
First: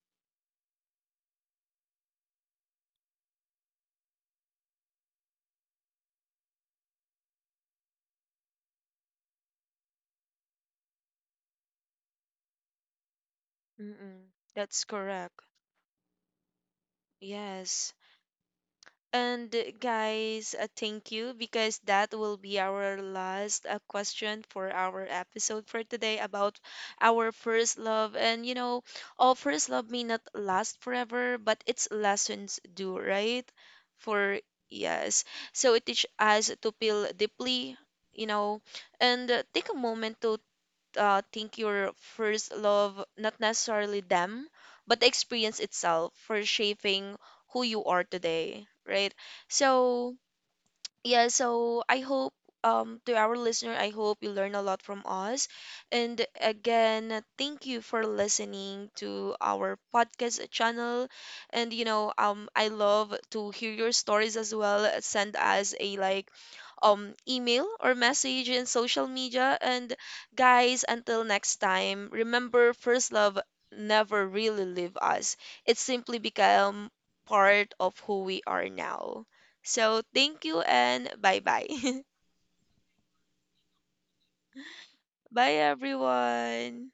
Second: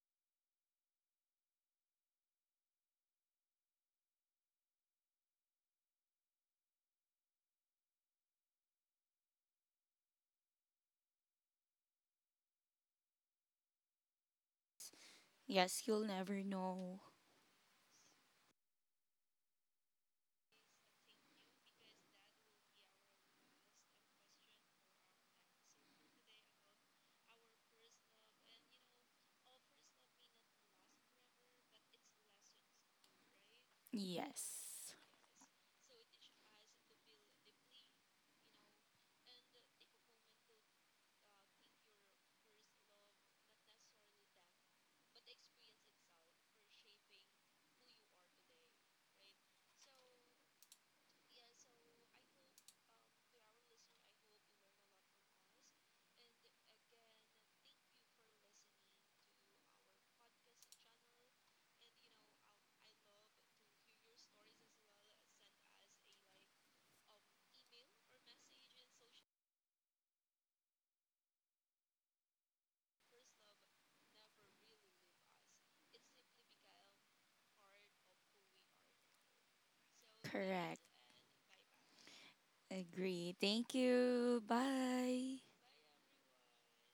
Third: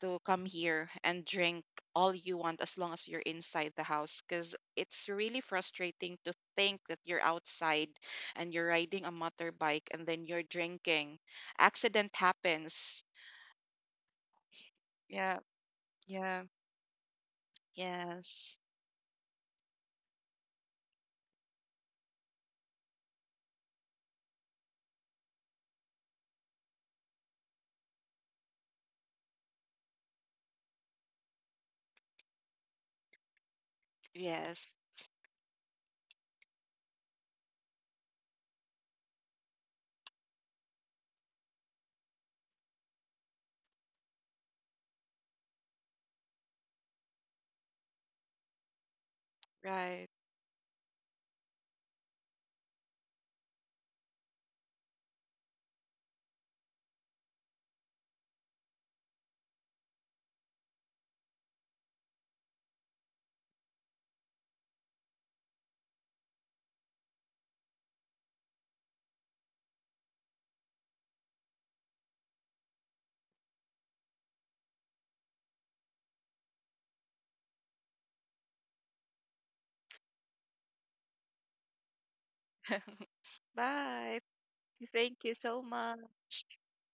to come here and drink all you want as long as you're inside the house, because it's really frustrating to think that you're outside and you're riding a motorbike and then you're drinking. Accident happens.
Mm-mm. That's
Yeah,
correct.
yes, you'll never
yeah,
know.
Yes.
yes,
And guys, thank you because that will be our last question for our episode for today about our first love. And you know, all first love may not last forever, but its lessons do, right? For
yes,
Yes,
yes. So it teaches us to feel deeply, you know, and take a moment to think your first love, not necessarily them, but the experience itself for shaping who you are today, right?
right.
So, yeah, so I hope to our listener, I hope you learn a lot from us. And again, thank you for listening to our podcast channel. And you know, I love to hear your stories as well. Send us a like, email, or message in social media. And guys, until next time, remember first love never really leave us. It simply become part of who we are now. So thank you
correct.
and bye bye.
Agree. Thank
Bye.
you.
Thank you
Bye.
Bye
so much.
everyone.